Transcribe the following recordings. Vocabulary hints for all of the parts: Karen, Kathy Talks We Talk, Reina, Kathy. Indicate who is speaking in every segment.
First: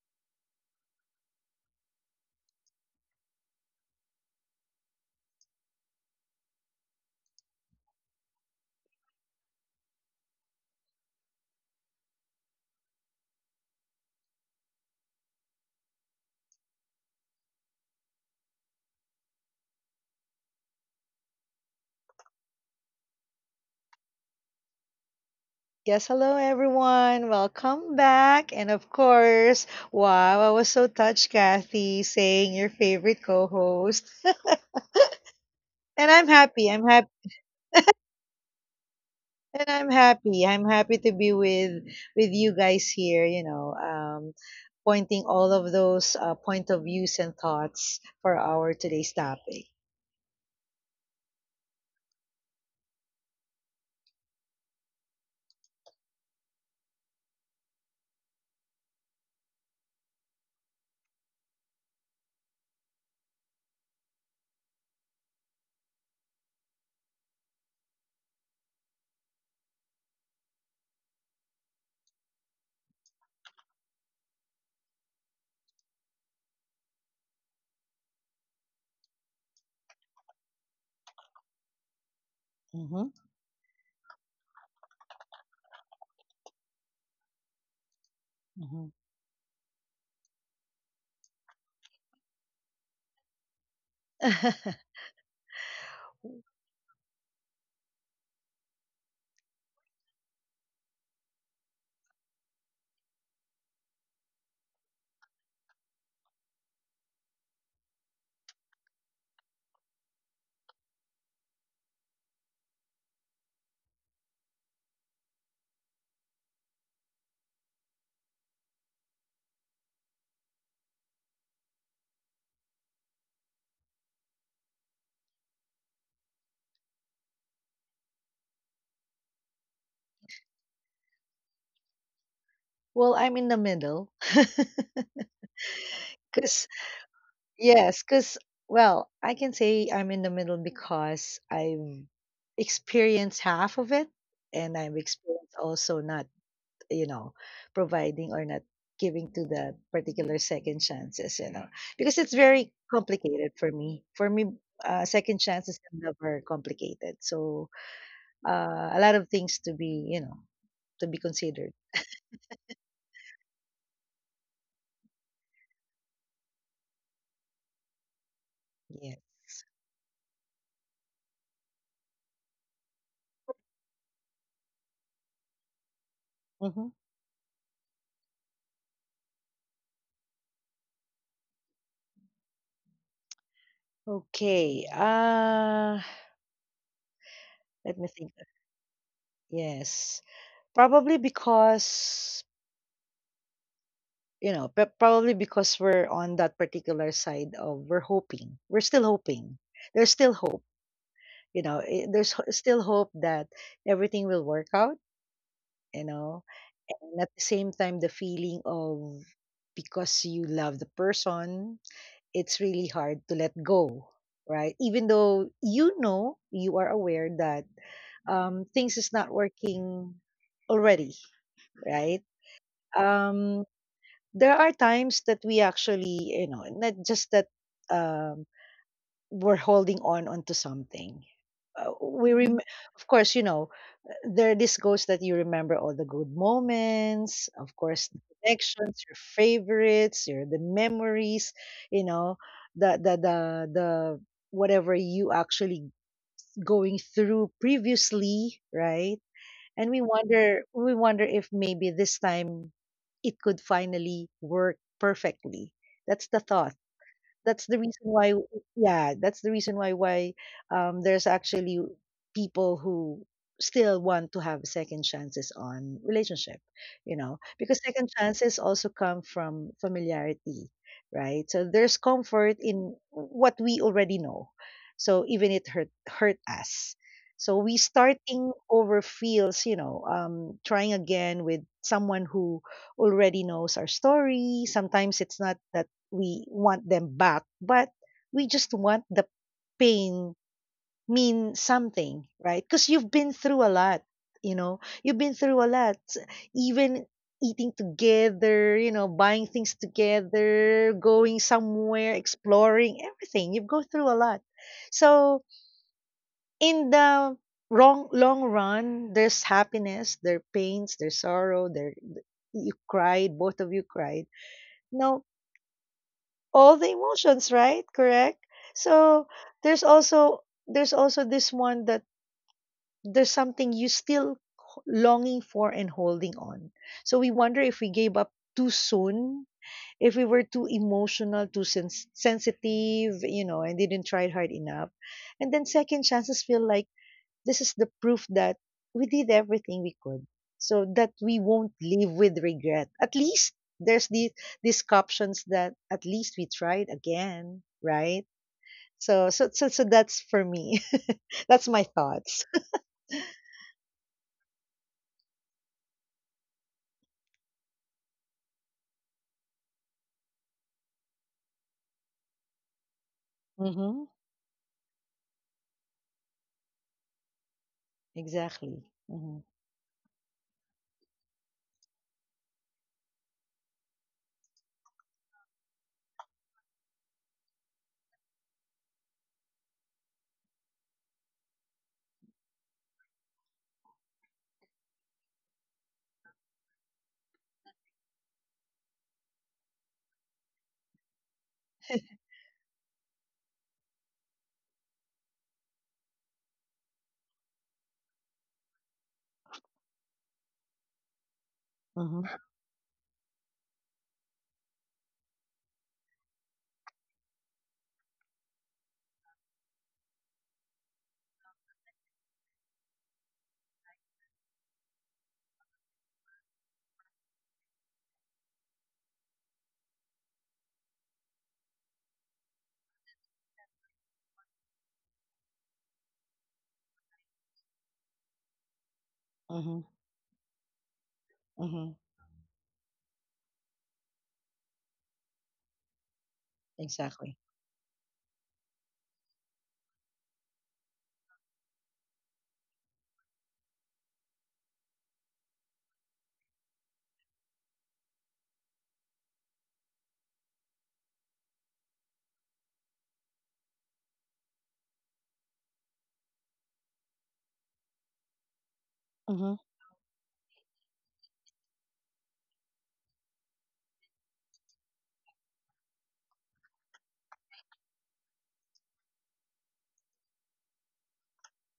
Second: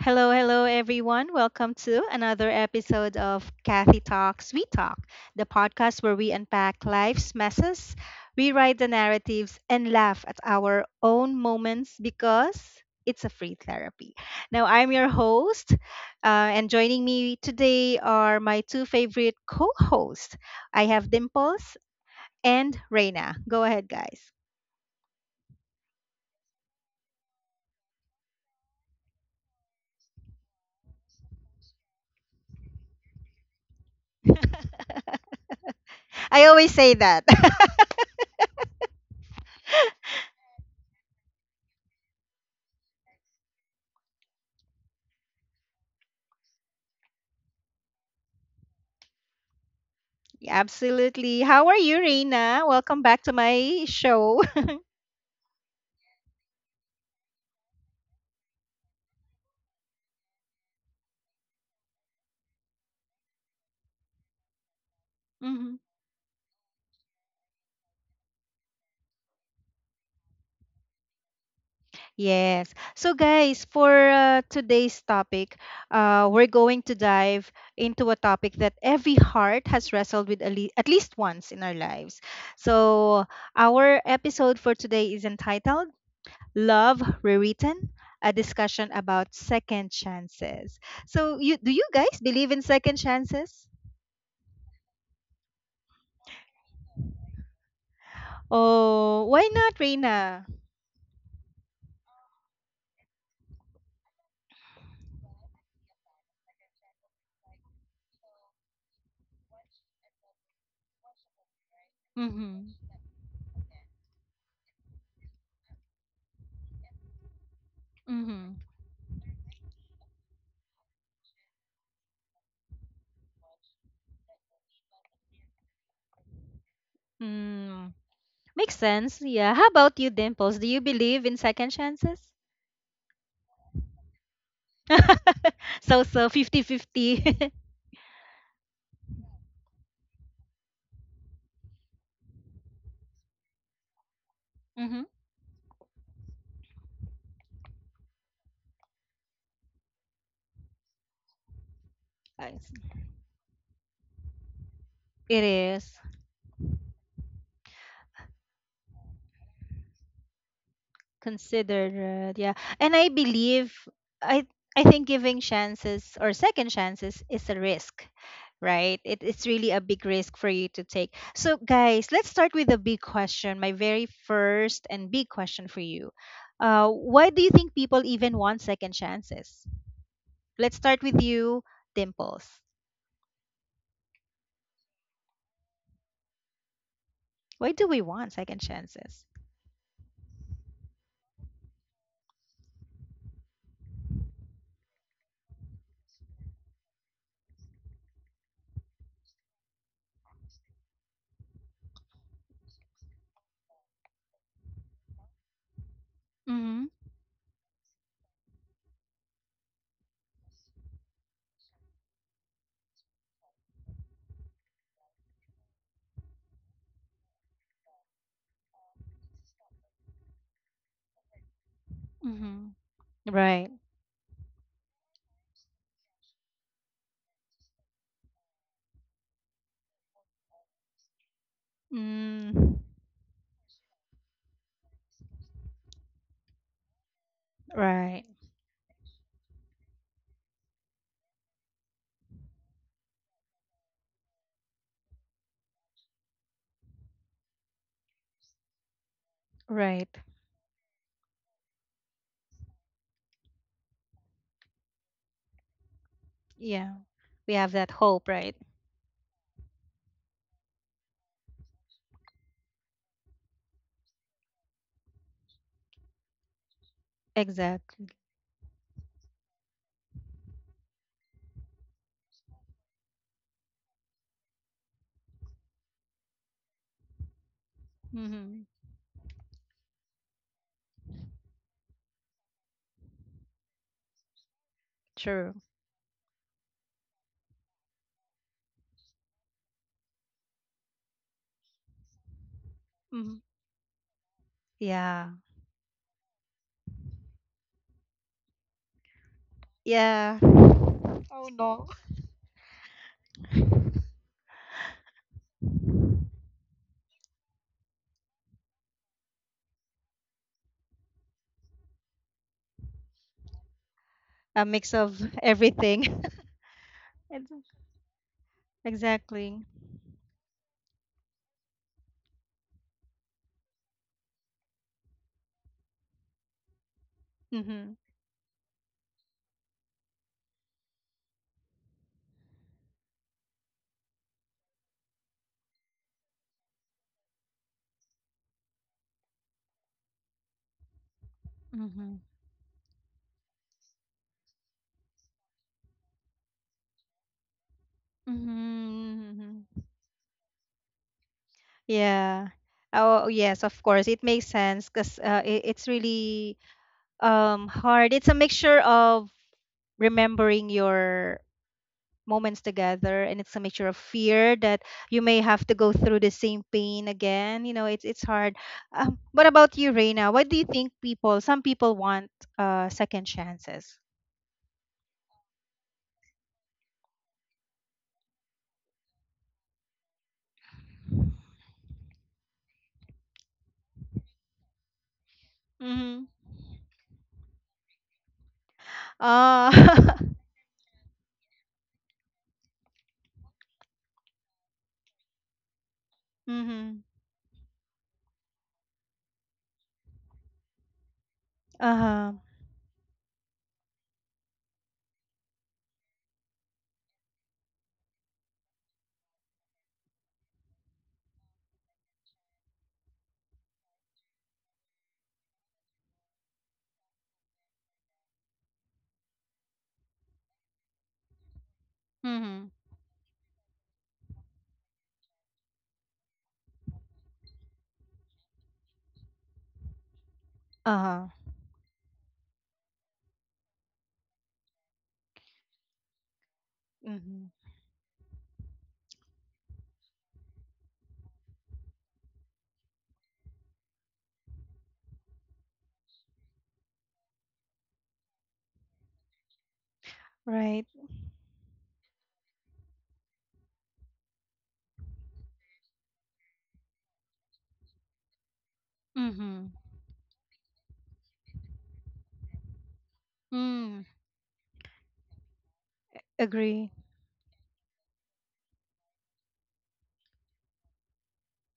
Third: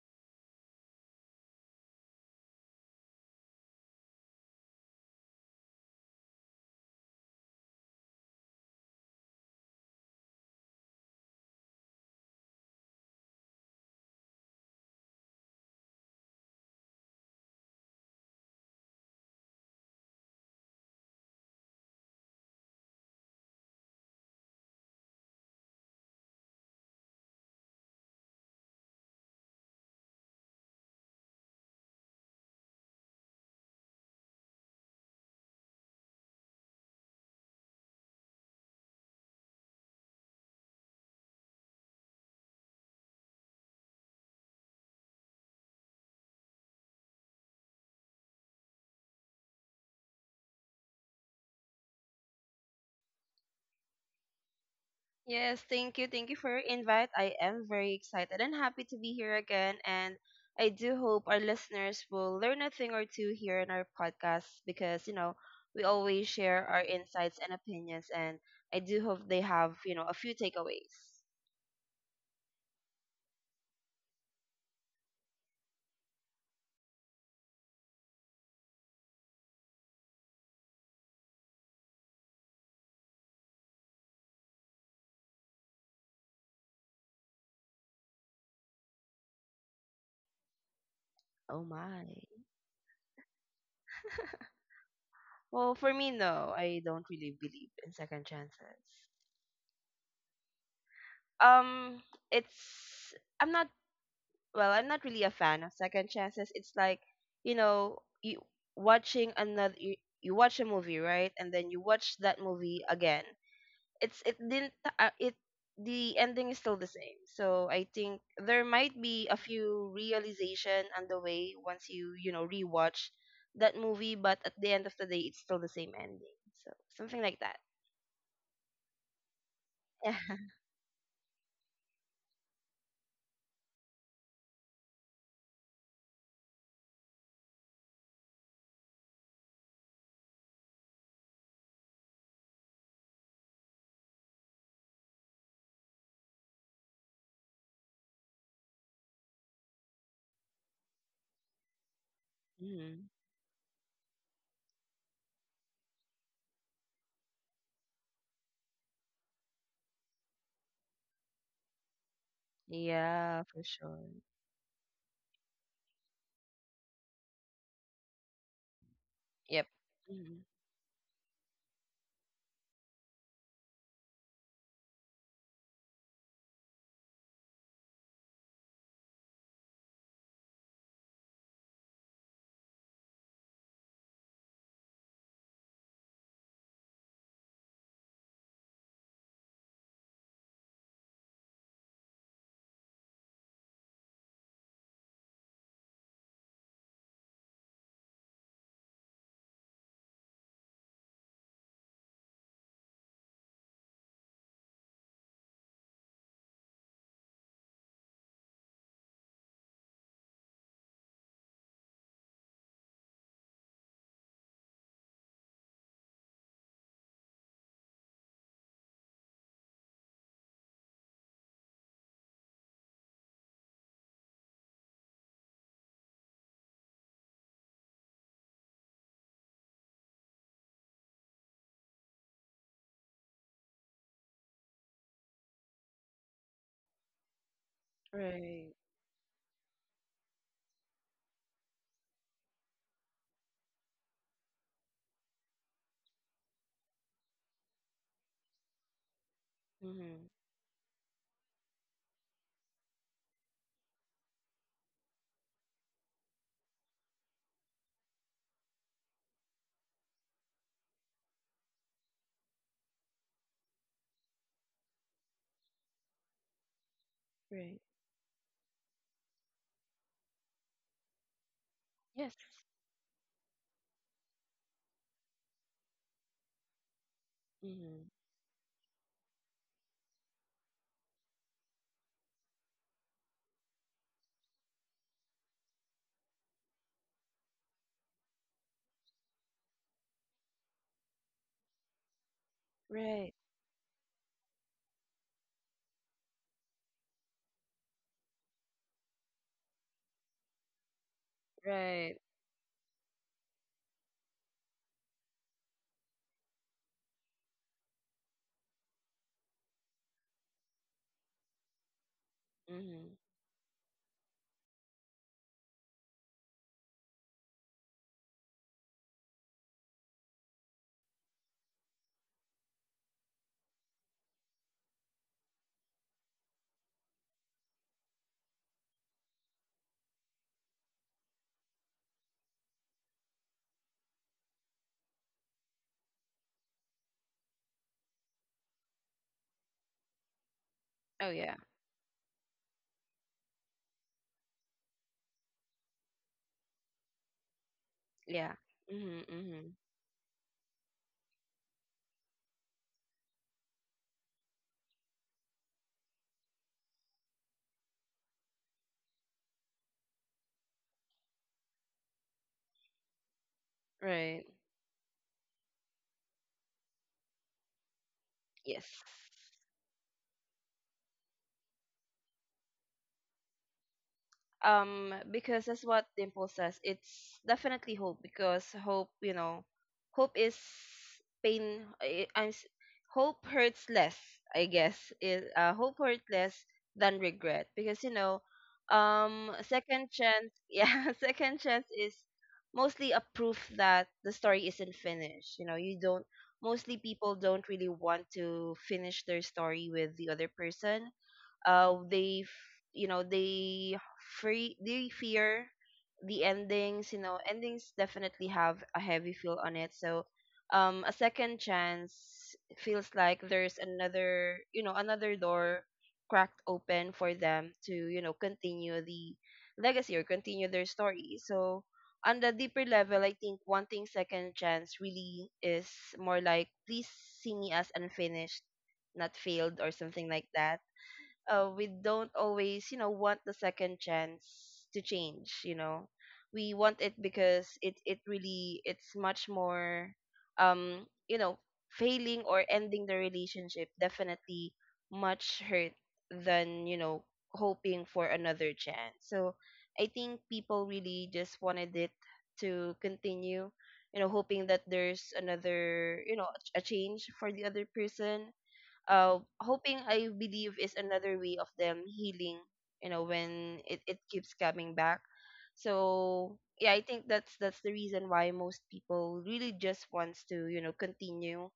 Speaker 1: Hello, hello, everyone. Welcome to another episode of Kathy Talks We Talk, the podcast where we unpack life's messes, rewrite the narratives, and laugh at our own moments because it's a free therapy. Now, I'm your host, and joining me today are my two favorite co hosts. I have Dimples and Reina. Go ahead, guys.
Speaker 2: Yes, hello everyone. Welcome back. And of course, wow, I was so touched, Kathy, saying your favorite co-host. And I'm
Speaker 1: I
Speaker 2: happy.
Speaker 1: always
Speaker 2: I'm
Speaker 1: say
Speaker 2: happy.
Speaker 1: that.
Speaker 2: And I'm happy. I'm happy to be with you guys here. You know, pointing all of those point of views and thoughts for our today's topic.
Speaker 1: Absolutely. How are you, Reina? Welcome back to my show.
Speaker 3: Yes, thank you. Thank you for your invite. I am very excited and happy to be here again. And I do hope our listeners will learn a thing or two here in our podcast because,
Speaker 1: Hmm.
Speaker 3: we always share our insights and opinions. And I do hope they have, a few takeaways.
Speaker 1: Yes. So, guys, for today's topic, we're going to dive into a topic that every heart has wrestled with at least once in our lives.
Speaker 2: Hmm.
Speaker 1: So, our episode for today is entitled Love Rewritten. A
Speaker 2: Hmm.
Speaker 1: discussion about second chances. So, you
Speaker 3: Oh,
Speaker 1: do you
Speaker 3: my.
Speaker 1: guys believe in second chances?
Speaker 3: Well, for me, no, I don't really believe in second chances.
Speaker 1: Oh, why not, Reina?
Speaker 3: Um, it's, I'm not well, I'm not really a fan of second chances. It's like, you know, you watching another you, you watch a movie, right? And then you watch that
Speaker 1: Mm-hmm.
Speaker 3: movie again. It's it didn't it the ending is still the same. So I think
Speaker 1: Mm-hmm.
Speaker 3: there might be a few realization on the way once you, rewatch that movie, but at the end of the day it's still the same ending. So something like that.
Speaker 1: Hmm. Makes sense. Yeah. How about you, Dimples? Do you believe in second chances?
Speaker 2: Well, I'm in the middle.
Speaker 1: So, fifty fifty. 50.
Speaker 2: Yes, because, well, I can say I'm in the middle because I've experienced half of it, and I've
Speaker 1: Mm-hmm.
Speaker 2: experienced also not, you know, providing or not giving to the particular second chances, you know, because it's
Speaker 3: Yeah.
Speaker 2: very
Speaker 3: Mhm.
Speaker 2: complicated for me. For me, second
Speaker 1: It
Speaker 2: chances
Speaker 1: is
Speaker 2: and love are complicated. So a lot of things to be considered.
Speaker 1: considered, yeah. And I
Speaker 3: Yeah, for
Speaker 1: believe
Speaker 3: sure.
Speaker 1: I I think giving chances or second chances is a risk, right?
Speaker 2: Yes.
Speaker 1: It's
Speaker 3: Yep.
Speaker 1: really a big risk
Speaker 3: Mhm.
Speaker 1: for you to take. So guys, let's start with a big question. My very first and big question for you.
Speaker 2: Mm-hmm.
Speaker 1: Why do you think people even want second chances? Let's start with you, Dimples.
Speaker 2: Okay.
Speaker 1: Why do
Speaker 2: Let
Speaker 1: we
Speaker 2: me think.
Speaker 1: want second chances?
Speaker 2: Yes. Probably because, you know, p- probably because we're on that particular side of we're hoping. We're still hoping. There's still hope. Still hope that everything will work out, you know.
Speaker 1: Mm-hmm.
Speaker 2: And at the same time, the feeling of because you love the person, it's really hard to let go, right? Even though you know, you are aware that things is not working already, right?
Speaker 1: Mm-hmm.
Speaker 2: Um,
Speaker 1: Right.
Speaker 2: there are times that we actually, not just that um, we're holding on onto something. Uh, we rem-
Speaker 1: Mm.
Speaker 2: of course, there this goes that you remember all the good moments, of course, the
Speaker 1: Right.
Speaker 3: Right.
Speaker 2: connections, your favorites, your the memories, you know, the the the the whatever you actually going through previously, right? And we
Speaker 1: Right.
Speaker 3: Mhm.
Speaker 2: wonder we wonder if maybe this time it could finally work perfectly. That's the thought.
Speaker 1: Yeah. We
Speaker 2: That's
Speaker 1: have
Speaker 2: the
Speaker 1: that
Speaker 2: reason
Speaker 1: hope,
Speaker 2: why.
Speaker 1: right?
Speaker 2: Yeah, that's the reason why there's actually people who still want to have second chances on relationship, you know, because
Speaker 3: Right.
Speaker 2: second
Speaker 1: Exactly.
Speaker 2: chances also come from familiarity, right? So there's
Speaker 3: Yes.
Speaker 2: comfort in what we already know. So even it hurt us. So we
Speaker 3: Mhm.
Speaker 2: starting
Speaker 1: Mm-hmm.
Speaker 2: over feels, trying again with someone who already knows our story. Sometimes it's not
Speaker 1: True.
Speaker 2: that we want them back, but we just want the pain mean something, right? Because you've been
Speaker 3: Right.
Speaker 1: Mm-hmm.
Speaker 2: through a lot, you know, you've been
Speaker 1: Yeah.
Speaker 2: through a lot, even eating together, you know, buying things
Speaker 1: Yeah.
Speaker 2: together,
Speaker 1: Oh
Speaker 2: going
Speaker 1: no.
Speaker 2: somewhere,
Speaker 3: Right.
Speaker 2: exploring, everything. You go through a lot. So in the wrong long run, there's happiness, there's pains, there's sorrow, there you
Speaker 3: Mhm.
Speaker 2: cried, both of you cried.
Speaker 1: A mix
Speaker 2: No,
Speaker 1: of everything.
Speaker 2: all the emotions,
Speaker 1: Ex-
Speaker 2: right? Correct. So
Speaker 1: Exactly.
Speaker 2: there's also this one that there's something you still longing for and holding on. So we wonder if we
Speaker 1: Mm-hmm.
Speaker 2: gave up too soon, if we were too emotional, too sensitive, and didn't try hard enough. And then second chances feel like this is the proof that we did everything we could so that
Speaker 3: Oh
Speaker 2: we
Speaker 3: yeah.
Speaker 2: won't live
Speaker 1: Mm-hmm.
Speaker 2: with regret. At least there's these captions that at least we tried again, right?
Speaker 3: Yeah. Mhm.
Speaker 2: So, so, so,
Speaker 3: Mhm.
Speaker 2: so
Speaker 1: Mm-hmm.
Speaker 2: that's for me. That's my thoughts.
Speaker 1: Yeah. Oh, yes, of course. It makes sense because it's really hard. It's a mixture of remembering your moments together, and it's a mixture of
Speaker 2: Mm-hmm.
Speaker 3: Right.
Speaker 1: fear that you may have to go through the same pain again. It's hard.
Speaker 2: Exactly.
Speaker 3: Yes.
Speaker 2: Mm-hmm.
Speaker 1: What about you, Reina? What do you think people some people want second chances?
Speaker 3: Because that's what Dimple says, it's definitely hope. Because hope you know hope is pain. Hope hurts less, I guess, is hope hurts
Speaker 1: Mm-hmm.
Speaker 3: less than regret because, second
Speaker 1: Uh.
Speaker 3: chance. Yeah, second chance is mostly a proof that the story isn't finished. You know you don't Mostly
Speaker 1: Mm-hmm.
Speaker 3: people don't really want to finish their story with the other person. uh
Speaker 1: Uh-huh.
Speaker 2: Mm-hmm.
Speaker 3: they f- you know they free they fear the endings. Endings definitely have a heavy feel on it. So, a second chance feels like there's another, another door cracked open for them to, continue the legacy or continue their story. So on the
Speaker 1: Mm-hmm.
Speaker 3: deeper level, I think wanting second chance really is more like, please see me as unfinished, not failed
Speaker 2: Mm-hmm.
Speaker 3: or something like that.
Speaker 1: Uh-huh.
Speaker 3: We
Speaker 2: Mm-hmm.
Speaker 3: don't always, want the second chance to change. You know, we want it
Speaker 2: Exactly.
Speaker 1: Mm-hmm.
Speaker 3: because it really it's much more, um, you know, failing or ending the relationship definitely much hurt than, hoping for another chance. So I think people
Speaker 1: Right.
Speaker 3: really just wanted it to continue, hoping that there's another, a change for the other person.
Speaker 2: Mm-hmm.
Speaker 1: Mm-hmm.
Speaker 3: Hoping, I believe, is another way of them healing, when it,
Speaker 1: Mm.
Speaker 3: it keeps coming back. So
Speaker 1: Agree.
Speaker 3: yeah, I think that's the reason why most people really just wants to, continue.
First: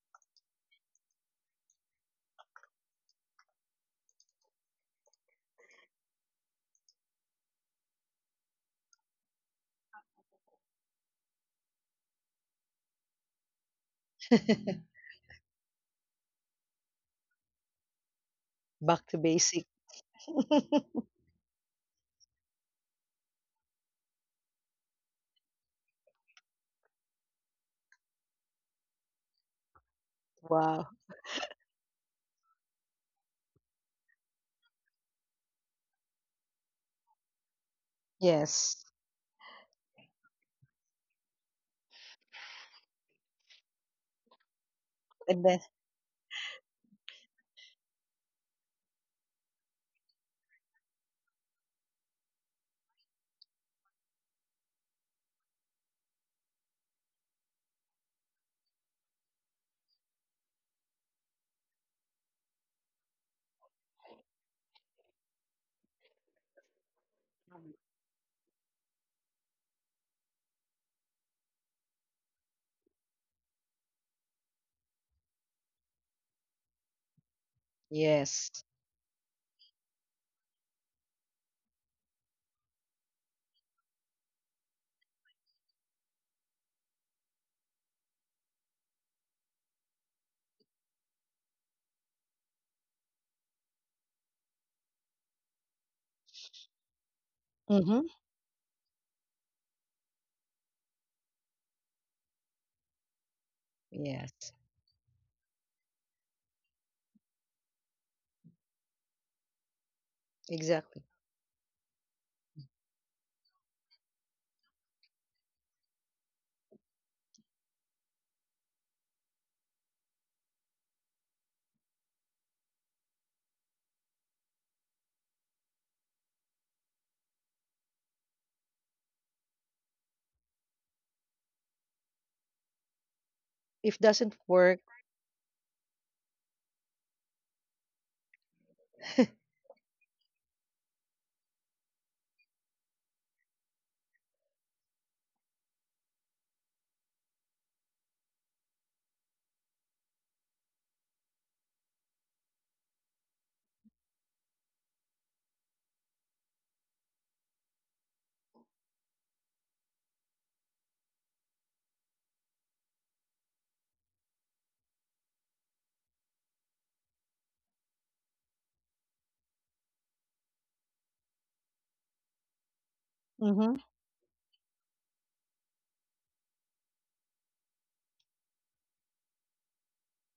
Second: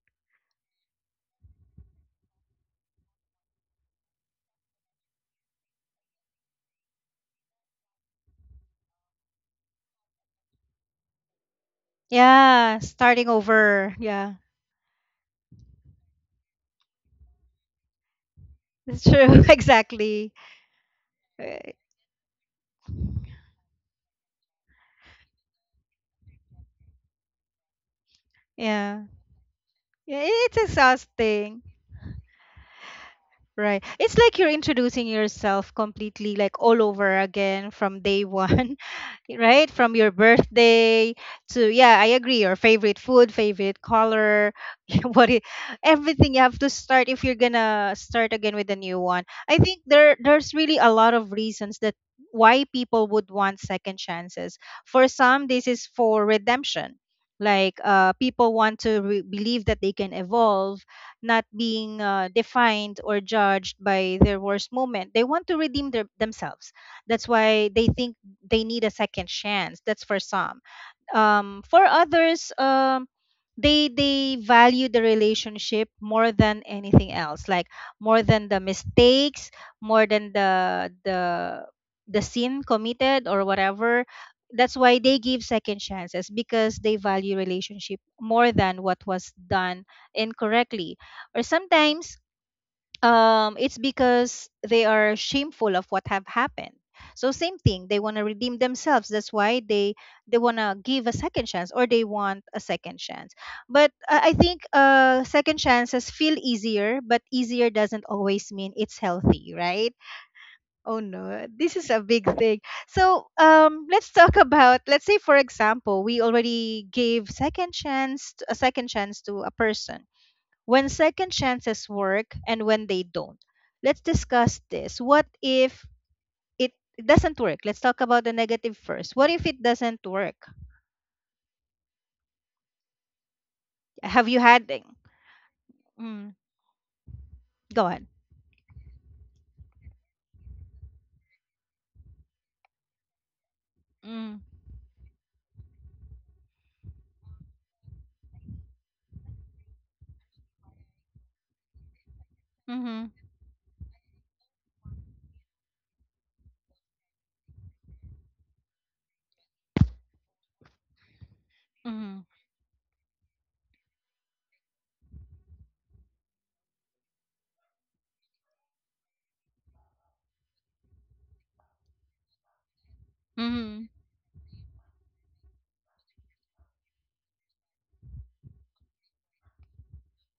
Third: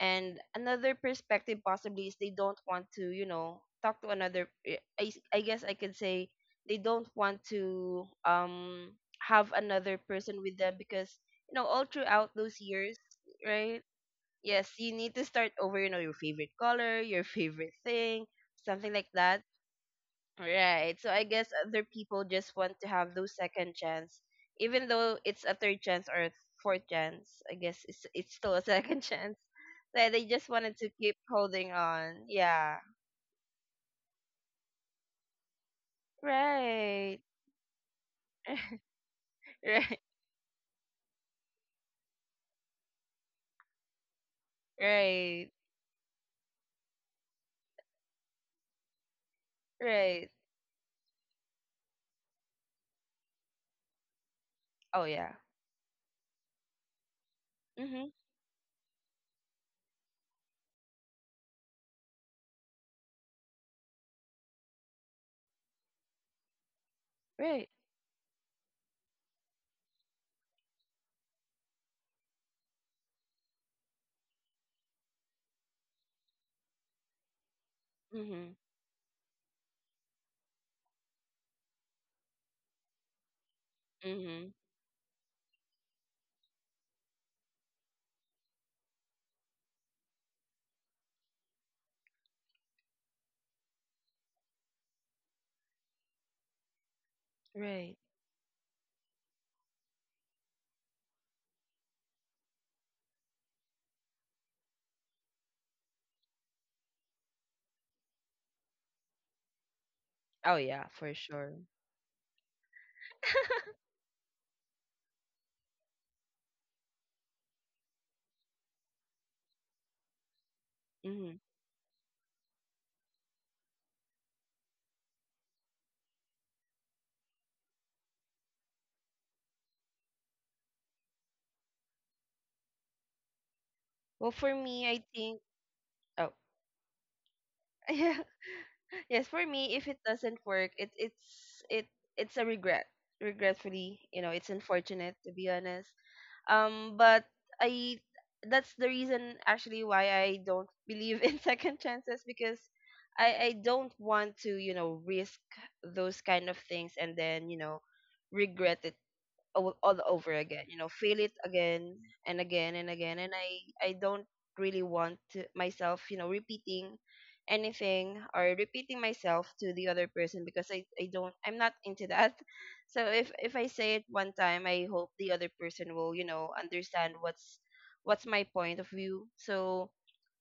Speaker 3: And another perspective possibly is they don't want to, talk to another I guess I could say they don't want to have another person with them because, all throughout those
Speaker 1: Yeah,
Speaker 3: years,
Speaker 1: starting
Speaker 3: right?
Speaker 1: over, yeah.
Speaker 3: Yes, you need to start over, your favorite color, your favorite thing, something
Speaker 1: That's
Speaker 2: Back
Speaker 3: like
Speaker 2: to
Speaker 3: that.
Speaker 1: true.
Speaker 2: basic.
Speaker 1: Exactly.
Speaker 3: Right. So I guess other people just want to have those second chance, even though it's a third chance or a fourth chance. I guess it's still a second
Speaker 1: Yeah.
Speaker 3: chance. That
Speaker 1: Yeah,
Speaker 3: they just
Speaker 1: it's
Speaker 3: wanted
Speaker 2: Wow.
Speaker 3: to keep
Speaker 1: exhausting.
Speaker 3: holding on. Yeah.
Speaker 1: Right. It's like you're introducing yourself completely, like all
Speaker 3: Right.
Speaker 1: over again from day
Speaker 2: Yes.
Speaker 1: one, right? From
Speaker 3: right.
Speaker 1: your birthday to, yeah, I agree, your favorite food, favorite color, what it,
Speaker 2: And
Speaker 3: Right.
Speaker 2: then,
Speaker 1: everything you have to start if you're gonna start again with a new one. I think there
Speaker 3: Right.
Speaker 1: there's really a lot of reasons that why people would want second chances.
Speaker 3: Oh
Speaker 1: For
Speaker 3: yeah.
Speaker 1: some, this is for redemption. Like,
Speaker 3: Mhm.
Speaker 1: people want to believe that they can evolve, not being defined or judged by their worst moment. They want to redeem themselves. That's why
Speaker 3: Right.
Speaker 1: they think they need a second chance. That's for some. For others, they value the relationship more than anything else, like more than
Speaker 2: yes.
Speaker 3: Mhm.
Speaker 1: the mistakes, more than the sin committed or whatever.
Speaker 3: Mhm.
Speaker 1: That's why they give second chances because they value relationship more than what was done incorrectly. Or sometimes it's because they are shameful of what have happened, so same thing,
Speaker 3: Right.
Speaker 1: they
Speaker 2: Mm-hmm.
Speaker 1: want to redeem themselves. That's why they want to give a second chance or they want a second chance. But I
Speaker 2: Yes.
Speaker 1: think second chances feel easier, but easier doesn't always mean it's healthy, right?
Speaker 3: Oh yeah,
Speaker 1: Oh
Speaker 2: Exactly.
Speaker 3: for
Speaker 1: no,
Speaker 3: sure.
Speaker 1: this is a big thing. So, let's talk about, let's say for example, we already gave second chance a second chance to a person, when second
Speaker 3: Mhm.
Speaker 1: chances work and when they don't. Let's discuss this. What if it doesn't work? Let's talk about the negative first. What if it doesn't work?
Speaker 2: If
Speaker 1: Have
Speaker 3: Well,
Speaker 2: doesn't
Speaker 1: you
Speaker 3: for
Speaker 1: had
Speaker 2: work,
Speaker 1: it?
Speaker 3: me, I think. Oh.
Speaker 1: Mm, go on.
Speaker 3: yeah. Yes, for me, if it doesn't work, it it's a regret. Regretfully,
Speaker 1: Mm.
Speaker 3: it's unfortunate to be honest. But I that's the reason actually why I don't believe in second chances because
Speaker 1: Mm-hmm.
Speaker 3: I don't want to, risk those kind of things and then, regret it all over again, feel it again
Speaker 1: Mm-hmm.
Speaker 3: and again and again, and I don't really want to, myself, repeating anything or repeating myself to the other person because I'm not into that. So if I
Speaker 2: Mm-hmm.
Speaker 1: Mm-hmm.
Speaker 3: say it one time, I hope the other person will, understand what's my point of view. So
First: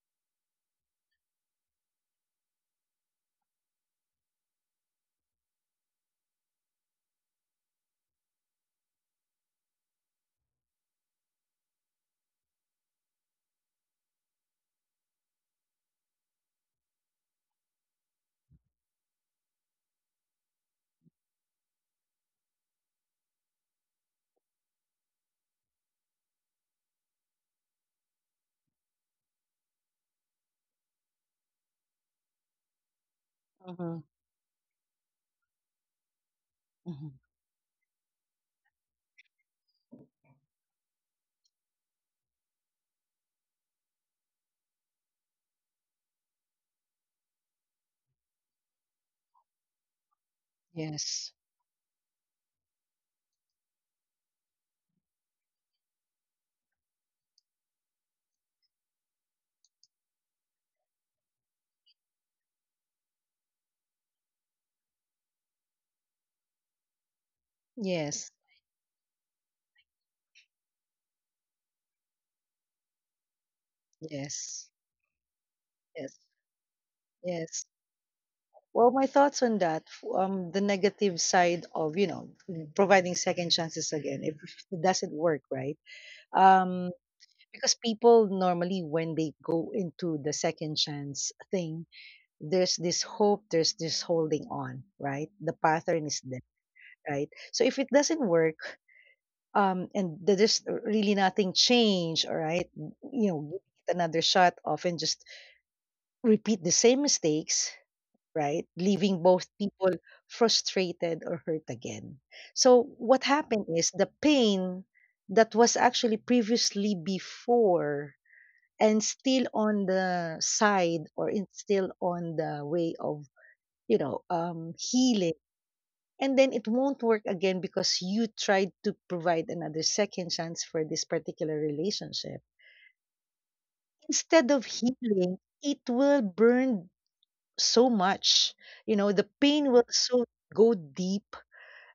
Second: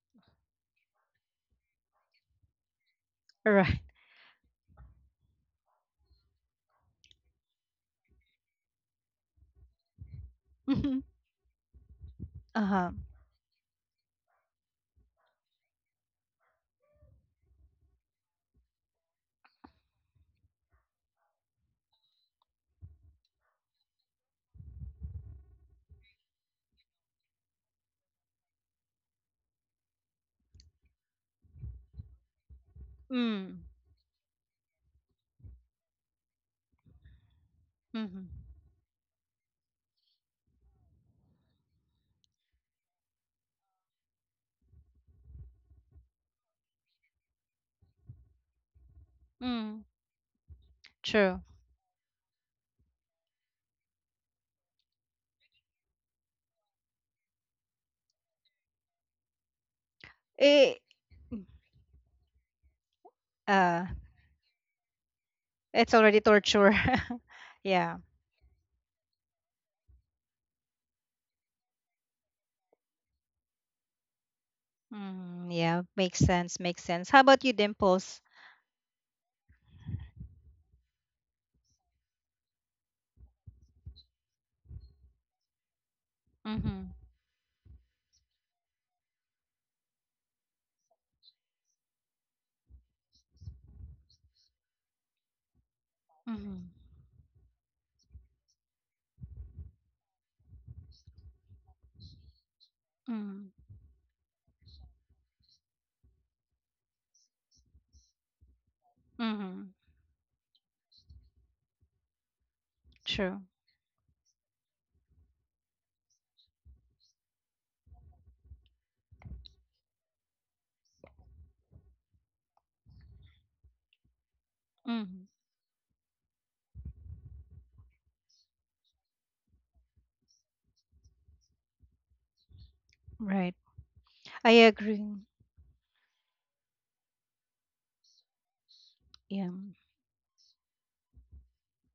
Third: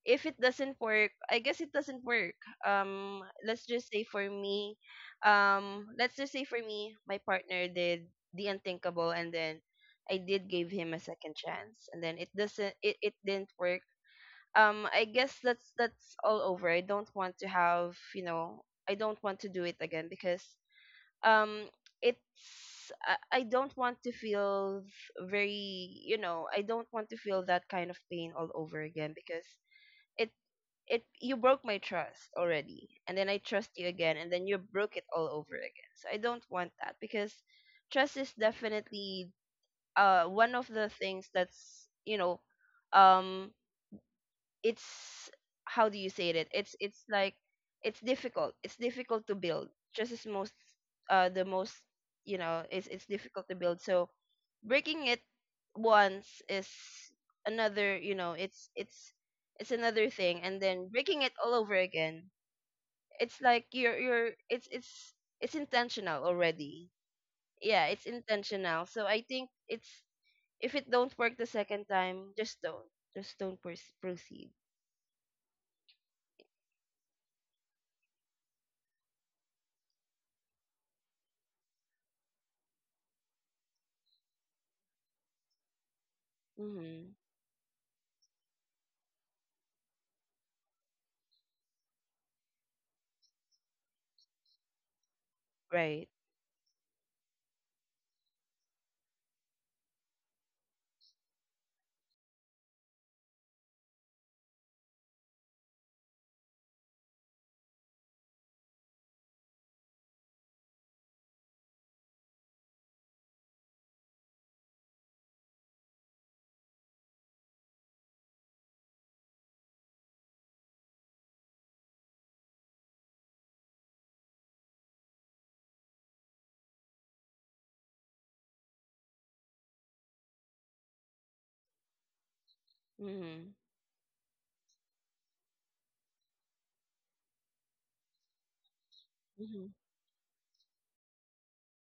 Speaker 3: if it doesn't work, I guess it doesn't work. Let's
Speaker 1: Right.
Speaker 3: just say for me, my partner did the unthinkable, and then I did give him
Speaker 1: Mm-hmm.
Speaker 3: a second chance, and then it doesn't,
Speaker 1: Uh-huh.
Speaker 3: it didn't work. I guess that's all over. I don't want to have, I don't want to do it again because, um, I don't want to feel very, I don't want to feel that kind of pain all over again because it it you broke my trust already, and then I
Speaker 1: Mm.
Speaker 3: trust you
Speaker 2: Mm-hmm.
Speaker 3: again and then you broke it all over again, so I don't want that.
Speaker 2: Mm-hmm.
Speaker 3: Because trust is
Speaker 1: Mm-hmm.
Speaker 3: definitely, one of the things that's, um it's how do you say it, it's like, it's difficult to build,
Speaker 1: Mm.
Speaker 3: just as most,
Speaker 2: Yes.
Speaker 1: True.
Speaker 3: the most, it's difficult to build. So breaking it once is another, it's another thing, and
Speaker 1: It,
Speaker 3: then breaking it all over again, it's like
Speaker 1: uh,
Speaker 3: you're it's
Speaker 1: it's already
Speaker 3: intentional
Speaker 1: torture.
Speaker 3: already. Yeah,
Speaker 1: Yeah.
Speaker 3: it's
Speaker 2: Yes.
Speaker 3: intentional. So I think it's if it don't work the second time, just don't, proceed.
Speaker 2: Yes.
Speaker 1: Mm, yeah.
Speaker 2: Yes.
Speaker 1: Makes sense. Makes sense. How about you,
Speaker 2: Yes.
Speaker 1: Dimples?
Speaker 2: Well, my thoughts on that, the negative side of, you know, providing second chances again, if it doesn't work, right? Um,
Speaker 1: Mm-hmm.
Speaker 3: Mm-hmm.
Speaker 2: because people normally, when they go into the second chance thing, there's this hope, there's this holding on, right? The pattern
Speaker 3: Right.
Speaker 2: is there,
Speaker 1: Mm-hmm.
Speaker 2: right? So if it doesn't work, and there's really nothing changed, all right? You know, give it another shot, often just repeat the same mistakes, right? Leaving both
Speaker 1: Mm-hmm.
Speaker 2: people frustrated or hurt again. So what
Speaker 1: True.
Speaker 2: happened is the pain that was actually previously before and still on the side, or it's still on the way of
Speaker 1: Mhm.
Speaker 2: healing, and then it won't work again because you tried to provide another second chance for this particular relationship.
Speaker 3: Mm-hmm.
Speaker 1: Right.
Speaker 2: Instead
Speaker 1: I
Speaker 2: of
Speaker 1: agree.
Speaker 2: healing, it will burn so much. You know, the
Speaker 1: Yeah.
Speaker 3: Mm-hmm.
Speaker 2: pain will so go deep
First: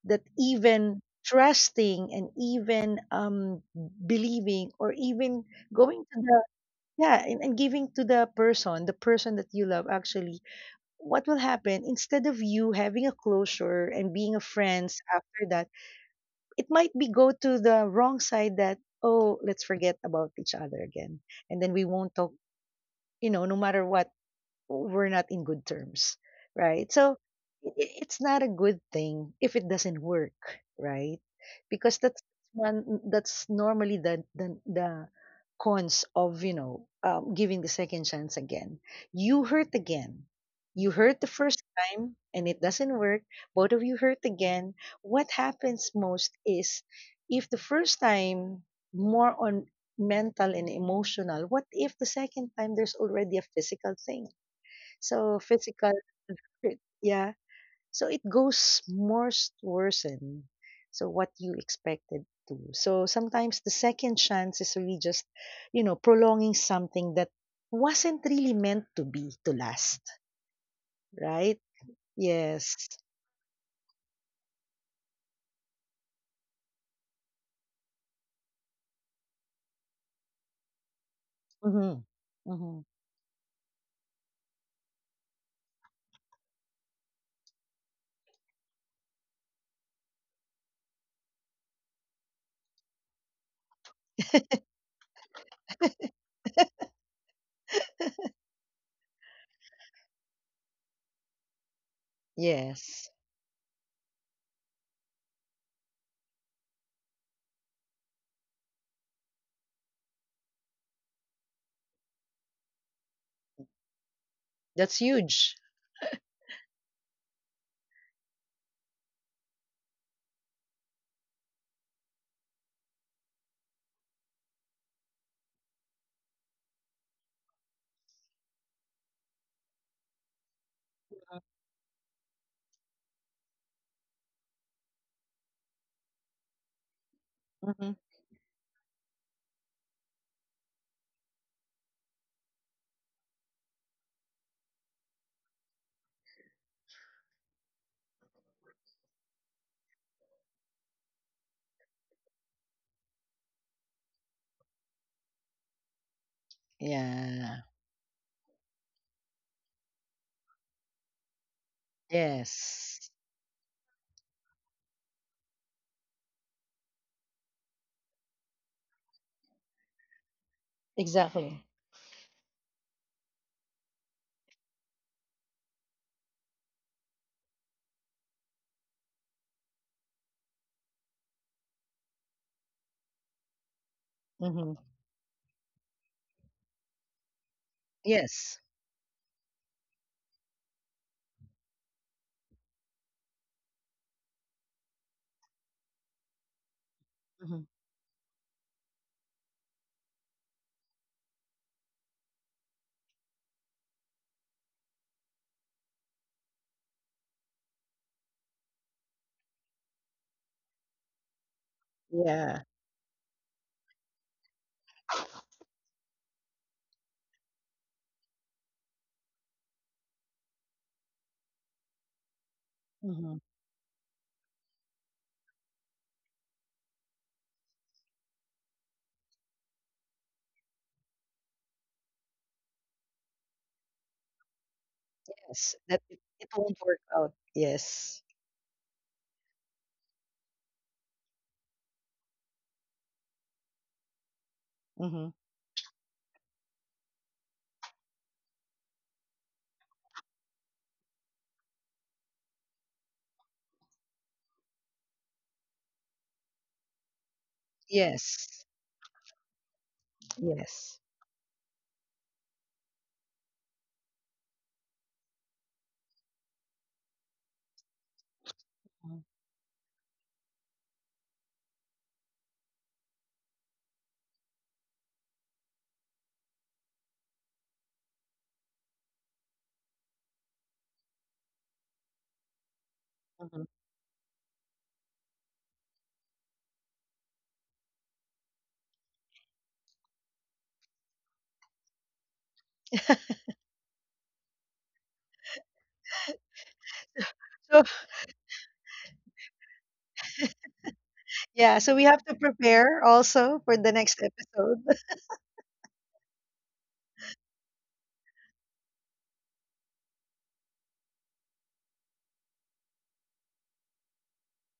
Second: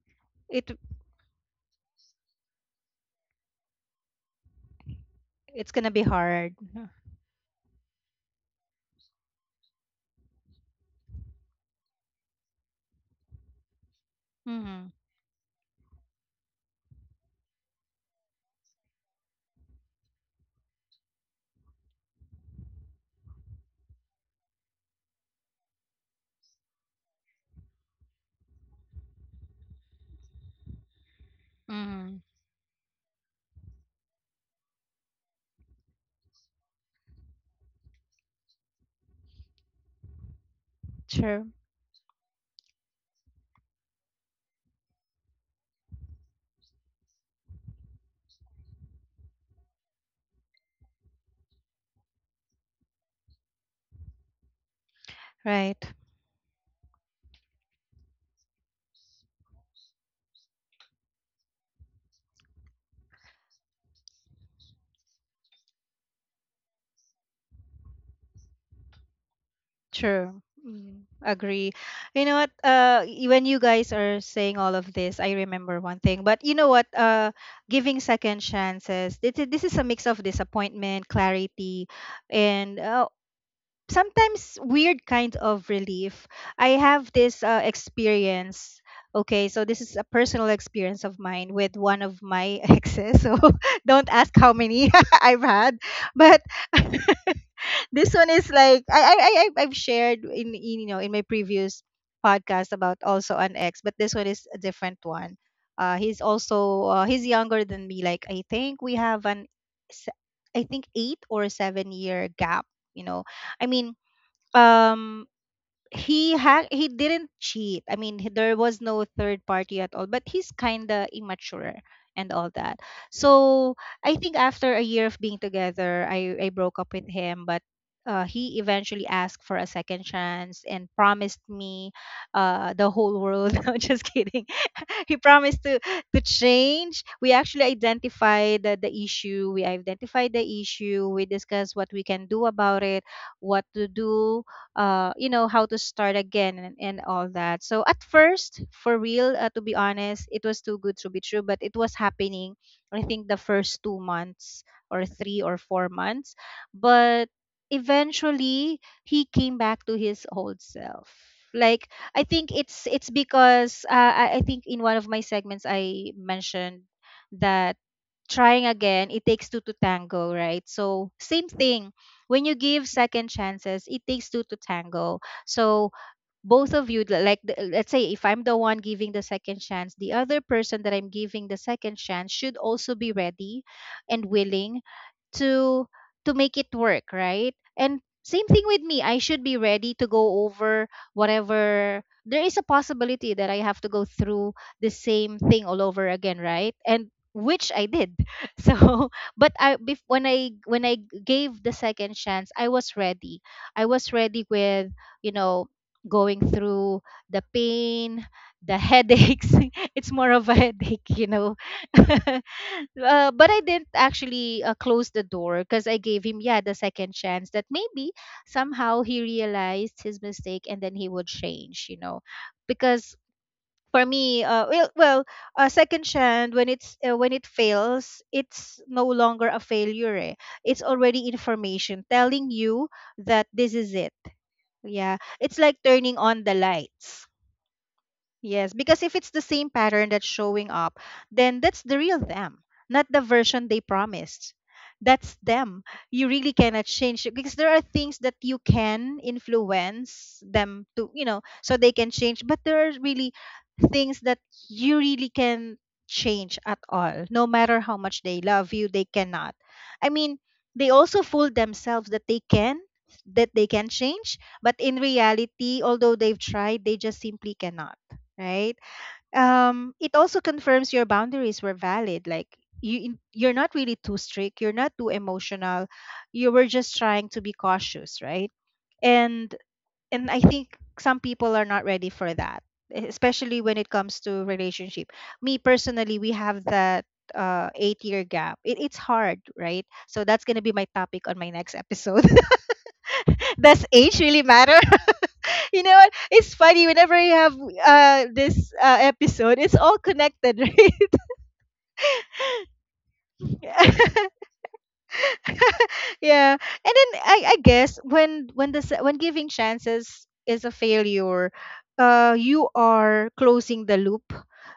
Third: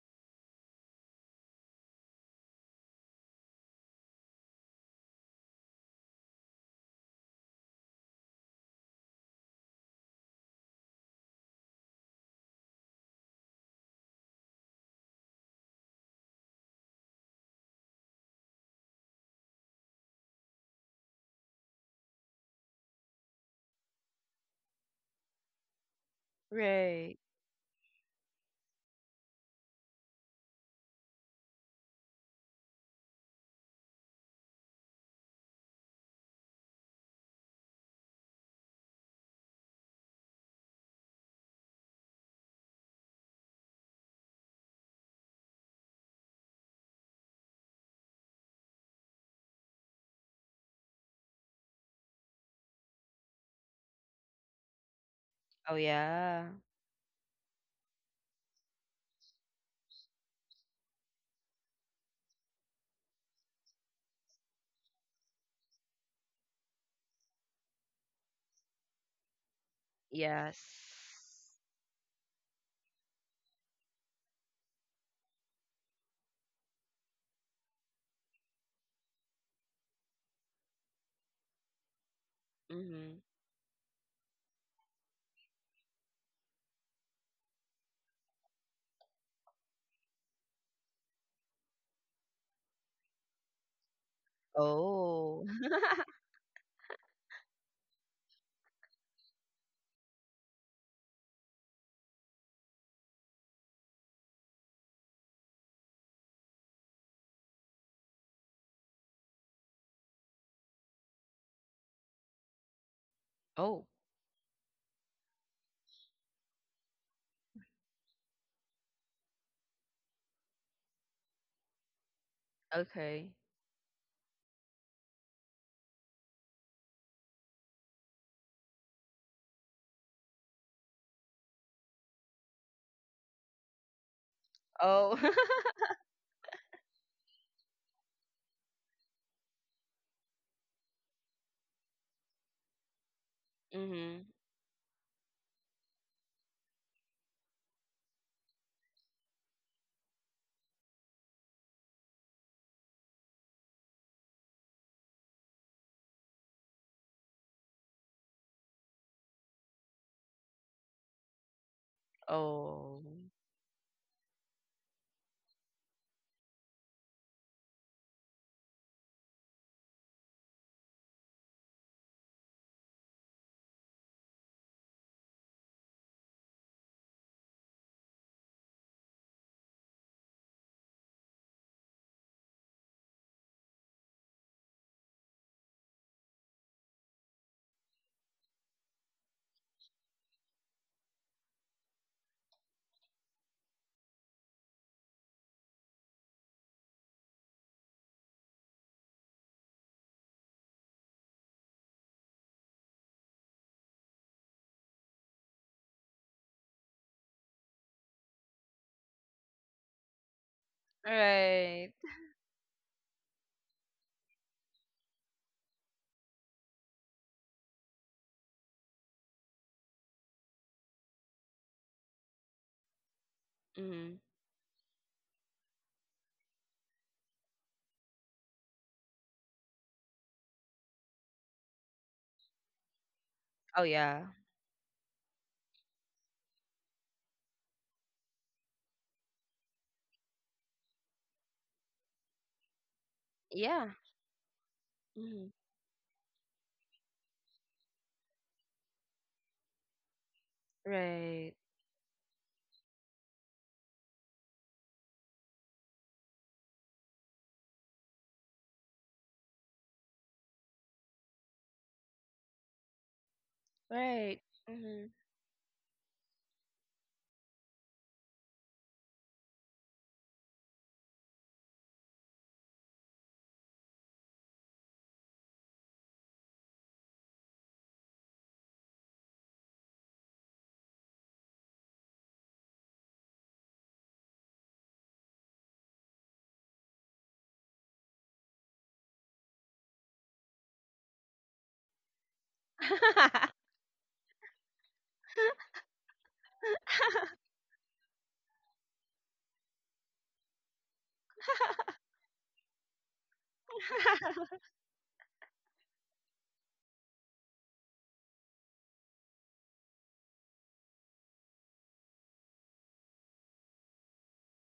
Speaker 2: that
Speaker 1: It
Speaker 2: even trusting and even believing, or even
Speaker 1: it's gonna
Speaker 2: going
Speaker 1: be
Speaker 2: to the,
Speaker 1: hard.
Speaker 2: yeah, and giving to the person that you love. Actually what will happen, instead of you having a closure and being a
Speaker 1: Mhm.
Speaker 2: friends after that, it might be go to the wrong side that, oh, let's forget about each other again, and then we won't talk, no matter what, we're not in good terms, right?
Speaker 3: Right.
Speaker 2: So it's not a good thing if it doesn't work, right? Because
Speaker 1: Mhm.
Speaker 2: that's one that's normally the cons of giving the second chance again. You hurt again. You hurt the
Speaker 1: True.
Speaker 2: first time and it doesn't work. Both of you hurt again. What happens most is, if the first time more on mental and emotional, what if the second time there's already a physical thing? So
Speaker 3: Oh
Speaker 1: Right.
Speaker 2: physical,
Speaker 3: yeah.
Speaker 2: yeah. So it goes more worsen. So what you expected to. So sometimes the second chance is really just, you know, prolonging something that wasn't really meant to be to last,
Speaker 1: True.
Speaker 3: Yes.
Speaker 1: Mm,
Speaker 2: right?
Speaker 1: agree. You know what?
Speaker 2: Yes.
Speaker 1: When you guys are saying all of this, I remember one thing. But you know what? Giving second chances. This is a mix of disappointment, clarity,
Speaker 2: Mm-hmm.
Speaker 1: and
Speaker 2: Mm-hmm.
Speaker 3: Mm-hmm.
Speaker 1: sometimes weird kind of relief. I have this experience. Okay, so this is a personal experience of mine with one of my exes. So don't ask how many I've
Speaker 3: Oh.
Speaker 1: had, but this one is like I've shared in in my previous podcast about
Speaker 2: Yes.
Speaker 1: also an ex, but this one is a different one. He's younger than me. Like, I think we have se- I think 8 or 7 year gap. You know, I
Speaker 3: oh.
Speaker 1: mean,
Speaker 2: That's
Speaker 1: um
Speaker 2: huge.
Speaker 1: he didn't cheat. There was no third party at all, but he's kind of immature and all that.
Speaker 3: Okay.
Speaker 1: So I think after a year of being together, I broke up with him. But he eventually asked for a second chance and promised me the whole world. No, just kidding.
Speaker 3: Oh.
Speaker 1: He promised to change. We actually
Speaker 2: Mm-hmm.
Speaker 1: identified the issue. We identified the issue. We discussed what we can do about it, what to
Speaker 3: mm-hmm.
Speaker 1: do, how to start again, and all that. So at first, for real, to be honest, it was too good to be true, but it was happening. I think the first 2 months or 3 or 4 months, but
Speaker 2: Yeah.
Speaker 1: eventually he came back to his old self. Like, I think it's
Speaker 3: Oh.
Speaker 2: Yes.
Speaker 1: it's because I think in one of my segments I mentioned that trying again, it takes two to tango, right? So same
Speaker 2: Exactly.
Speaker 1: thing. When you give second chances, it takes two to tango. So both of you, like let's say if I'm the one giving the second chance, the other person that I'm giving the second chance should also be ready and
Speaker 2: Mm-hmm.
Speaker 1: willing to to make it work, right? And same
Speaker 2: Yes.
Speaker 1: thing with me. I should be ready to go over whatever, there is a possibility that I have to go through the same thing all over again, right? And
Speaker 2: Mm-hmm.
Speaker 1: which I did. So, but when I gave the second chance, I was ready. I was ready with, you know, going through the pain, the headaches. It's more of a headache.
Speaker 3: Right.
Speaker 2: Yeah.
Speaker 1: But I didn't actually close the door, because I gave him, yeah, the second chance, that maybe somehow he realized his mistake and then he would change, because
Speaker 2: Mhm.
Speaker 1: for
Speaker 3: Mm-hmm.
Speaker 1: me, well, a second chance when it's when it fails, it's no longer a failure. Eh. It's already information telling you that this
Speaker 3: Oh
Speaker 1: is it.
Speaker 3: yeah.
Speaker 1: Yeah, it's
Speaker 2: Yes,
Speaker 1: like
Speaker 2: that
Speaker 1: turning
Speaker 2: it,
Speaker 1: on
Speaker 2: it
Speaker 1: the
Speaker 2: won't work
Speaker 1: lights.
Speaker 2: out. Yes.
Speaker 1: Yes, because if it's the same pattern that's showing up, then that's the real them, not the version they
Speaker 3: Yeah.
Speaker 1: promised.
Speaker 2: Mm-hmm.
Speaker 1: That's
Speaker 3: Mm-hmm.
Speaker 1: them. You really cannot change it, because there are things that you can influence them to,
Speaker 3: Right.
Speaker 1: so they can change. But there are really things that you really can change at all. No matter how much they
Speaker 2: Yes.
Speaker 1: love you, they cannot. I mean, they
Speaker 2: Yes.
Speaker 1: also fool themselves that they can, change.
Speaker 3: Right.
Speaker 1: But in
Speaker 3: Mm-hmm.
Speaker 1: reality, although they've tried, they just simply cannot, right? It also confirms your boundaries were valid. Like, you, you're not really too strict. You're not too emotional. You were just trying to be cautious, right? And and I think some people are not ready for that,
Speaker 2: Mm-hmm.
Speaker 1: especially when it comes to relationship. Me personally, we have that 8 year gap. It's hard, right? So that's going to be my topic on my next episode. Does age really matter? You know what? It's funny whenever you have
Speaker 2: So,
Speaker 1: this episode, it's all connected, right?
Speaker 2: yeah, so we have to prepare also for the next episode.
Speaker 1: Yeah. And then I guess when when giving chances is a failure, you are closing the loop,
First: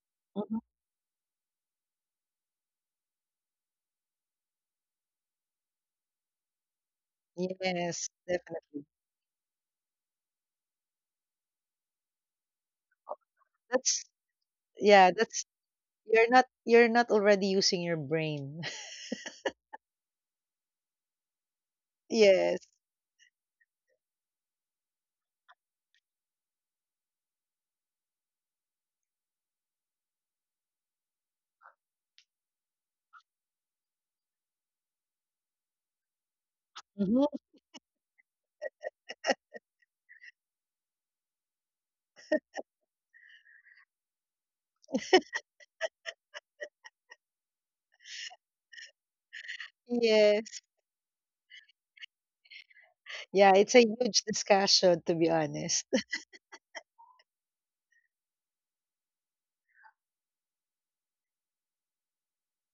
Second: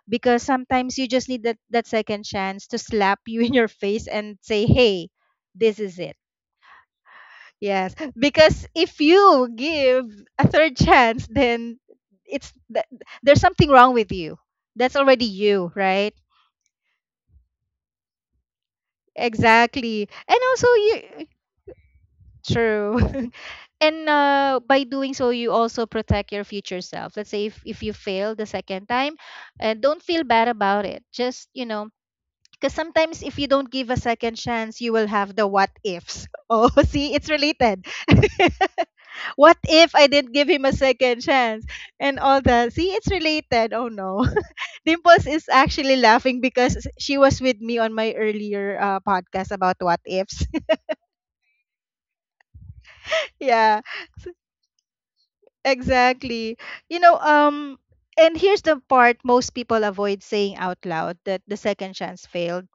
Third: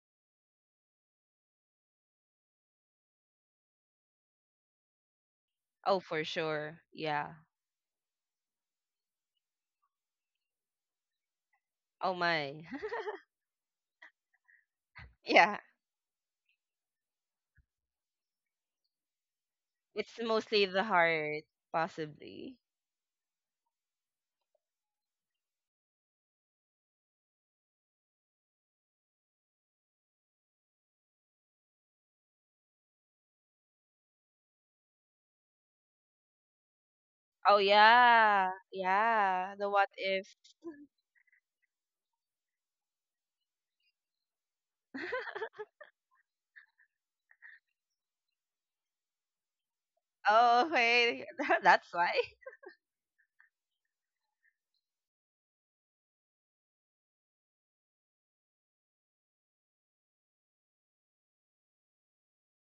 Speaker 1: because
Speaker 2: Mhm.
Speaker 1: sometimes you just need that second chance to slap you in your face and say, "Hey, this is
Speaker 3: oh,
Speaker 1: it."
Speaker 3: for sure. Yeah.
Speaker 1: Yes,
Speaker 2: Yes,
Speaker 1: because
Speaker 2: definitely.
Speaker 1: if you give a third chance, then
Speaker 3: Oh
Speaker 1: it's
Speaker 3: my.
Speaker 1: th- there's something wrong
Speaker 2: That's,
Speaker 1: with you. That's
Speaker 2: yeah,
Speaker 1: already
Speaker 2: that's,
Speaker 3: yeah.
Speaker 1: you, right?
Speaker 2: you're not already using your brain.
Speaker 1: Exactly.
Speaker 3: It's
Speaker 1: And
Speaker 3: mostly
Speaker 1: also
Speaker 3: the
Speaker 1: you.
Speaker 3: heart, possibly.
Speaker 2: Yes.
Speaker 1: True. And by doing so, you also protect your future self. Let's say if, you fail the second time, don't feel bad about it. Just, because sometimes if you don't give a second chance, you will have the what ifs. Oh, see, it's
Speaker 2: Hmm.
Speaker 3: Oh
Speaker 1: related.
Speaker 3: yeah, yeah.
Speaker 1: What
Speaker 3: The what
Speaker 1: if I
Speaker 3: if?
Speaker 1: didn't give him a second chance? And all that. See, it's related. Oh no. Dimples is actually laughing because she was with me on my earlier podcast about what ifs.
Speaker 2: Yes.
Speaker 3: Oh okay, that's why.
Speaker 2: Yeah, it's
Speaker 1: Yeah.
Speaker 2: a huge discussion to be honest.
Speaker 1: Exactly. You know, and here's the part most people avoid saying out loud, that the second chance failed.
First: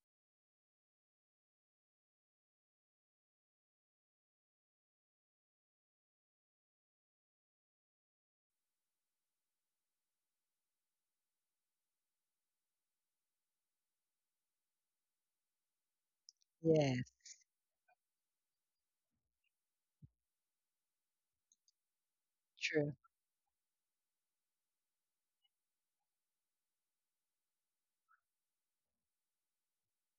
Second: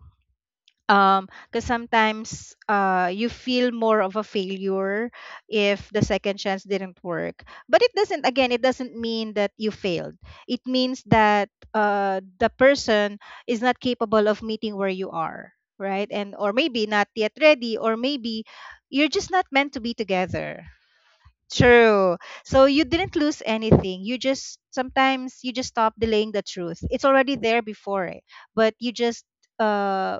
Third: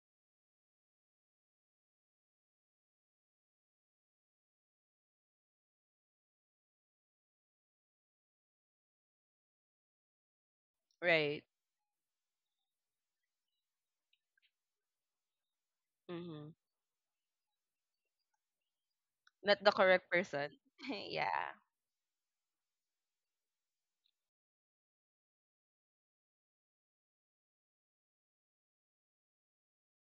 Speaker 1: Because sometimes you feel more of a failure if the second chance didn't work. But it doesn't, again, it doesn't mean that you failed. It means
Speaker 3: Right.
Speaker 1: that the person is not capable of meeting where you are, right? And
Speaker 3: Mm-hmm.
Speaker 1: or maybe
Speaker 2: Yes,
Speaker 1: not yet ready, or maybe you're just not
Speaker 3: Not the
Speaker 1: meant to be
Speaker 3: correct person.
Speaker 1: together.
Speaker 3: yeah.
Speaker 1: True. So you
Speaker 2: true.
Speaker 1: didn't lose anything. You just, sometimes you just stop delaying the truth. It's already there before, but you just uh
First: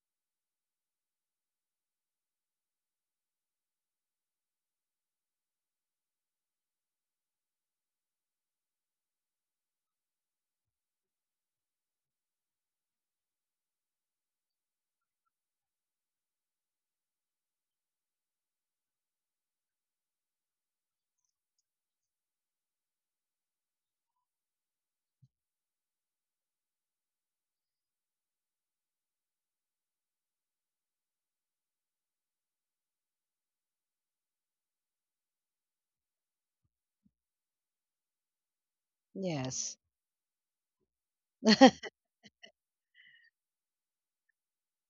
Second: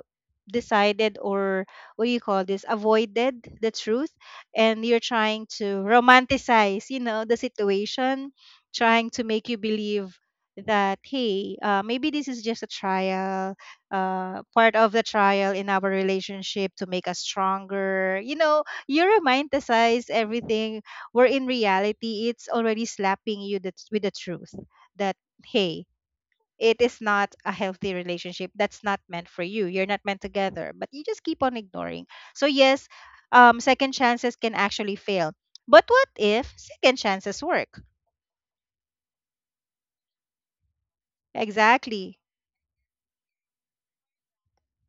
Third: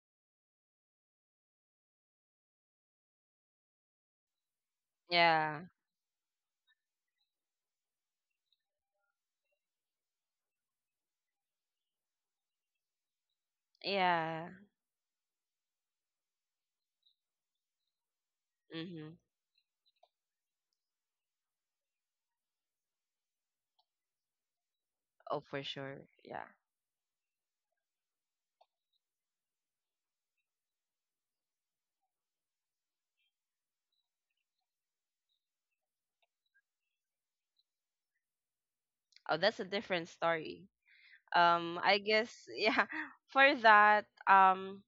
Speaker 1: decided or, what do you call this? Avoided the truth, and you're trying
Speaker 3: Yeah.
Speaker 1: to romanticize, the situation, trying to make you believe that hey, maybe this is just a trial,
Speaker 3: Yeah.
Speaker 1: part of the trial in our relationship to make us stronger. You know, you
Speaker 3: Mm-hmm.
Speaker 1: romanticize everything where in reality it's already slapping you with the truth that
Speaker 3: Oh, for
Speaker 1: hey,
Speaker 3: sure. Yeah.
Speaker 1: it is not a healthy relationship, that's not meant for you, you're not meant together, but you just keep on ignoring. So yes, second chances can actually fail, but what if second chances work?
Speaker 3: Oh, that's a
Speaker 2: Yes.
Speaker 3: different story. I
Speaker 1: Exactly.
Speaker 3: guess yeah. For that,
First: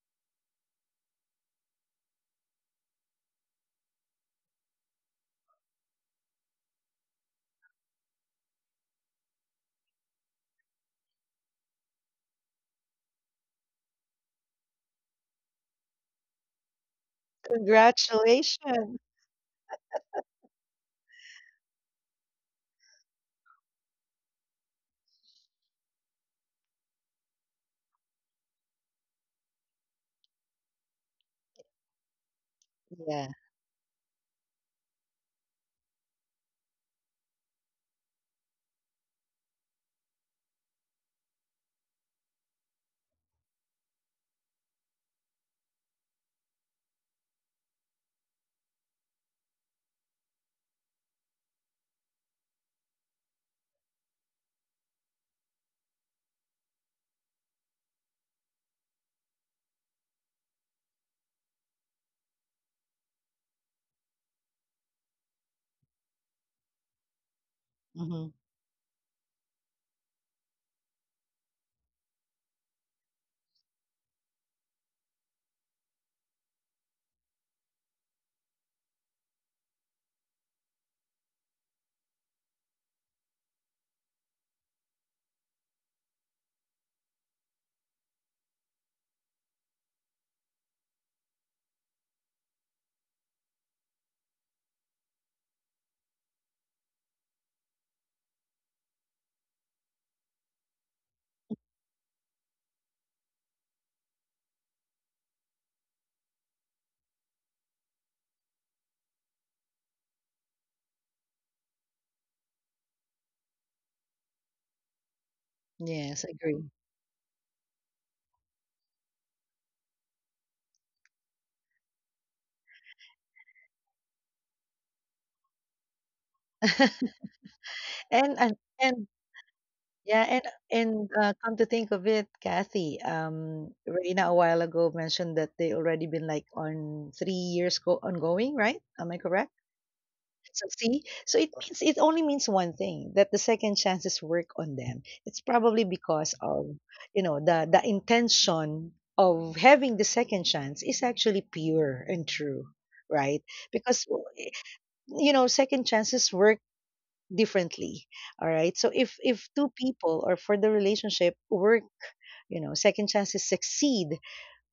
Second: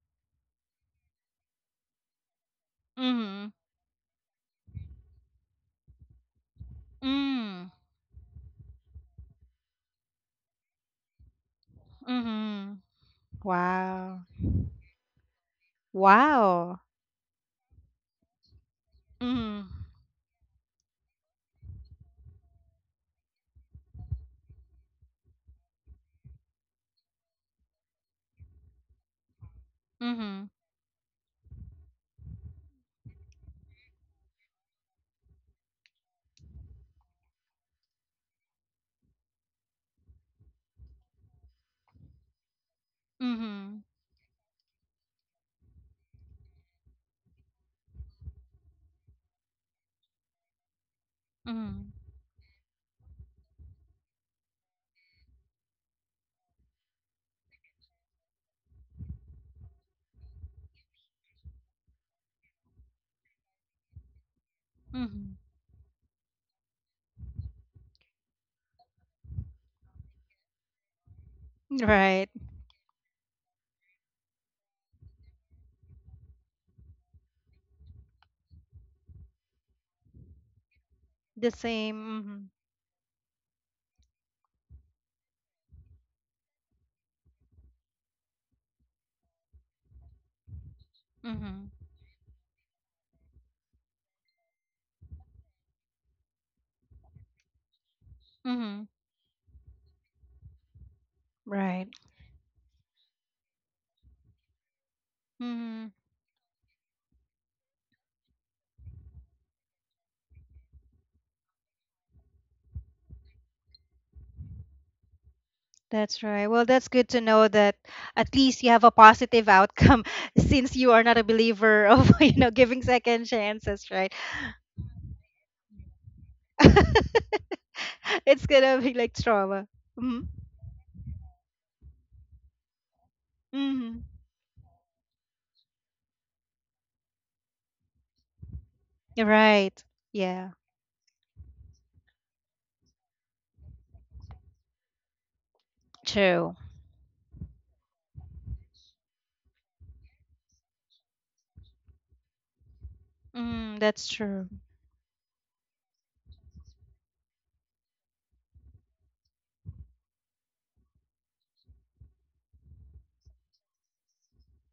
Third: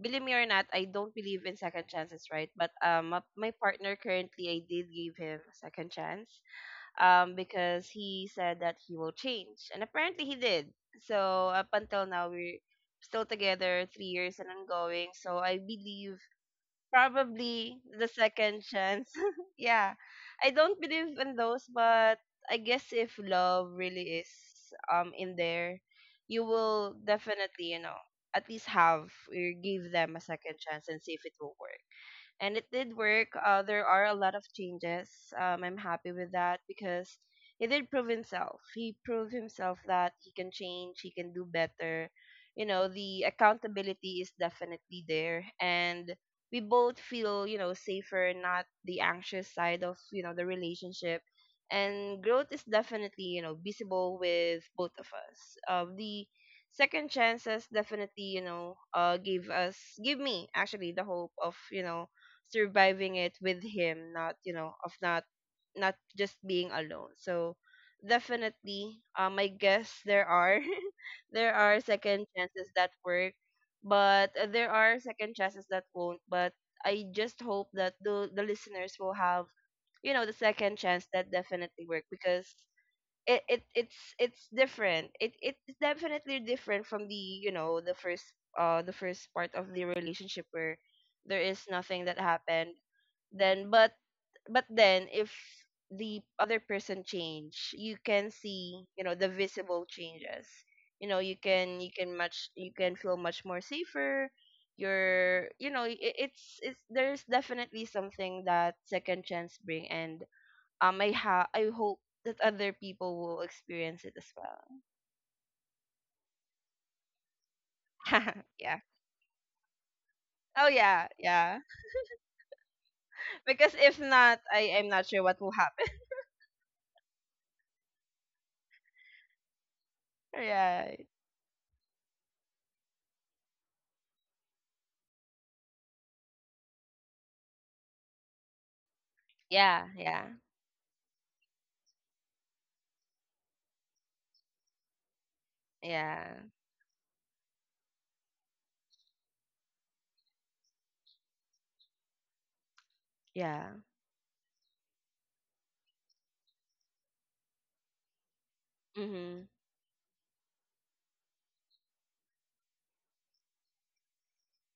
Speaker 3: believe me or not, I don't believe,
Speaker 1: Mm-hmm. Mm.
Speaker 3: because he said that he will change, and apparently he did. So up until now, we're
Speaker 1: Mm-hmm.
Speaker 3: still together, three
Speaker 1: Wow.
Speaker 3: years and ongoing. So I believe
Speaker 1: Wow.
Speaker 3: probably the second
Speaker 2: Congratulations.
Speaker 3: chance.
Speaker 1: Mm.
Speaker 3: Yeah, I don't believe in those, but I guess if love really is, in there, you will definitely, at least have or give them a
Speaker 1: Mm-hmm.
Speaker 3: second chance and see if it will work. And it did
Speaker 2: Yeah.
Speaker 3: work. There are a lot of changes. I'm happy with that because he did prove himself. He proved himself that he can change, he can do better. You know, the
Speaker 1: Mm-hmm.
Speaker 3: accountability is definitely there, and we both feel, safer, not the anxious side of, the relationship.
Speaker 1: Mm-hmm.
Speaker 3: And growth is definitely, visible with both of us. The second chances definitely, gave us give me actually the hope of, surviving it with him, not, of not
Speaker 1: Mm-hmm.
Speaker 3: not just being alone. So
Speaker 2: Hmm.
Speaker 3: definitely, I guess there are there are second
Speaker 1: Right.
Speaker 3: chances that work, but, there are second chances that won't. But I just hope that the listeners will have, the second chance that
Speaker 1: The
Speaker 3: definitely
Speaker 1: same.
Speaker 3: work
Speaker 1: Mm-hmm.
Speaker 3: because it's different. It's definitely different from the you know the first part of the relationship where there is
Speaker 1: Mm-hmm.
Speaker 3: nothing that happened. Then, but then if the other person change, you can see,
Speaker 1: Mm-hmm.
Speaker 3: the visible changes.
Speaker 1: Right.
Speaker 3: You can feel much more safer. You're you know
Speaker 1: Hmm.
Speaker 3: it, it's There's definitely something that second chance bring, and, I hope that other people will experience it as well.
Speaker 1: That's
Speaker 2: Yes,
Speaker 1: right.
Speaker 2: agree.
Speaker 1: Well, that's good to know that at least you
Speaker 3: Yeah.
Speaker 1: have a positive outcome,
Speaker 3: Oh
Speaker 1: since you are
Speaker 3: yeah,
Speaker 1: not a
Speaker 3: yeah.
Speaker 1: believer of, you know, giving second
Speaker 3: Because
Speaker 1: chances,
Speaker 3: if
Speaker 1: right?
Speaker 3: not, I'm not sure what will happen.
Speaker 2: And
Speaker 1: It's
Speaker 2: and
Speaker 1: gonna be
Speaker 2: and
Speaker 1: like trauma. Mm-hmm.
Speaker 2: yeah, and
Speaker 3: Right.
Speaker 2: and uh, come to think of it, Kathy,
Speaker 1: Mm-hmm.
Speaker 2: Reina a while ago mentioned that they already been like on 3 years go ongoing, right? Am I correct?
Speaker 3: Yeah,
Speaker 1: Right.
Speaker 3: yeah.
Speaker 1: Yeah.
Speaker 2: So see, so it only means one thing, that the second chances work on them. It's probably
Speaker 3: Yeah.
Speaker 2: because
Speaker 1: True.
Speaker 2: of the intention of having the second chance is actually pure and true, right?
Speaker 3: Yeah.
Speaker 1: Mm,
Speaker 2: Because
Speaker 1: that's true.
Speaker 2: you know second chances work differently. All right, so if
Speaker 3: Mhm.
Speaker 2: if two people or for the relationship work, you know, second chances succeed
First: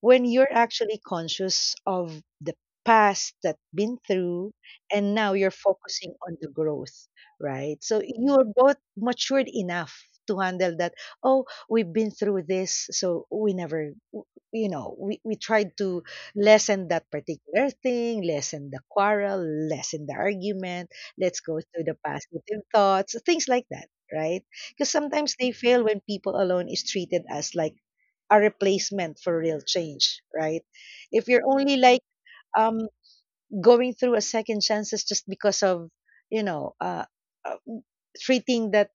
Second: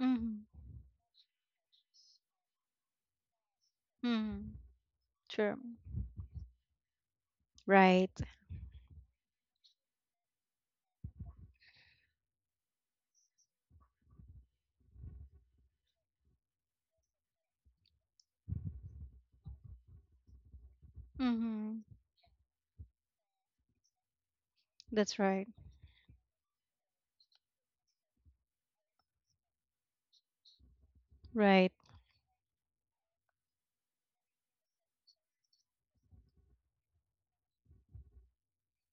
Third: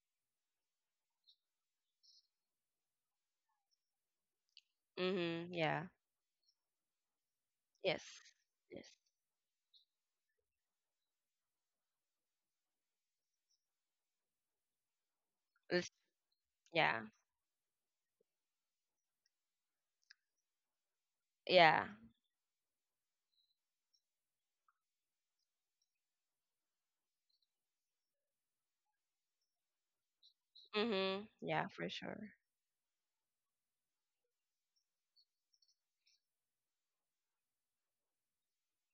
Speaker 2: when you're actually conscious of the past that been
Speaker 1: Hmm.
Speaker 2: through, and now
Speaker 3: Mhm.
Speaker 2: you're
Speaker 1: True.
Speaker 3: Yeah.
Speaker 2: focusing on the growth, right? So
Speaker 3: Yes.
Speaker 1: Right.
Speaker 2: you're both
Speaker 3: Yes.
Speaker 2: matured enough to handle that. Oh, we've been through this, so we never we tried
Speaker 3: Let's-
Speaker 2: to lessen
Speaker 3: yeah.
Speaker 2: that particular thing, lessen the quarrel, lessen the argument, let's go through
Speaker 1: Hmm.
Speaker 3: Yeah.
Speaker 2: the positive thoughts, things like that, right? Because
Speaker 1: That's
Speaker 2: sometimes
Speaker 1: right.
Speaker 2: they fail when people alone is treated as like a replacement for real change, right? If
Speaker 3: Mhm.
Speaker 2: you're
Speaker 3: Yeah,
Speaker 1: Right.
Speaker 2: only
Speaker 3: for
Speaker 2: like
Speaker 3: sure.
Speaker 2: um going through a second chances just because of you know uh, uh treating that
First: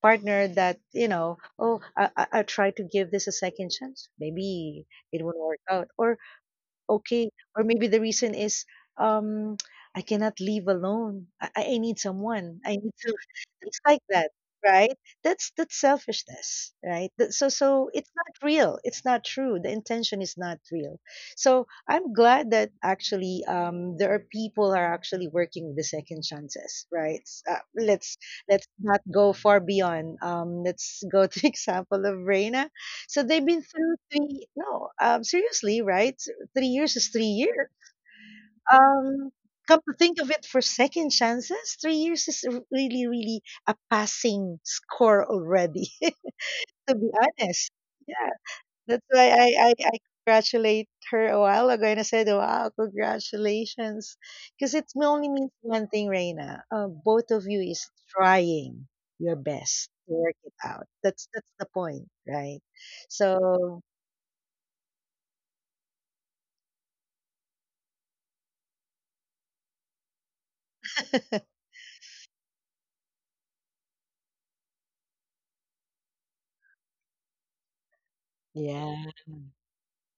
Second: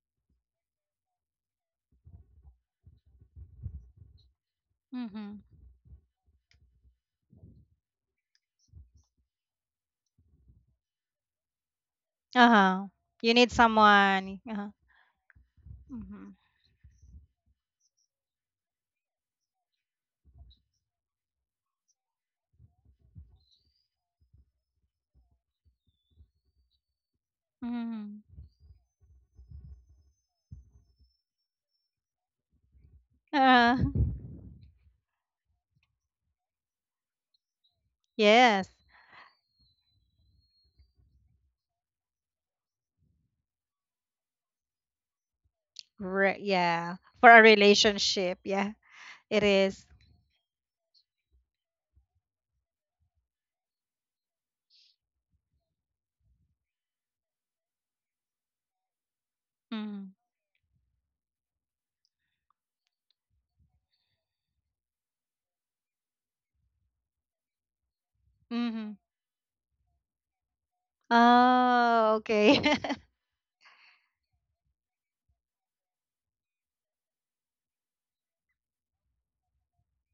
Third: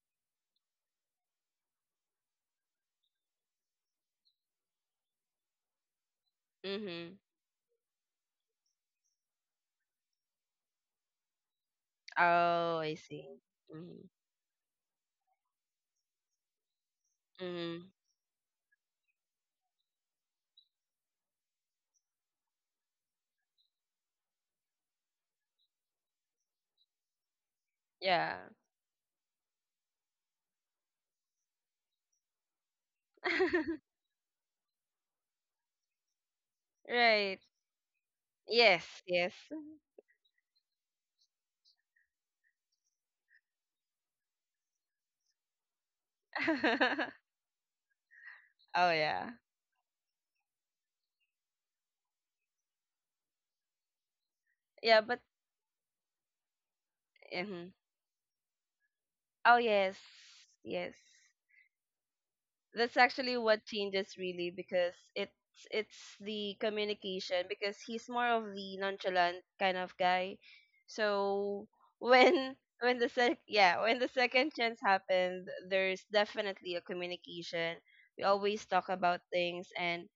Speaker 2: partner that you know, oh, I try to give this a second chance. Maybe it
Speaker 1: Hmm.
Speaker 2: won't work out, or
Speaker 3: Mhm.
Speaker 2: okay, or maybe the reason is um I cannot live alone. I need
Speaker 1: Uh
Speaker 2: someone. I
Speaker 3: Oh,
Speaker 1: huh.
Speaker 2: need
Speaker 3: I
Speaker 2: to.
Speaker 3: see.
Speaker 1: You need
Speaker 2: It's like
Speaker 3: Mhm.
Speaker 2: that,
Speaker 1: someone. Uh huh.
Speaker 2: right? That's
Speaker 1: Hmm.
Speaker 2: selfishness, right? So
Speaker 3: Mhm.
Speaker 2: it's not real, it's not true, the intention is not real. So I'm glad that actually there are people are actually working with the second chances, right? Let's
Speaker 1: Hmm.
Speaker 3: Yeah.
Speaker 2: let's not go far beyond. Let's go to example of Reina. So they've been
Speaker 1: Uh,
Speaker 2: through three, no, seriously, right? 3 years is 3
Speaker 3: right.
Speaker 2: years.
Speaker 1: yes.
Speaker 3: Yes,
Speaker 2: Um,
Speaker 3: yes.
Speaker 2: come to think of it, for second chances, 3 years is really, really a passing score already,
Speaker 1: Re,
Speaker 2: to
Speaker 1: yeah,
Speaker 2: be
Speaker 1: for a
Speaker 2: honest. Yeah,
Speaker 1: relationship. Yeah,
Speaker 3: oh
Speaker 2: that's why
Speaker 3: yeah.
Speaker 1: it
Speaker 2: I, I,
Speaker 1: is.
Speaker 2: I congratulate her a while ago and I said, wow, congratulations. Because it
Speaker 3: Yeah, but
Speaker 2: only means one thing, Reina. Both of you
Speaker 3: mhm.
Speaker 2: is trying your
Speaker 3: Oh
Speaker 2: best
Speaker 3: yes,
Speaker 1: Mm-hmm.
Speaker 2: to work it out.
Speaker 3: yes,
Speaker 2: That's the point, right?
Speaker 3: that's actually what
Speaker 2: So,
Speaker 3: changes really because it's the communication, because he's more of the
Speaker 1: Mm-hmm.
Speaker 3: nonchalant kind of guy, so
Speaker 1: Oh,
Speaker 3: when
Speaker 1: okay.
Speaker 3: when the sec yeah, when the second chance happened, there's definitely a communication. We always talk
Speaker 2: yeah.
Speaker 3: about things, and,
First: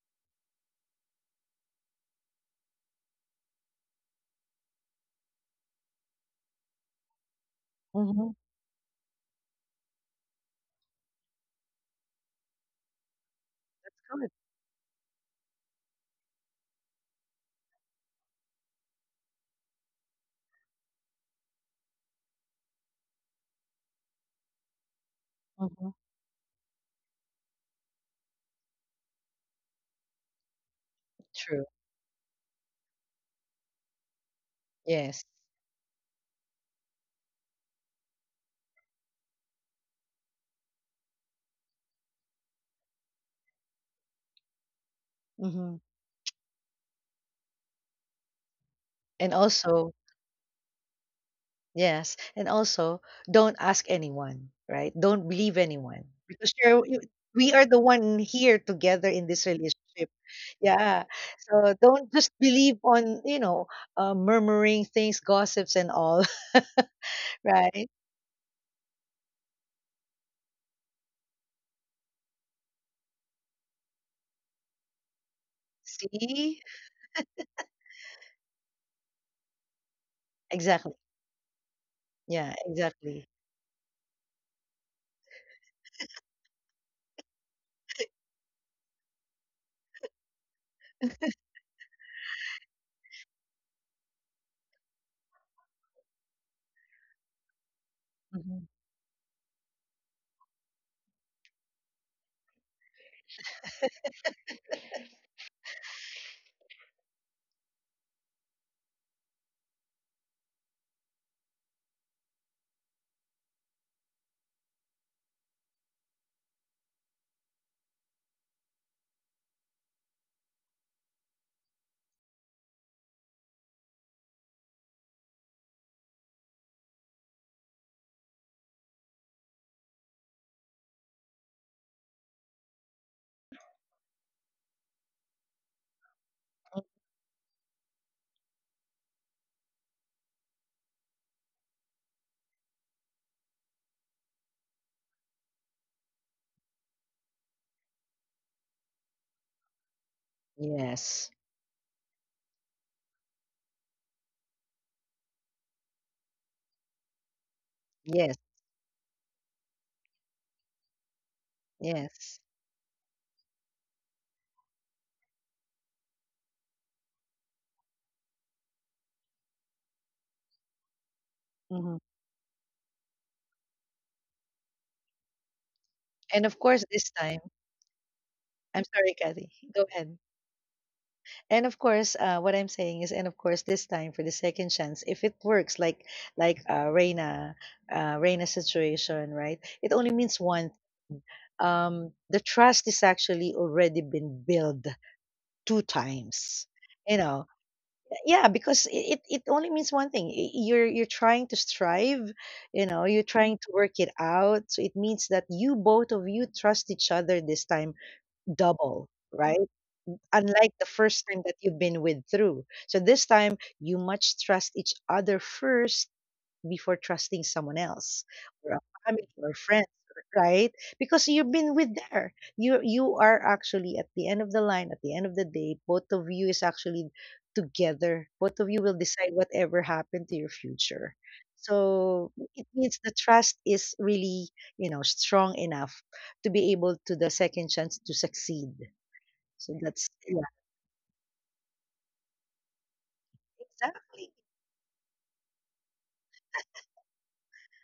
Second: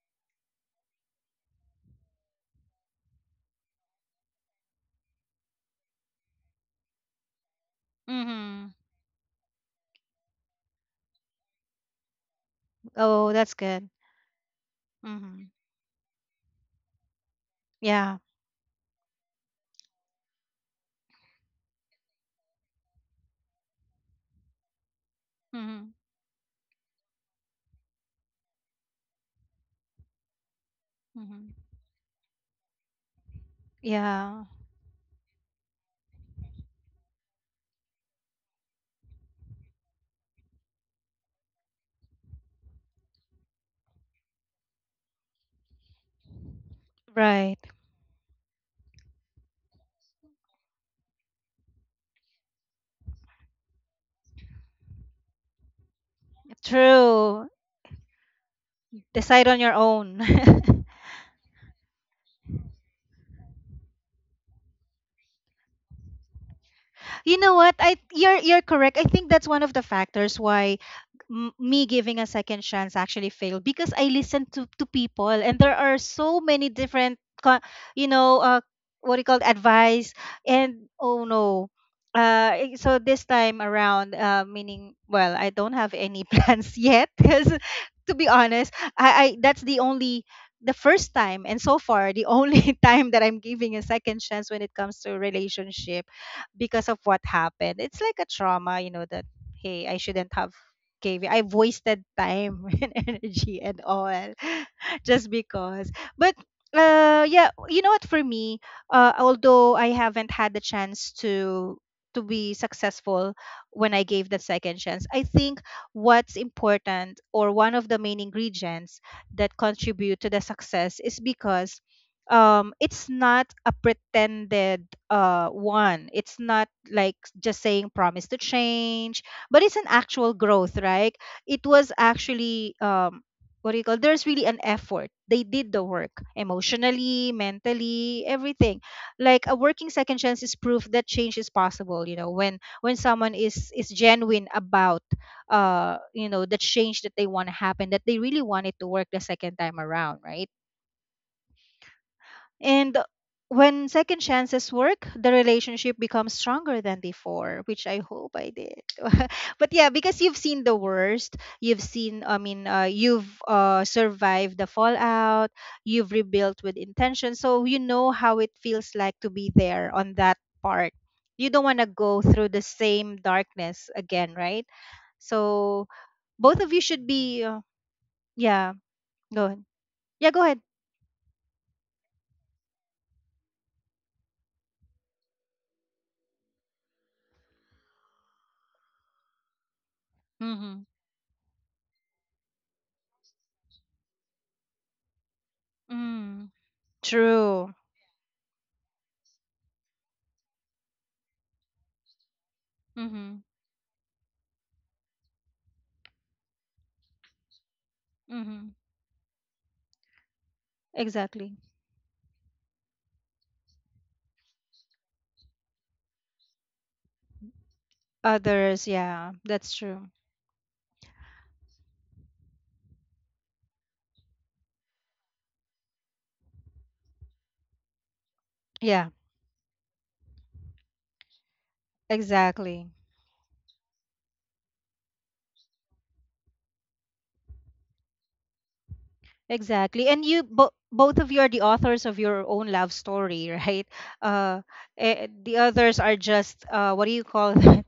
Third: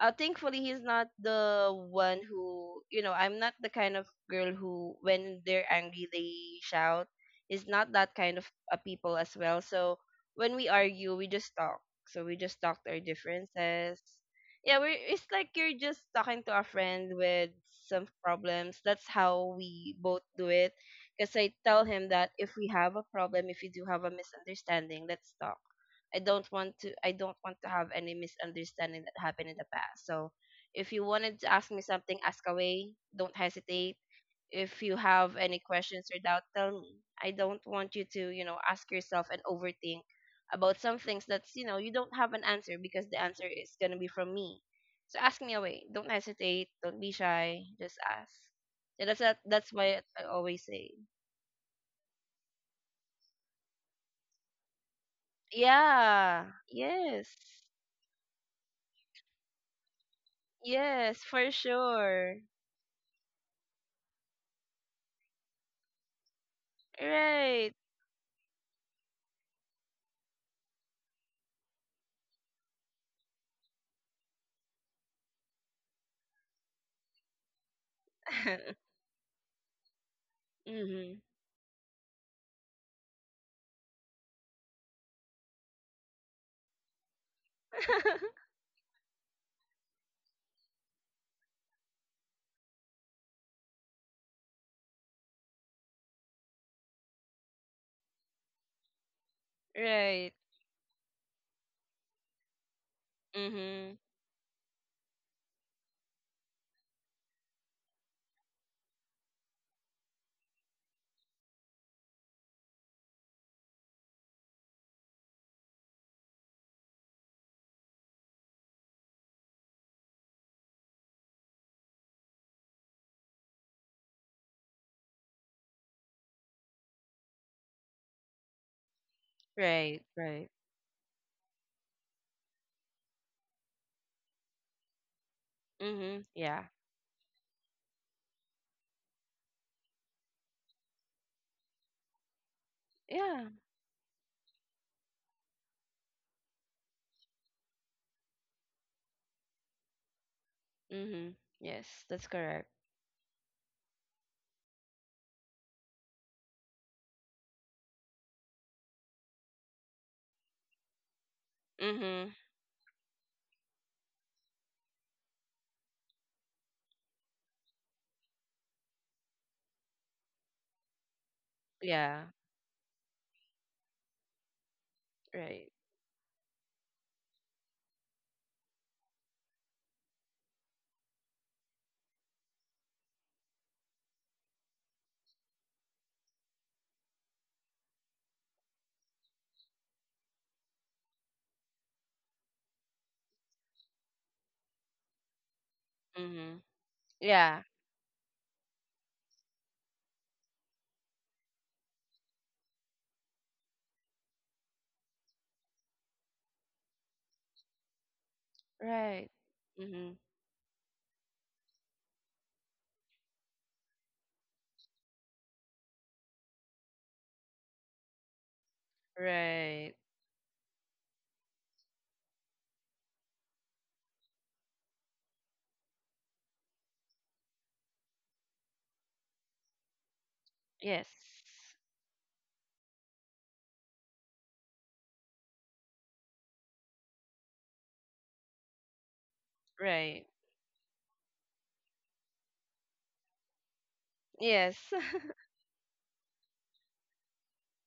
Speaker 3: thankfully he's not the one who, I'm not the kind of girl who, when they're angry, they shout. Is not that
Speaker 2: Hmm.
Speaker 3: kind of,
Speaker 1: Mm-hmm.
Speaker 3: people as well. So when we argue we just talk, so we just talked our
Speaker 1: Oh, that's good.
Speaker 3: differences.
Speaker 2: Good.
Speaker 3: Yeah, we it's
Speaker 1: Mm-hmm.
Speaker 3: like you're just talking to a friend with some
Speaker 1: Yeah.
Speaker 3: problems. That's how we both do it. Because I tell him that if we have a problem, if we do have a misunderstanding, let's talk.
Speaker 2: Hmm.
Speaker 1: Mm-hmm.
Speaker 3: I don't want to have any misunderstanding that happened in the past. So if you wanted to
Speaker 1: Mm-hmm.
Speaker 2: True.
Speaker 3: ask me something, ask away. Don't hesitate,
Speaker 1: Yeah,
Speaker 3: if you
Speaker 2: Yes.
Speaker 3: have any questions or doubt, tell me. I don't want you to, ask yourself and overthink about some things that's, you don't have an answer because the answer is going to be from me. So ask me
Speaker 2: Mhm.
Speaker 3: away. Don't hesitate. Don't be shy.
Speaker 1: right.
Speaker 3: Just ask. So
Speaker 2: And
Speaker 3: that's
Speaker 2: also,
Speaker 3: why I always say.
Speaker 2: yes, and also don't ask anyone, right? Don't believe anyone
Speaker 3: Yeah.
Speaker 2: because
Speaker 1: True.
Speaker 2: we
Speaker 3: Yes.
Speaker 2: are the one here together in
Speaker 1: Decide
Speaker 2: this
Speaker 1: on your
Speaker 2: relationship.
Speaker 1: own.
Speaker 2: Yeah.
Speaker 3: Yes, for
Speaker 2: So don't just
Speaker 3: sure.
Speaker 2: believe on, murmuring things, gossips, and all,
Speaker 1: You know what?
Speaker 3: Right.
Speaker 2: right?
Speaker 1: I You're correct. I think that's one of the factors why me giving a second chance actually failed, because I listened to people and there are so
Speaker 2: See?
Speaker 1: many different, you know, what do you call it, advice, and
Speaker 2: Exactly.
Speaker 3: Mhm.
Speaker 1: oh no.
Speaker 2: Yeah,
Speaker 1: So this
Speaker 2: exactly.
Speaker 1: time around, meaning, well, I don't have any plans yet because to be honest, I that's the only, the first time and so far the only time that I'm giving a second chance when it comes to relationship, because of what happened. It's like a
Speaker 2: Mhm.
Speaker 1: trauma, you know, that hey, I shouldn't
Speaker 3: Right.
Speaker 1: have caving. I've wasted time and energy and
Speaker 3: Mhm.
Speaker 1: all just because. But yeah, you know what? For me, although I haven't had the chance to be successful when I gave the second chance, I think what's important, or one of the main ingredients that contribute to the success, is because it's not a pretended one, it's not like just saying promise to change, but it's an
Speaker 3: Right,
Speaker 1: actual
Speaker 3: right.
Speaker 1: growth, right? It was actually what do you call, there's really an effort, they did the work
Speaker 3: Mhm. Yeah.
Speaker 2: Mm,
Speaker 1: emotionally, mentally, everything. Like a working second chance is proof that change is possible, you know, when someone
Speaker 3: Yeah.
Speaker 1: is genuine about you know, the change that they want to happen, that they really want it to work the second time around, right?
Speaker 3: Mm-hmm.
Speaker 2: yes.
Speaker 3: Yes, that's correct.
Speaker 1: And when second chances work, the relationship becomes stronger than before, which I hope
Speaker 2: Yes.
Speaker 1: I did. But yeah, because you've seen the worst, you've seen,
Speaker 3: Mm-hmm.
Speaker 1: I
Speaker 2: Yes.
Speaker 1: mean, you've survived the fallout, you've rebuilt with intention. So you know how it feels like to be there on that part. You don't want to
Speaker 2: Hmm.
Speaker 1: go
Speaker 3: Yeah.
Speaker 1: through the same darkness again, right?
Speaker 3: Right.
Speaker 1: So
Speaker 2: And
Speaker 1: both
Speaker 2: of
Speaker 1: of you
Speaker 2: course,
Speaker 1: should
Speaker 2: this
Speaker 1: be,
Speaker 2: time,
Speaker 1: yeah,
Speaker 2: I'm sorry,
Speaker 1: go
Speaker 2: Kathy.
Speaker 1: ahead.
Speaker 2: Go ahead.
Speaker 1: Yeah, go ahead.
Speaker 2: And of course, what I'm saying is, and of course, this time for the second chance, if it works, like like Reina's situation, right? It only means one.
Speaker 1: Mm-hmm.
Speaker 2: The trust is actually already been built two
Speaker 1: Mm,
Speaker 3: Mm-hmm.
Speaker 2: times. You know,
Speaker 3: Yeah.
Speaker 1: true.
Speaker 2: yeah, because it only means one thing. You're trying to strive, you know, you're
Speaker 1: Mm-hmm.
Speaker 2: trying to work it out. So it means that you both of you trust each other this time
Speaker 1: Mm-hmm.
Speaker 2: double,
Speaker 3: Right.
Speaker 2: right?
Speaker 3: Mm-hmm.
Speaker 2: Unlike the first time
Speaker 1: Exactly.
Speaker 2: that you've been with through. So this time you must trust each other first before trusting someone else or a
Speaker 1: Others,
Speaker 2: family
Speaker 1: yeah,
Speaker 2: or
Speaker 1: that's
Speaker 2: friends,
Speaker 3: Right.
Speaker 1: true.
Speaker 2: right? Because you've been with there. You are actually at the end of the line, at the end of the day, both of you is actually together. Both of you will
Speaker 1: Yeah,
Speaker 2: decide whatever happened to your
Speaker 3: Yes.
Speaker 2: future. So it
Speaker 1: exactly.
Speaker 2: means the trust is really, strong enough to be able to the second chance to succeed. So
Speaker 1: Exactly.
Speaker 2: that's
Speaker 1: And
Speaker 3: Right.
Speaker 1: you both of you are the authors of your own love story, right?
Speaker 2: exactly.
Speaker 1: Uh,
Speaker 3: Yes.
Speaker 1: the others are just uh, what do you call that?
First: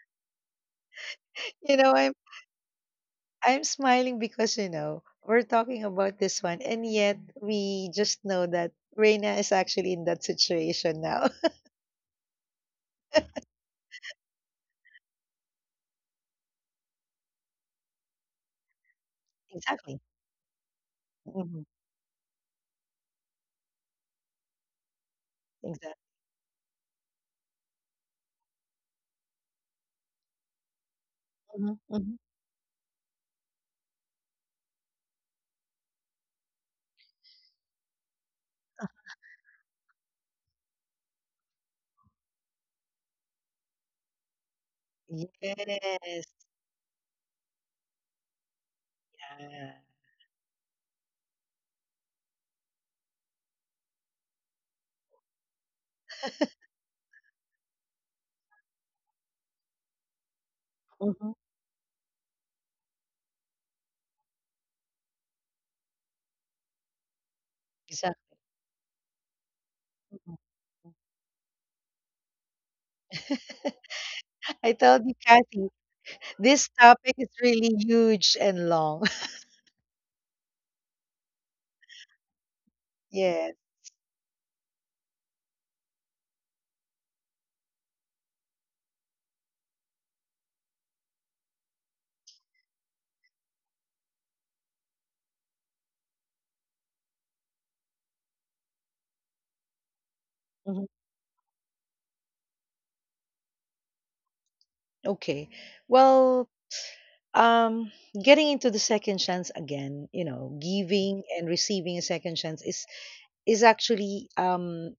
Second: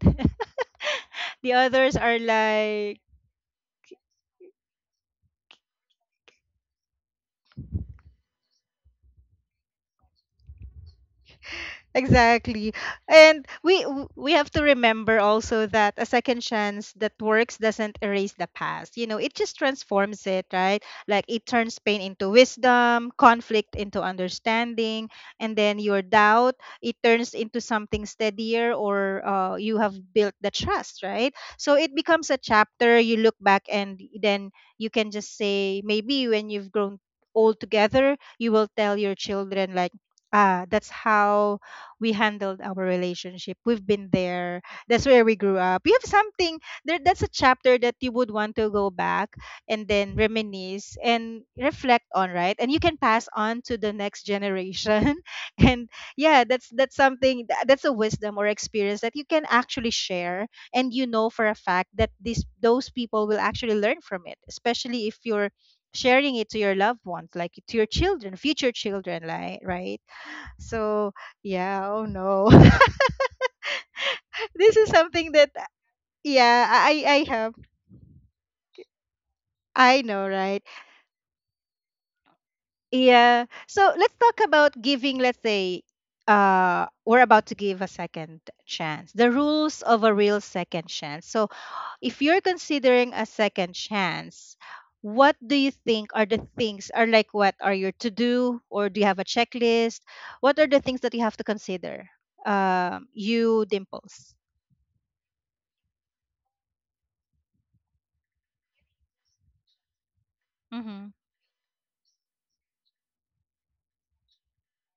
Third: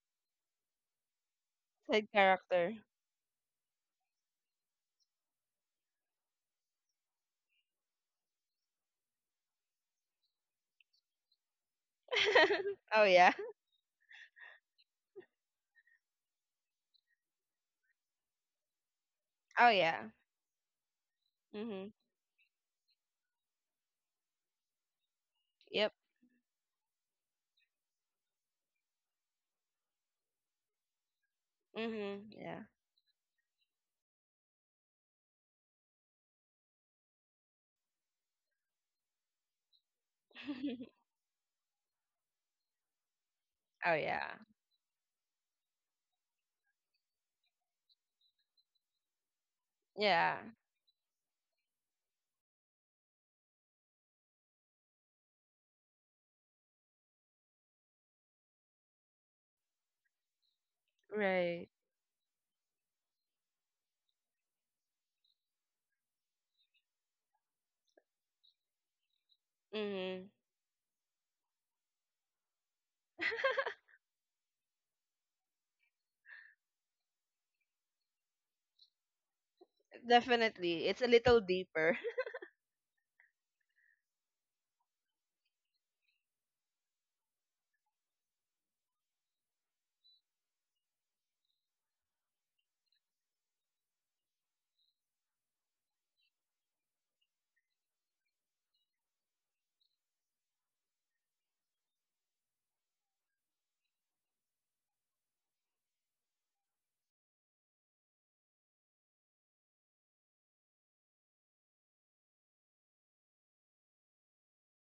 Speaker 1: The
Speaker 2: You know,
Speaker 1: others
Speaker 3: Side
Speaker 2: I'm
Speaker 1: are
Speaker 3: character.
Speaker 1: like,
Speaker 2: I'm smiling because we're talking about this one, and yet we just know that Reina is actually in that situation now.
Speaker 1: exactly.
Speaker 3: Oh yeah.
Speaker 1: And we have to remember also that a second chance that works doesn't erase the past. You know, it just
Speaker 3: Oh
Speaker 2: Exactly.
Speaker 3: yeah.
Speaker 1: transforms it, right? Like, it
Speaker 2: Hmm.
Speaker 1: turns
Speaker 3: Mm-hmm.
Speaker 1: pain into wisdom, conflict into understanding, and then
Speaker 3: Yep.
Speaker 2: Exactly.
Speaker 1: your doubt, it turns into something steadier, or you have built the trust, right?
Speaker 2: Hmm
Speaker 1: So it
Speaker 2: hmm.
Speaker 1: becomes
Speaker 3: Mm-hmm.
Speaker 1: a
Speaker 3: Yeah.
Speaker 1: chapter you look back and then you can just say maybe, when you've grown old together, you will tell your children like, ah, that's how we handled our relationship. We've
Speaker 3: Oh
Speaker 1: been
Speaker 3: yeah.
Speaker 1: there. That's where we grew up. You have
Speaker 2: Yes.
Speaker 1: something there, that's a chapter that you would want to go back and then
Speaker 3: Yeah.
Speaker 1: reminisce and reflect on, right? And you can pass on to the next generation. And yeah, that's something that's a wisdom or experience that you can actually share, and you know
Speaker 2: Hmm.
Speaker 1: for a
Speaker 3: Right.
Speaker 1: fact that these those people will actually learn from it, especially if you're sharing it to your loved ones, like to your children,
Speaker 2: Exactly.
Speaker 1: future children, like, right?
Speaker 3: Mm-hmm.
Speaker 1: So yeah, oh no.
Speaker 2: I
Speaker 1: This is
Speaker 2: told you,
Speaker 1: something that
Speaker 2: Kathy,
Speaker 1: yeah,
Speaker 2: this topic is
Speaker 1: I have,
Speaker 2: really huge and long.
Speaker 1: I know, right?
Speaker 3: Definitely. It's a little deeper.
Speaker 1: Yeah.
Speaker 2: Yes.
Speaker 1: So let's talk about giving, let's say uh, we're about to give a second chance. The rules of a real second chance. So if you're considering a second chance, what do you think are the things, are like, what are your to do, or do you have a checklist? What are the things that you have to consider? Um, you, Dimples.
Speaker 2: Okay. Well, um, getting into the second chance again,
Speaker 1: Mhm.
Speaker 2: giving and receiving a second chance is actually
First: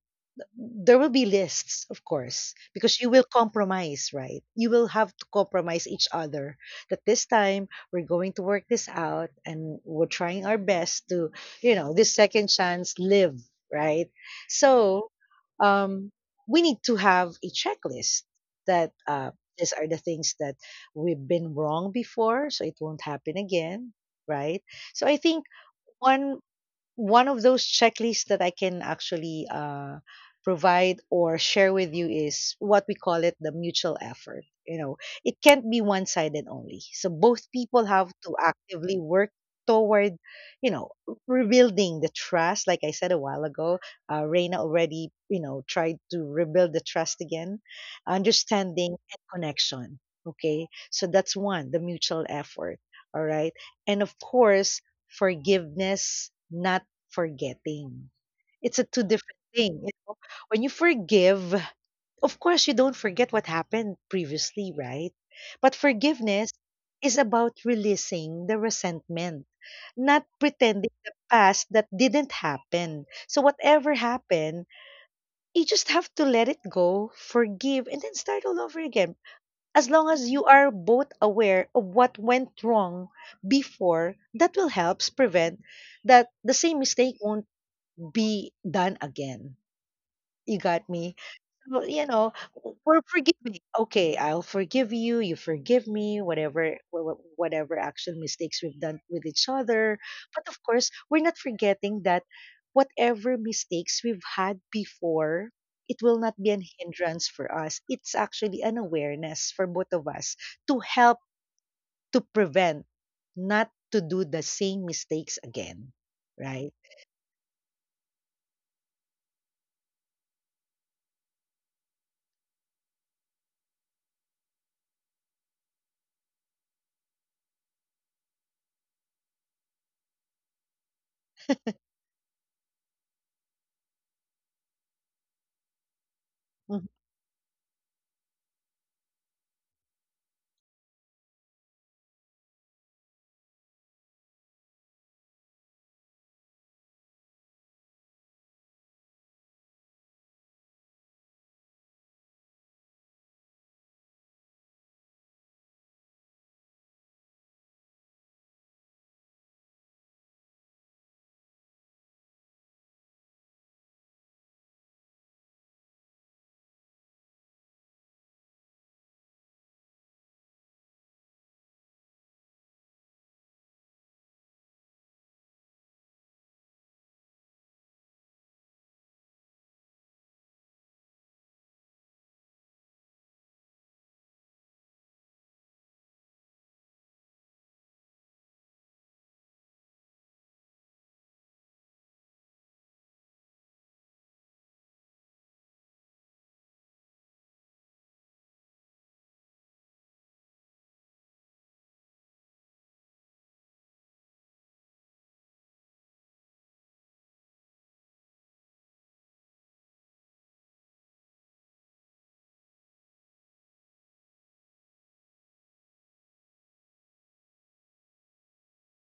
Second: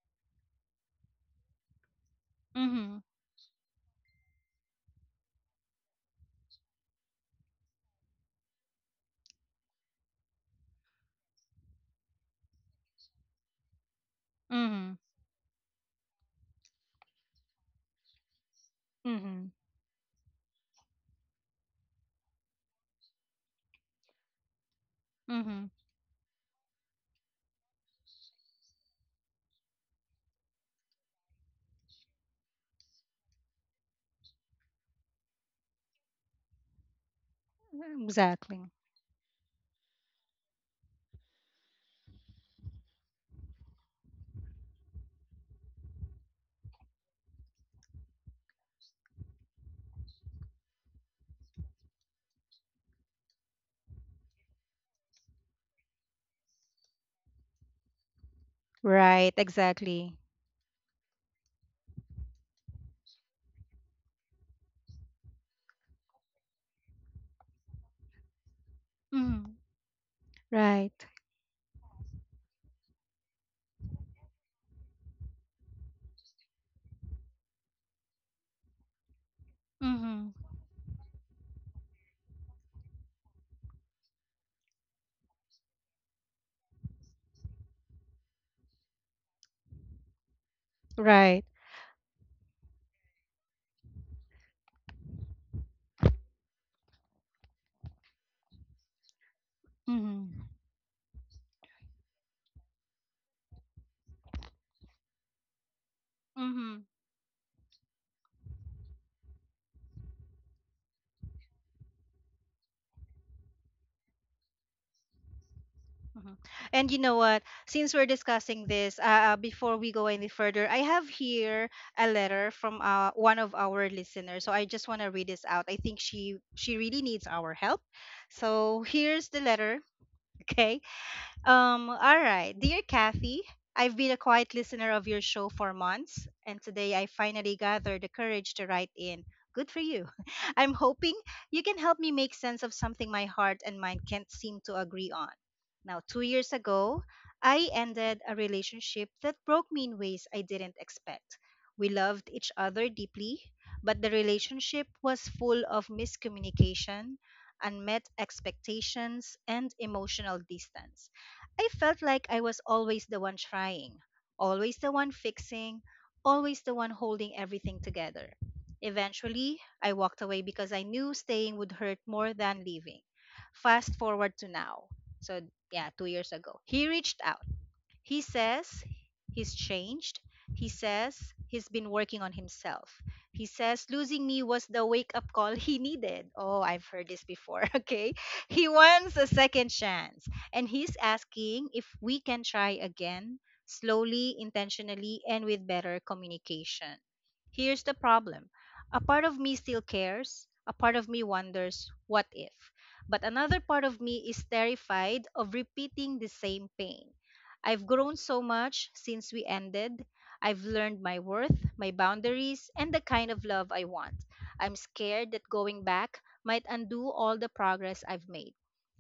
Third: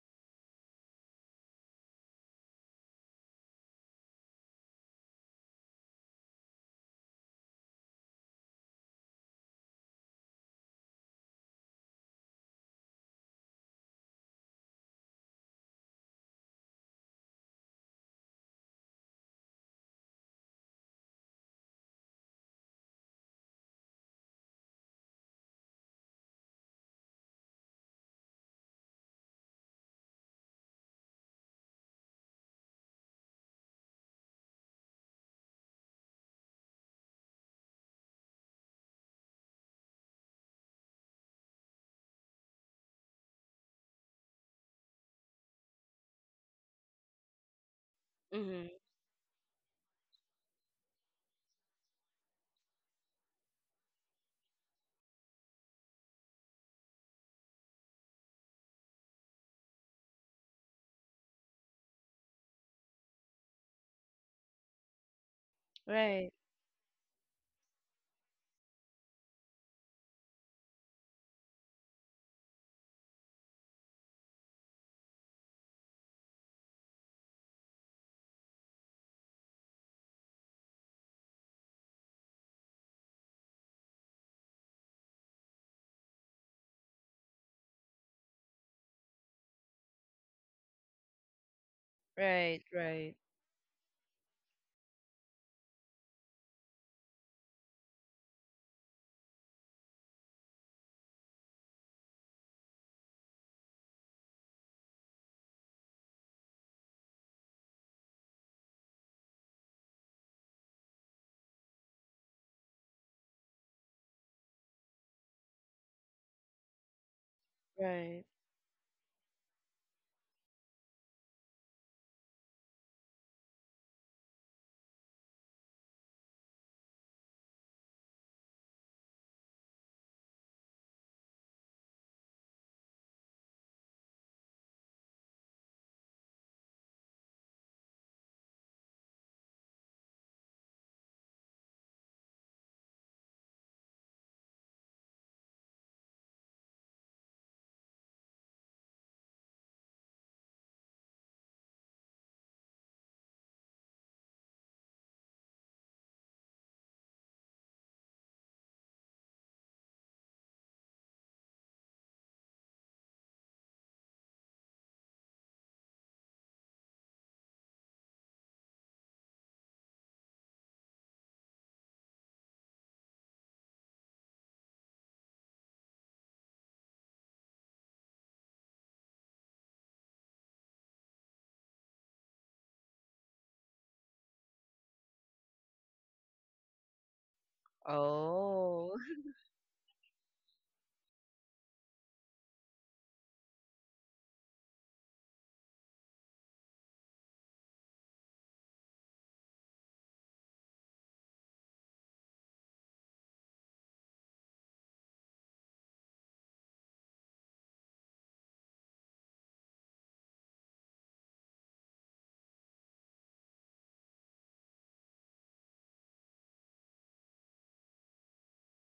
Speaker 2: there will be lists, of course, because
Speaker 1: Mhm.
Speaker 2: you will compromise, right? You will have to compromise each other that this time we're going to work this out and we're trying our best to, this second chance live, right?
Speaker 1: Mhm.
Speaker 2: So um, we need to have a checklist that
Speaker 1: Mm-hmm.
Speaker 2: these are the things that we've been wrong before, so it won't happen again, right? So I think
Speaker 1: Mm-hmm.
Speaker 2: one one of those checklists that I can actually provide or share with you is what we call it the mutual effort. You know, it can't be one sided only. So both people have to
Speaker 1: Exactly.
Speaker 2: actively work toward, you know, rebuilding the trust. Like I said a while ago, Reina already, you know, tried to rebuild the trust again,
Speaker 3: Mm-hmm.
Speaker 2: understanding and connection. Okay. So that's one, the mutual effort. All right. And of course, forgiveness, not forgetting. It's a two
Speaker 1: Right.
Speaker 2: different thing. You know?
Speaker 1: Exactly.
Speaker 2: When you forgive, of course, you don't forget what happened previously, right? But
Speaker 3: Right.
Speaker 2: forgiveness is about releasing the resentment,
Speaker 1: Mm-hmm.
Speaker 2: not pretending
Speaker 1: Right.
Speaker 2: the past that didn't happen. So, whatever happened, you just have to let it go, forgive, and then start all over again. As long
Speaker 1: Mm-hmm.
Speaker 2: as you are both aware of what went wrong before, that will help prevent that the same mistake won't be done again. You got me?
Speaker 1: Right.
Speaker 2: So, you know,
Speaker 3: Right.
Speaker 2: we're
Speaker 3: Right.
Speaker 2: forgiving. Okay, I'll forgive you. You forgive me. Whatever, whatever action mistakes we've done with each other.
Speaker 1: Mm-hmm.
Speaker 2: But of course, we're not forgetting that whatever mistakes we've had before, it will not be an
Speaker 1: Mm-hmm.
Speaker 2: hindrance for us. It's actually an awareness for both of us to help to prevent, not to do the same mistakes again.
Speaker 1: Mm-hmm.
Speaker 2: Right?
Speaker 1: And you know what? Since we're
Speaker 3: Right.
Speaker 1: discussing this, before we go any further, I have here a letter from one of our listeners. So I just want to read this out. I think she really needs our help. So here's the letter. Okay. All right. Dear Kathy, I've been a quiet listener of your show for months, and
Speaker 2: Mhm.
Speaker 1: today I finally gathered the courage to write in. Good for you. I'm hoping you can help me make sense of something my heart and mind can't seem to agree on. Now, 2 years ago, I ended a relationship that broke me in ways I didn't expect. We loved each other deeply, but the relationship was full of miscommunication, unmet expectations, and emotional distance. I felt like I was always the one trying, always the one fixing, always the one holding everything together. Eventually, I walked away because I knew staying would hurt more than leaving. Fast forward to now. So, yeah, 2 years ago, he reached out, he says he's changed. He says he's been working on himself. He says losing me was the wake up call he needed. Oh, I've heard this before. Okay. He
Speaker 3: Oh.
Speaker 1: wants a second chance. And he's asking if we can try again, slowly, intentionally, and with better communication. Here's the problem, a part of me still cares, a part of me wonders, what if? But another part of me is terrified of repeating the same pain. I've grown so much since we ended. I've learned my worth, my boundaries, and the kind of love I want. I'm scared that going back might undo all the progress I've made.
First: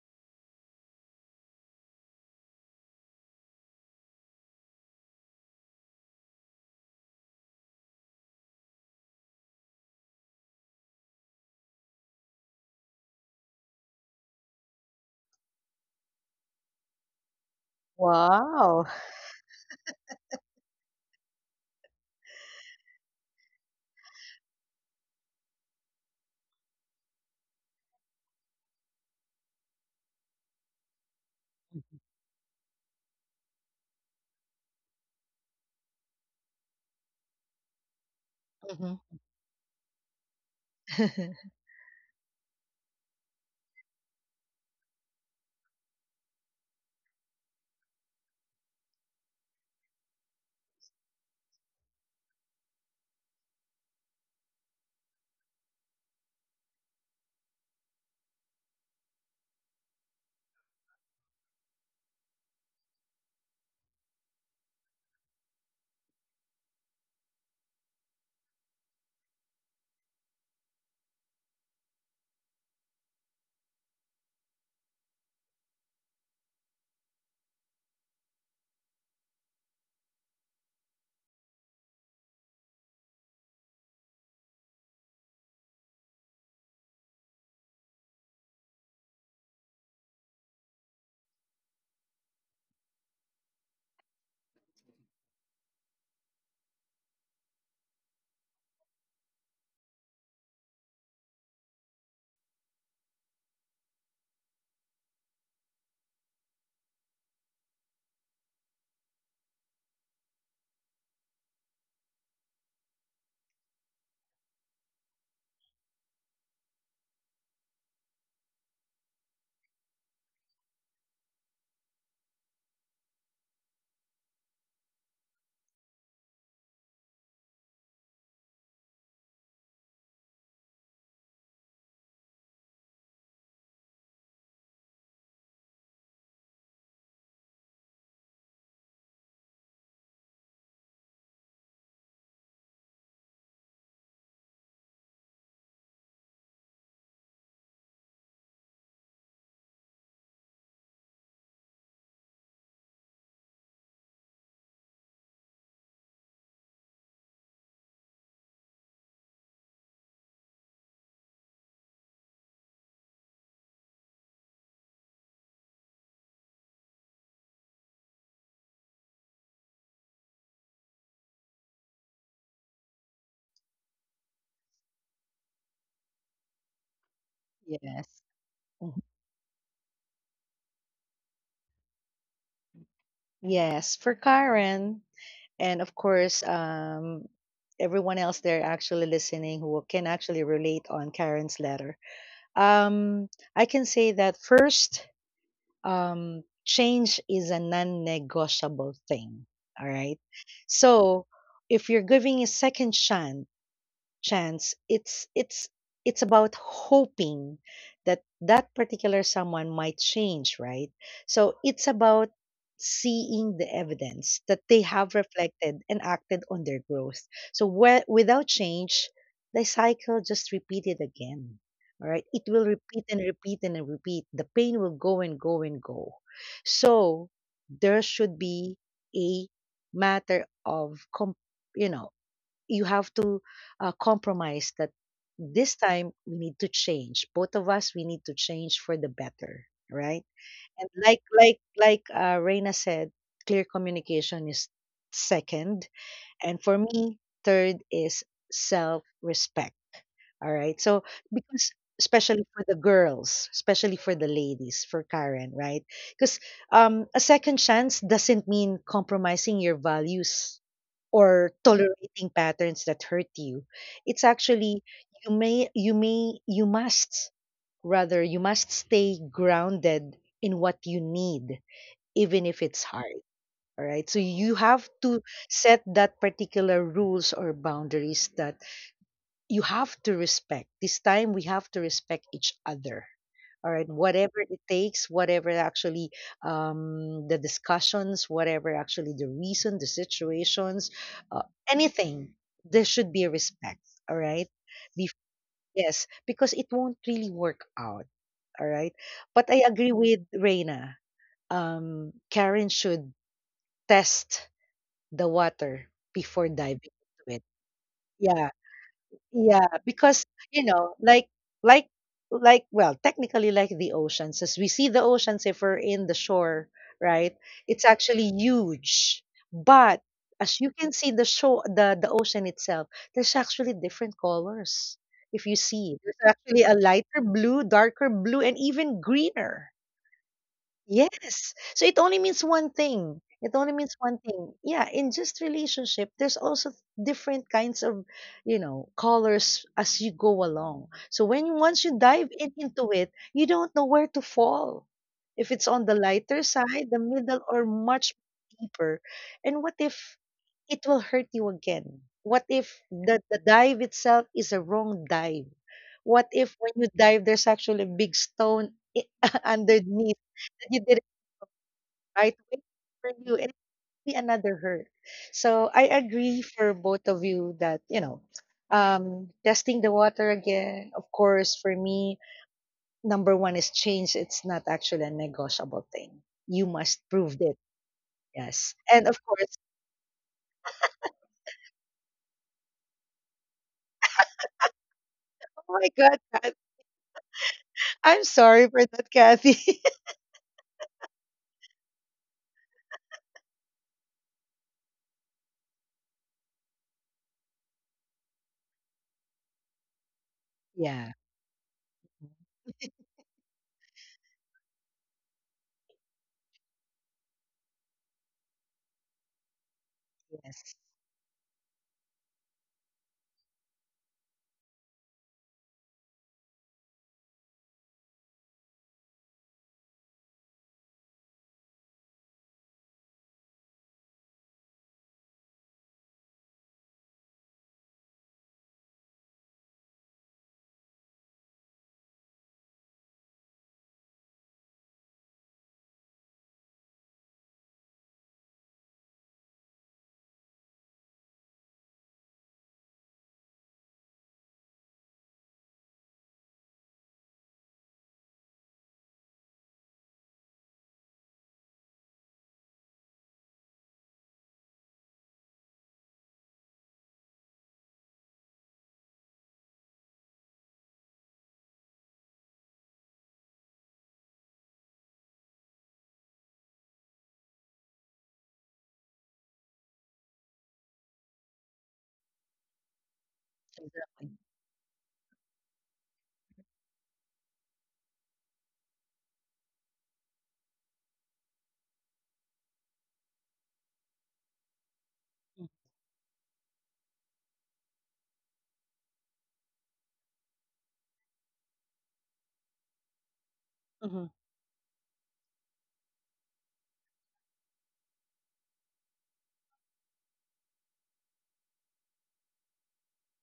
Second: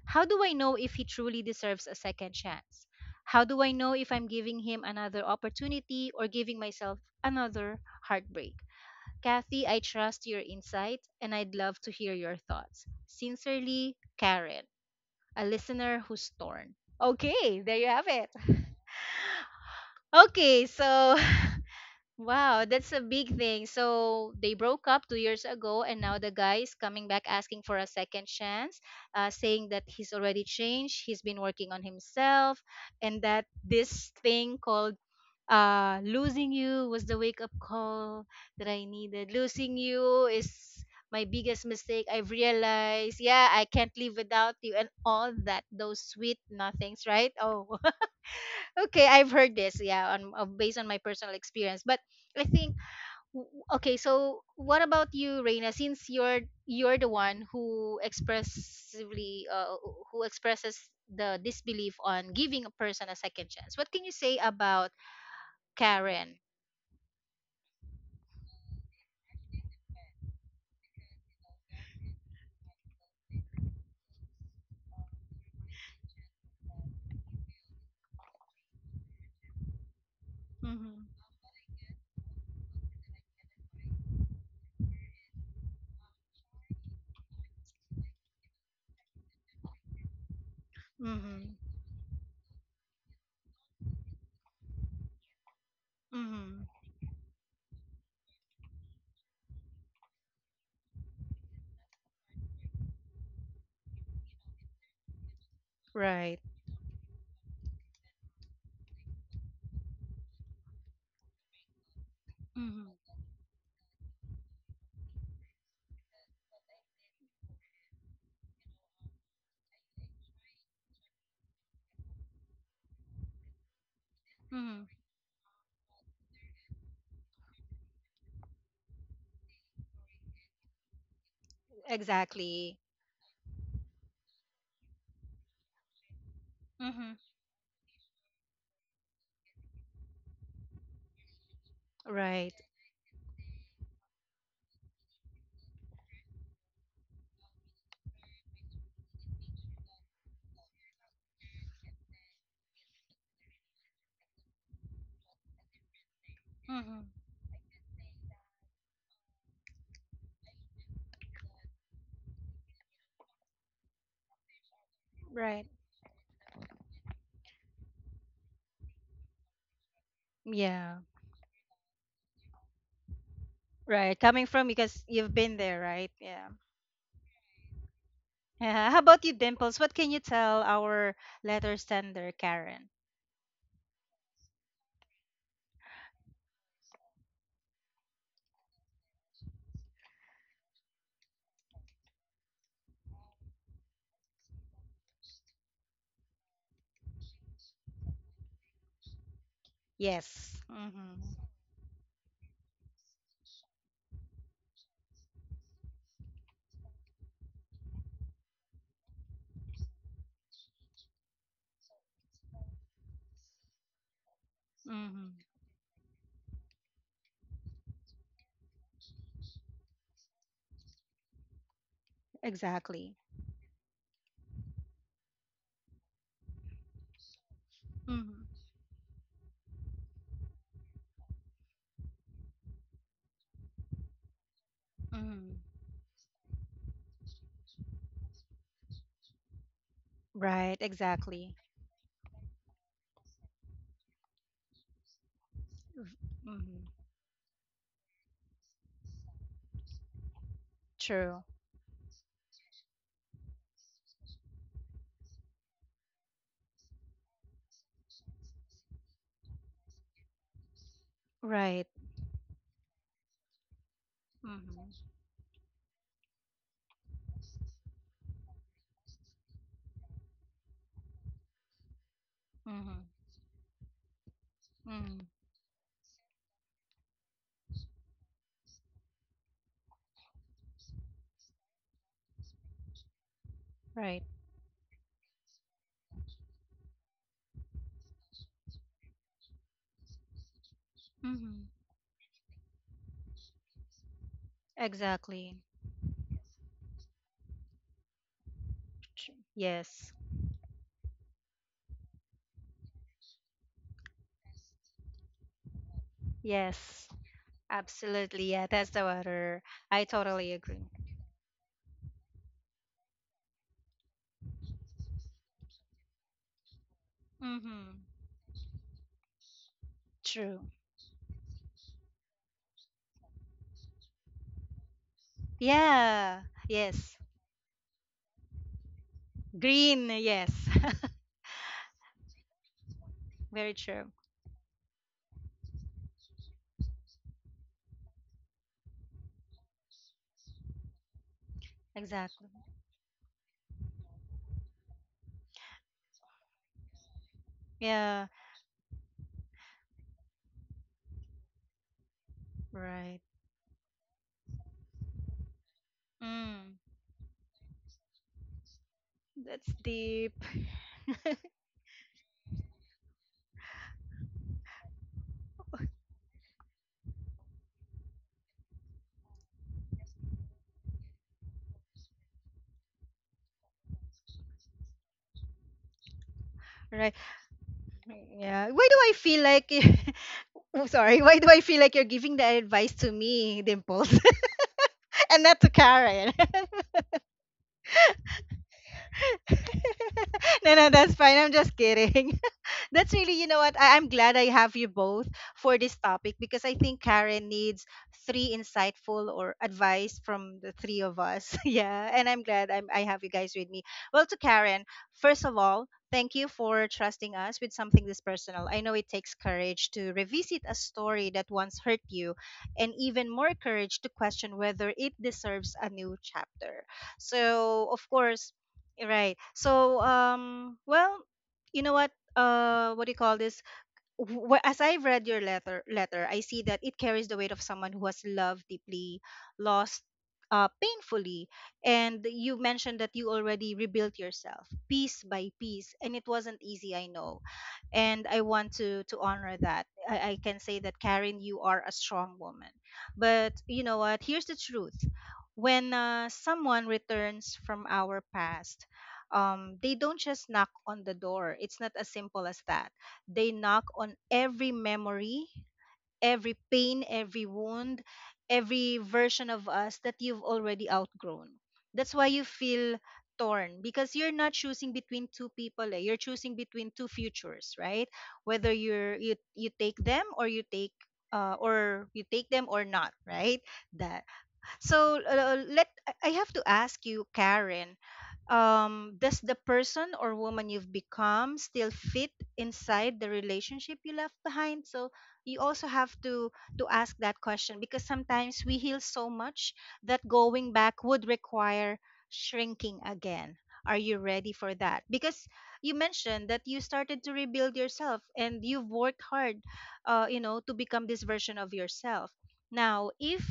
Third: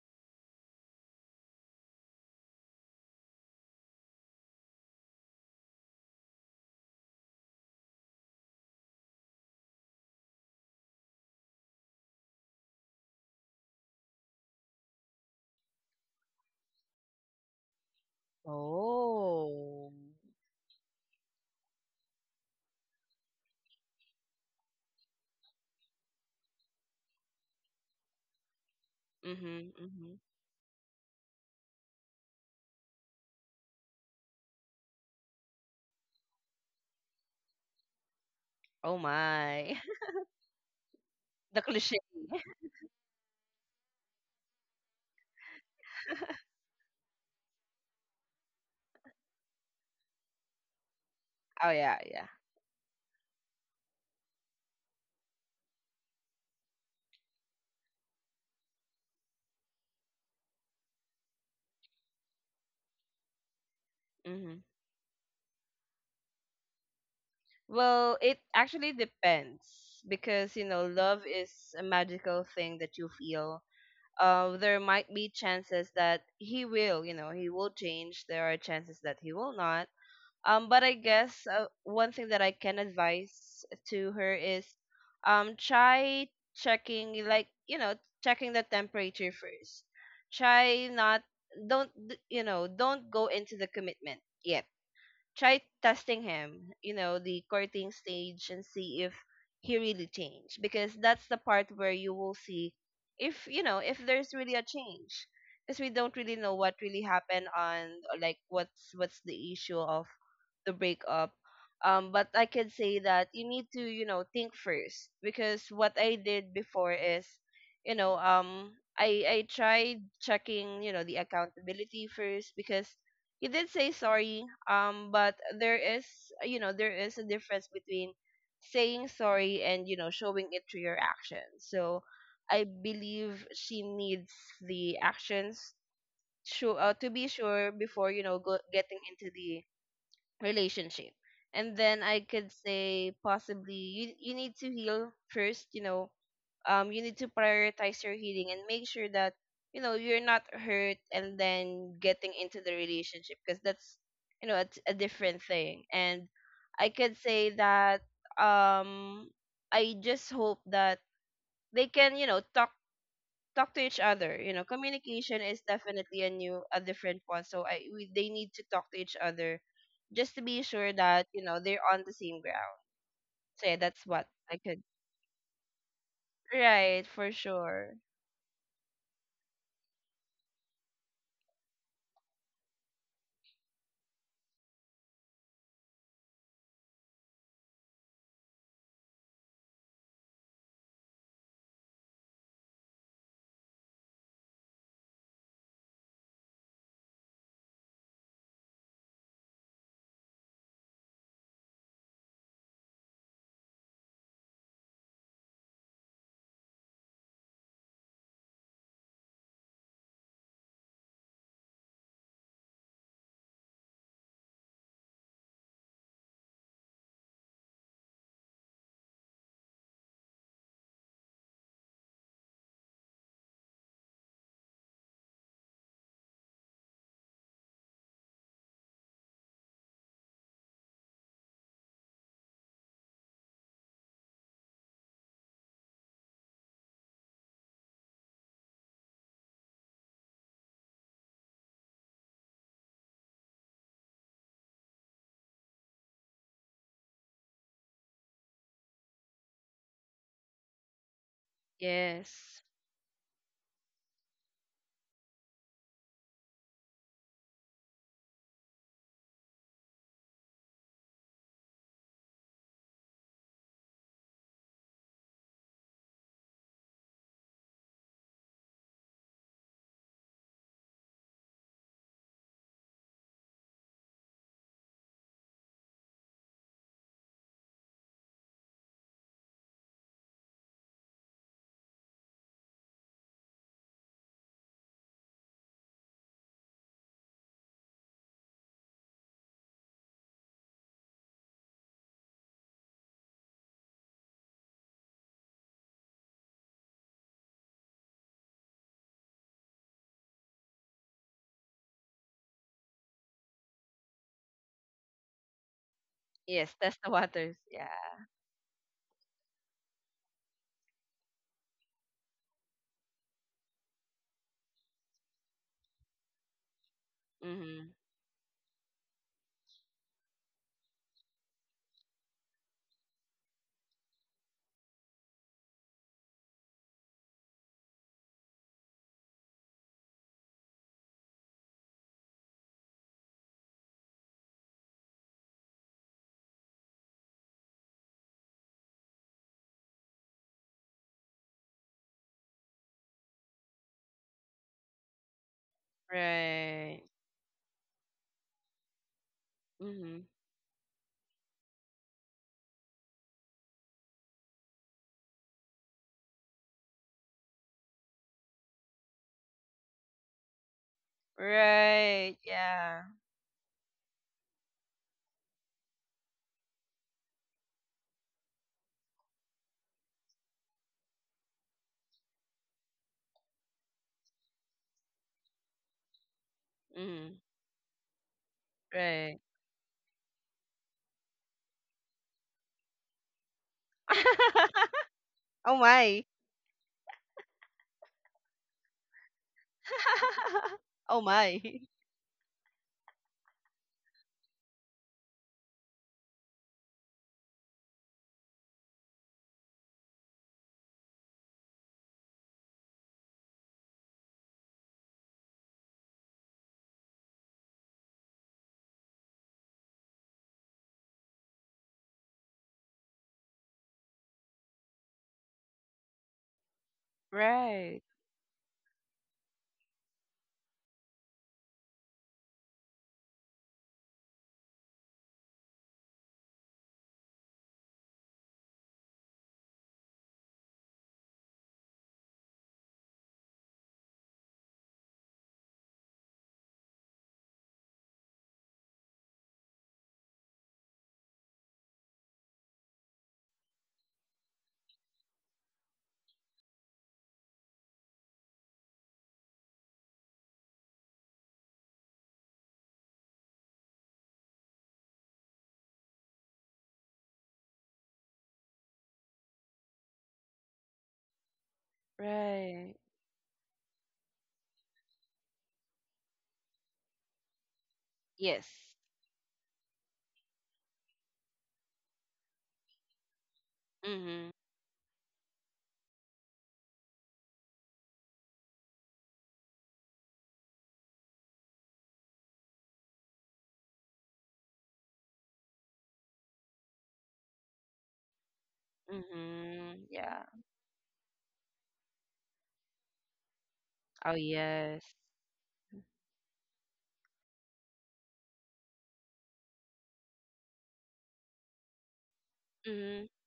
Speaker 1: How do I know if he truly deserves a second chance? How do I know if I'm giving him another opportunity, or giving myself another heartbreak? Kathy, I trust your insight and I'd love to hear your thoughts. Sincerely, Karen, a listener who's torn. Okay, there you have it.
Speaker 2: Wow.
Speaker 3: Oh.
Speaker 1: Okay, so wow, that's a big thing. So they broke up 2 years ago, and now the guy is coming back asking for a second chance, saying
Speaker 3: Mhm,
Speaker 1: that he's
Speaker 3: mhm.
Speaker 1: already changed, he's been working on himself, and that this thing called, losing you was the wake up call that I
Speaker 3: Oh
Speaker 1: needed. Losing
Speaker 3: my.
Speaker 1: you is my
Speaker 3: The
Speaker 1: biggest
Speaker 3: cliche.
Speaker 1: mistake. I've realized, yeah, I can't live without you, and all that, those sweet nothings, right? Oh. Okay, I've heard this, yeah, on, based on my personal
Speaker 3: Oh
Speaker 1: experience. But
Speaker 3: yeah, yeah.
Speaker 1: I think, w- okay, so what about you, Reina? Since you're the one who expressively who expresses the disbelief on giving a person a second chance. What can you say
Speaker 3: hmm
Speaker 1: about Karen?
Speaker 3: Well, it actually depends because you know love is a magical thing that you feel. There might be chances that he will, you know, he will change. There are chances that he will not. But I
Speaker 1: Mhm.
Speaker 3: guess one thing that I can advise to her is try checking, like, you know, checking the temperature first. Try not,
Speaker 1: Mhm.
Speaker 3: don't, d- You know, don't go into the commitment yet. Try testing
Speaker 1: Mhm.
Speaker 3: him, you know, the courting stage and see if he really changed because that's the part where you will see if, you know, if there's really a change because we don't really
Speaker 1: Right.
Speaker 3: know what really happened on like what's the issue of the breakup. But I could
Speaker 1: Mhm.
Speaker 3: say that you need to, you know, think first because what I did before is, you know, I tried checking, you know, the accountability first because you did say sorry.
Speaker 1: Mhm.
Speaker 3: But there is, you know, there is a difference between saying sorry and you know showing it through your actions. So I
Speaker 1: Exactly.
Speaker 3: believe she needs the actions sure to
Speaker 1: Mhm.
Speaker 3: be sure before you know getting into the relationship. And then I
Speaker 1: Right.
Speaker 3: could say possibly you need to heal first, you know. Um, you need to prioritize your healing and make sure that you know you're not hurt and then getting into the relationship because that's you know it's a different thing. And I
Speaker 1: Mhm.
Speaker 3: could say that um I just hope that they can, you know, talk to each other you know communication is
Speaker 1: Right.
Speaker 3: definitely a new a different one so they need to talk to each other just to be sure
Speaker 1: Yeah.
Speaker 3: that you know they're on the same ground so yeah, that's
Speaker 1: Right.
Speaker 3: what
Speaker 1: Coming
Speaker 3: I
Speaker 1: from,
Speaker 3: could.
Speaker 1: because you've been there, right? Yeah.
Speaker 3: Right, for sure.
Speaker 2: Yes.
Speaker 1: Yeah. How
Speaker 2: Mhm.
Speaker 1: about you, Dimples? What can you tell our letter sender, Karen?
Speaker 2: Yes, for Karen. And of course, everyone else there actually listening who can actually relate on Karen's letter. Um, I can say that first, change is a non negotiable thing. All right.
Speaker 1: Yes. Mm-hmm.
Speaker 2: So if you're giving a second chance, it's it's about hoping that that particular someone might change, right? So it's about seeing the evidence that they have
Speaker 1: Mm-hmm.
Speaker 2: reflected and acted on their growth. So where, without change, the cycle just repeated again. All right, it will repeat
Speaker 1: Exactly.
Speaker 2: and repeat and repeat, the pain will go and go and go. So there should
Speaker 1: Mm-hmm.
Speaker 2: be a matter of you know you have to compromise that
Speaker 1: Mm-hmm.
Speaker 2: this time we need to change. Both of us, we need to change for the better, right?
Speaker 1: Right.
Speaker 2: And like
Speaker 1: Exactly.
Speaker 2: like like uh, Reina said, clear communication is second, and for
Speaker 1: Mm-hmm.
Speaker 2: me, third is self respect. All right, so
Speaker 1: True.
Speaker 2: because especially
Speaker 3: Yes.
Speaker 2: for the girls, especially for the ladies, for Karen, right? Because a second chance doesn't mean compromising your values or
Speaker 1: Right.
Speaker 2: tolerating patterns that hurt you. It's actually
Speaker 1: Mm-hmm.
Speaker 2: you must, rather you must, stay grounded in what you need even if it's
Speaker 1: Mm-hmm.
Speaker 2: hard. All right. So you have
Speaker 1: Mm-hmm.
Speaker 2: to set that particular rules or boundaries, that you have to respect, this time we have to respect each other, all right,
Speaker 1: Right.
Speaker 2: whatever it takes, whatever actually the discussions, whatever actually the reason, the situations,
Speaker 1: Mm-hmm.
Speaker 2: anything, there should be a respect. All right. Bef-
Speaker 1: Exactly.
Speaker 2: yes, because it won't really work out. All right. But I agree
Speaker 1: Yes.
Speaker 2: with Reina, Karen should test the water before
Speaker 3: Yes,
Speaker 2: diving
Speaker 3: test
Speaker 1: Yes.
Speaker 3: the
Speaker 2: into it.
Speaker 3: waters, yeah.
Speaker 1: Absolutely.
Speaker 2: Yeah.
Speaker 1: Yeah. That's the water.
Speaker 2: Yeah,
Speaker 1: I
Speaker 2: because
Speaker 1: totally
Speaker 2: you
Speaker 1: agree.
Speaker 2: know, like like well, technically like the oceans, as we see the oceans if we're in the shore, right? It's
Speaker 3: Mm-hmm.
Speaker 1: Mm-hmm.
Speaker 2: actually huge. But
Speaker 1: True.
Speaker 2: as you can see the ocean itself, there's actually different colors. If you see, there's
Speaker 1: Yeah.
Speaker 2: actually a
Speaker 1: Yes.
Speaker 2: lighter blue, darker blue, and even greener.
Speaker 1: Green. Yes.
Speaker 2: Yes. So it only means one thing. It
Speaker 1: Very
Speaker 2: only means
Speaker 1: true.
Speaker 2: one thing. Yeah, in just relationship, there's also different kinds of, you know, colors as you go along. So when you once you dive
Speaker 1: Exactly.
Speaker 2: in into it, you don't know where to fall. If it's on the lighter side, the
Speaker 3: Right.
Speaker 2: middle, or much
Speaker 1: Yeah,
Speaker 2: deeper. And what if
Speaker 3: Mm-hmm.
Speaker 2: it will hurt you again? What if
Speaker 1: right.
Speaker 2: the dive itself is a wrong dive? What if
Speaker 1: Mm,
Speaker 2: when you dive there's actually a big stone i-
Speaker 1: that's
Speaker 2: underneath
Speaker 1: deep.
Speaker 2: that you
Speaker 3: Right.
Speaker 2: right way
Speaker 3: Yeah.
Speaker 2: for you and it'll be another hurt. So I agree for both of you that, you know, testing the water again, of course, for me, number one is change. It's not actually a negotiable thing. You must
Speaker 1: Right.
Speaker 3: Mm-hmm.
Speaker 2: prove it.
Speaker 1: Yeah.
Speaker 2: Yes.
Speaker 1: Why do I
Speaker 2: And of
Speaker 3: Right.
Speaker 1: feel
Speaker 2: course,
Speaker 1: like you- oh sorry, why do I feel like you're giving the advice to me, Dimples, and not
Speaker 2: oh
Speaker 1: to
Speaker 3: Oh
Speaker 2: my God,
Speaker 3: my.
Speaker 1: Karen?
Speaker 2: I'm sorry for that, Kathy.
Speaker 1: No, no, that's
Speaker 3: Oh
Speaker 1: fine. I'm
Speaker 3: my.
Speaker 1: just kidding. That's really, you know what? I'm glad I have you both for this topic because I think Karen needs three insightful or advice from the three
Speaker 2: Yeah.
Speaker 1: of us. Yeah. And I have you guys with me. Well, to Karen, first of all, thank you for trusting us with something this personal. I know it takes courage to revisit a
Speaker 2: Yes.
Speaker 1: story that once hurt you and even more courage to question whether it deserves a new chapter. So, of
Speaker 3: Right.
Speaker 1: course, right. So, well, you know what? What do you call this Wh- as I've read your letter, I see that it carries the weight of someone who has loved deeply, lost, painfully. And you mentioned that you already rebuilt yourself piece by piece, and it wasn't easy, I know, and I want to honor that. I can say that, Karen, you are a strong woman. But you know what? Here's the truth: when someone returns from our past, they don't just knock on the door. It's not as simple as that. They knock on every memory, every pain, every wound, every version of us that you've already outgrown. That's why you feel
Speaker 3: Right.
Speaker 1: torn, because you're not choosing between two people. Eh. You're choosing between two futures, right?
Speaker 3: Yes.
Speaker 1: Whether you take them or you take them or not, right? That
Speaker 2: Exactly.
Speaker 3: Mm-hmm.
Speaker 1: so let I have to ask you, Karen, does the person or woman you've become still fit inside the relationship you left behind? So you also have to ask that question, because sometimes we heal so much
Speaker 3: Mm-hmm.
Speaker 1: that
Speaker 3: Yeah.
Speaker 1: going back would require shrinking again. Are you
Speaker 2: Mm-hmm,
Speaker 3: Oh
Speaker 1: ready for that?
Speaker 3: yes.
Speaker 1: Because you mentioned that you started to rebuild yourself and you've worked hard, you know, to become this version of yourself. Now,
Speaker 3: Mm-hmm.
Speaker 1: if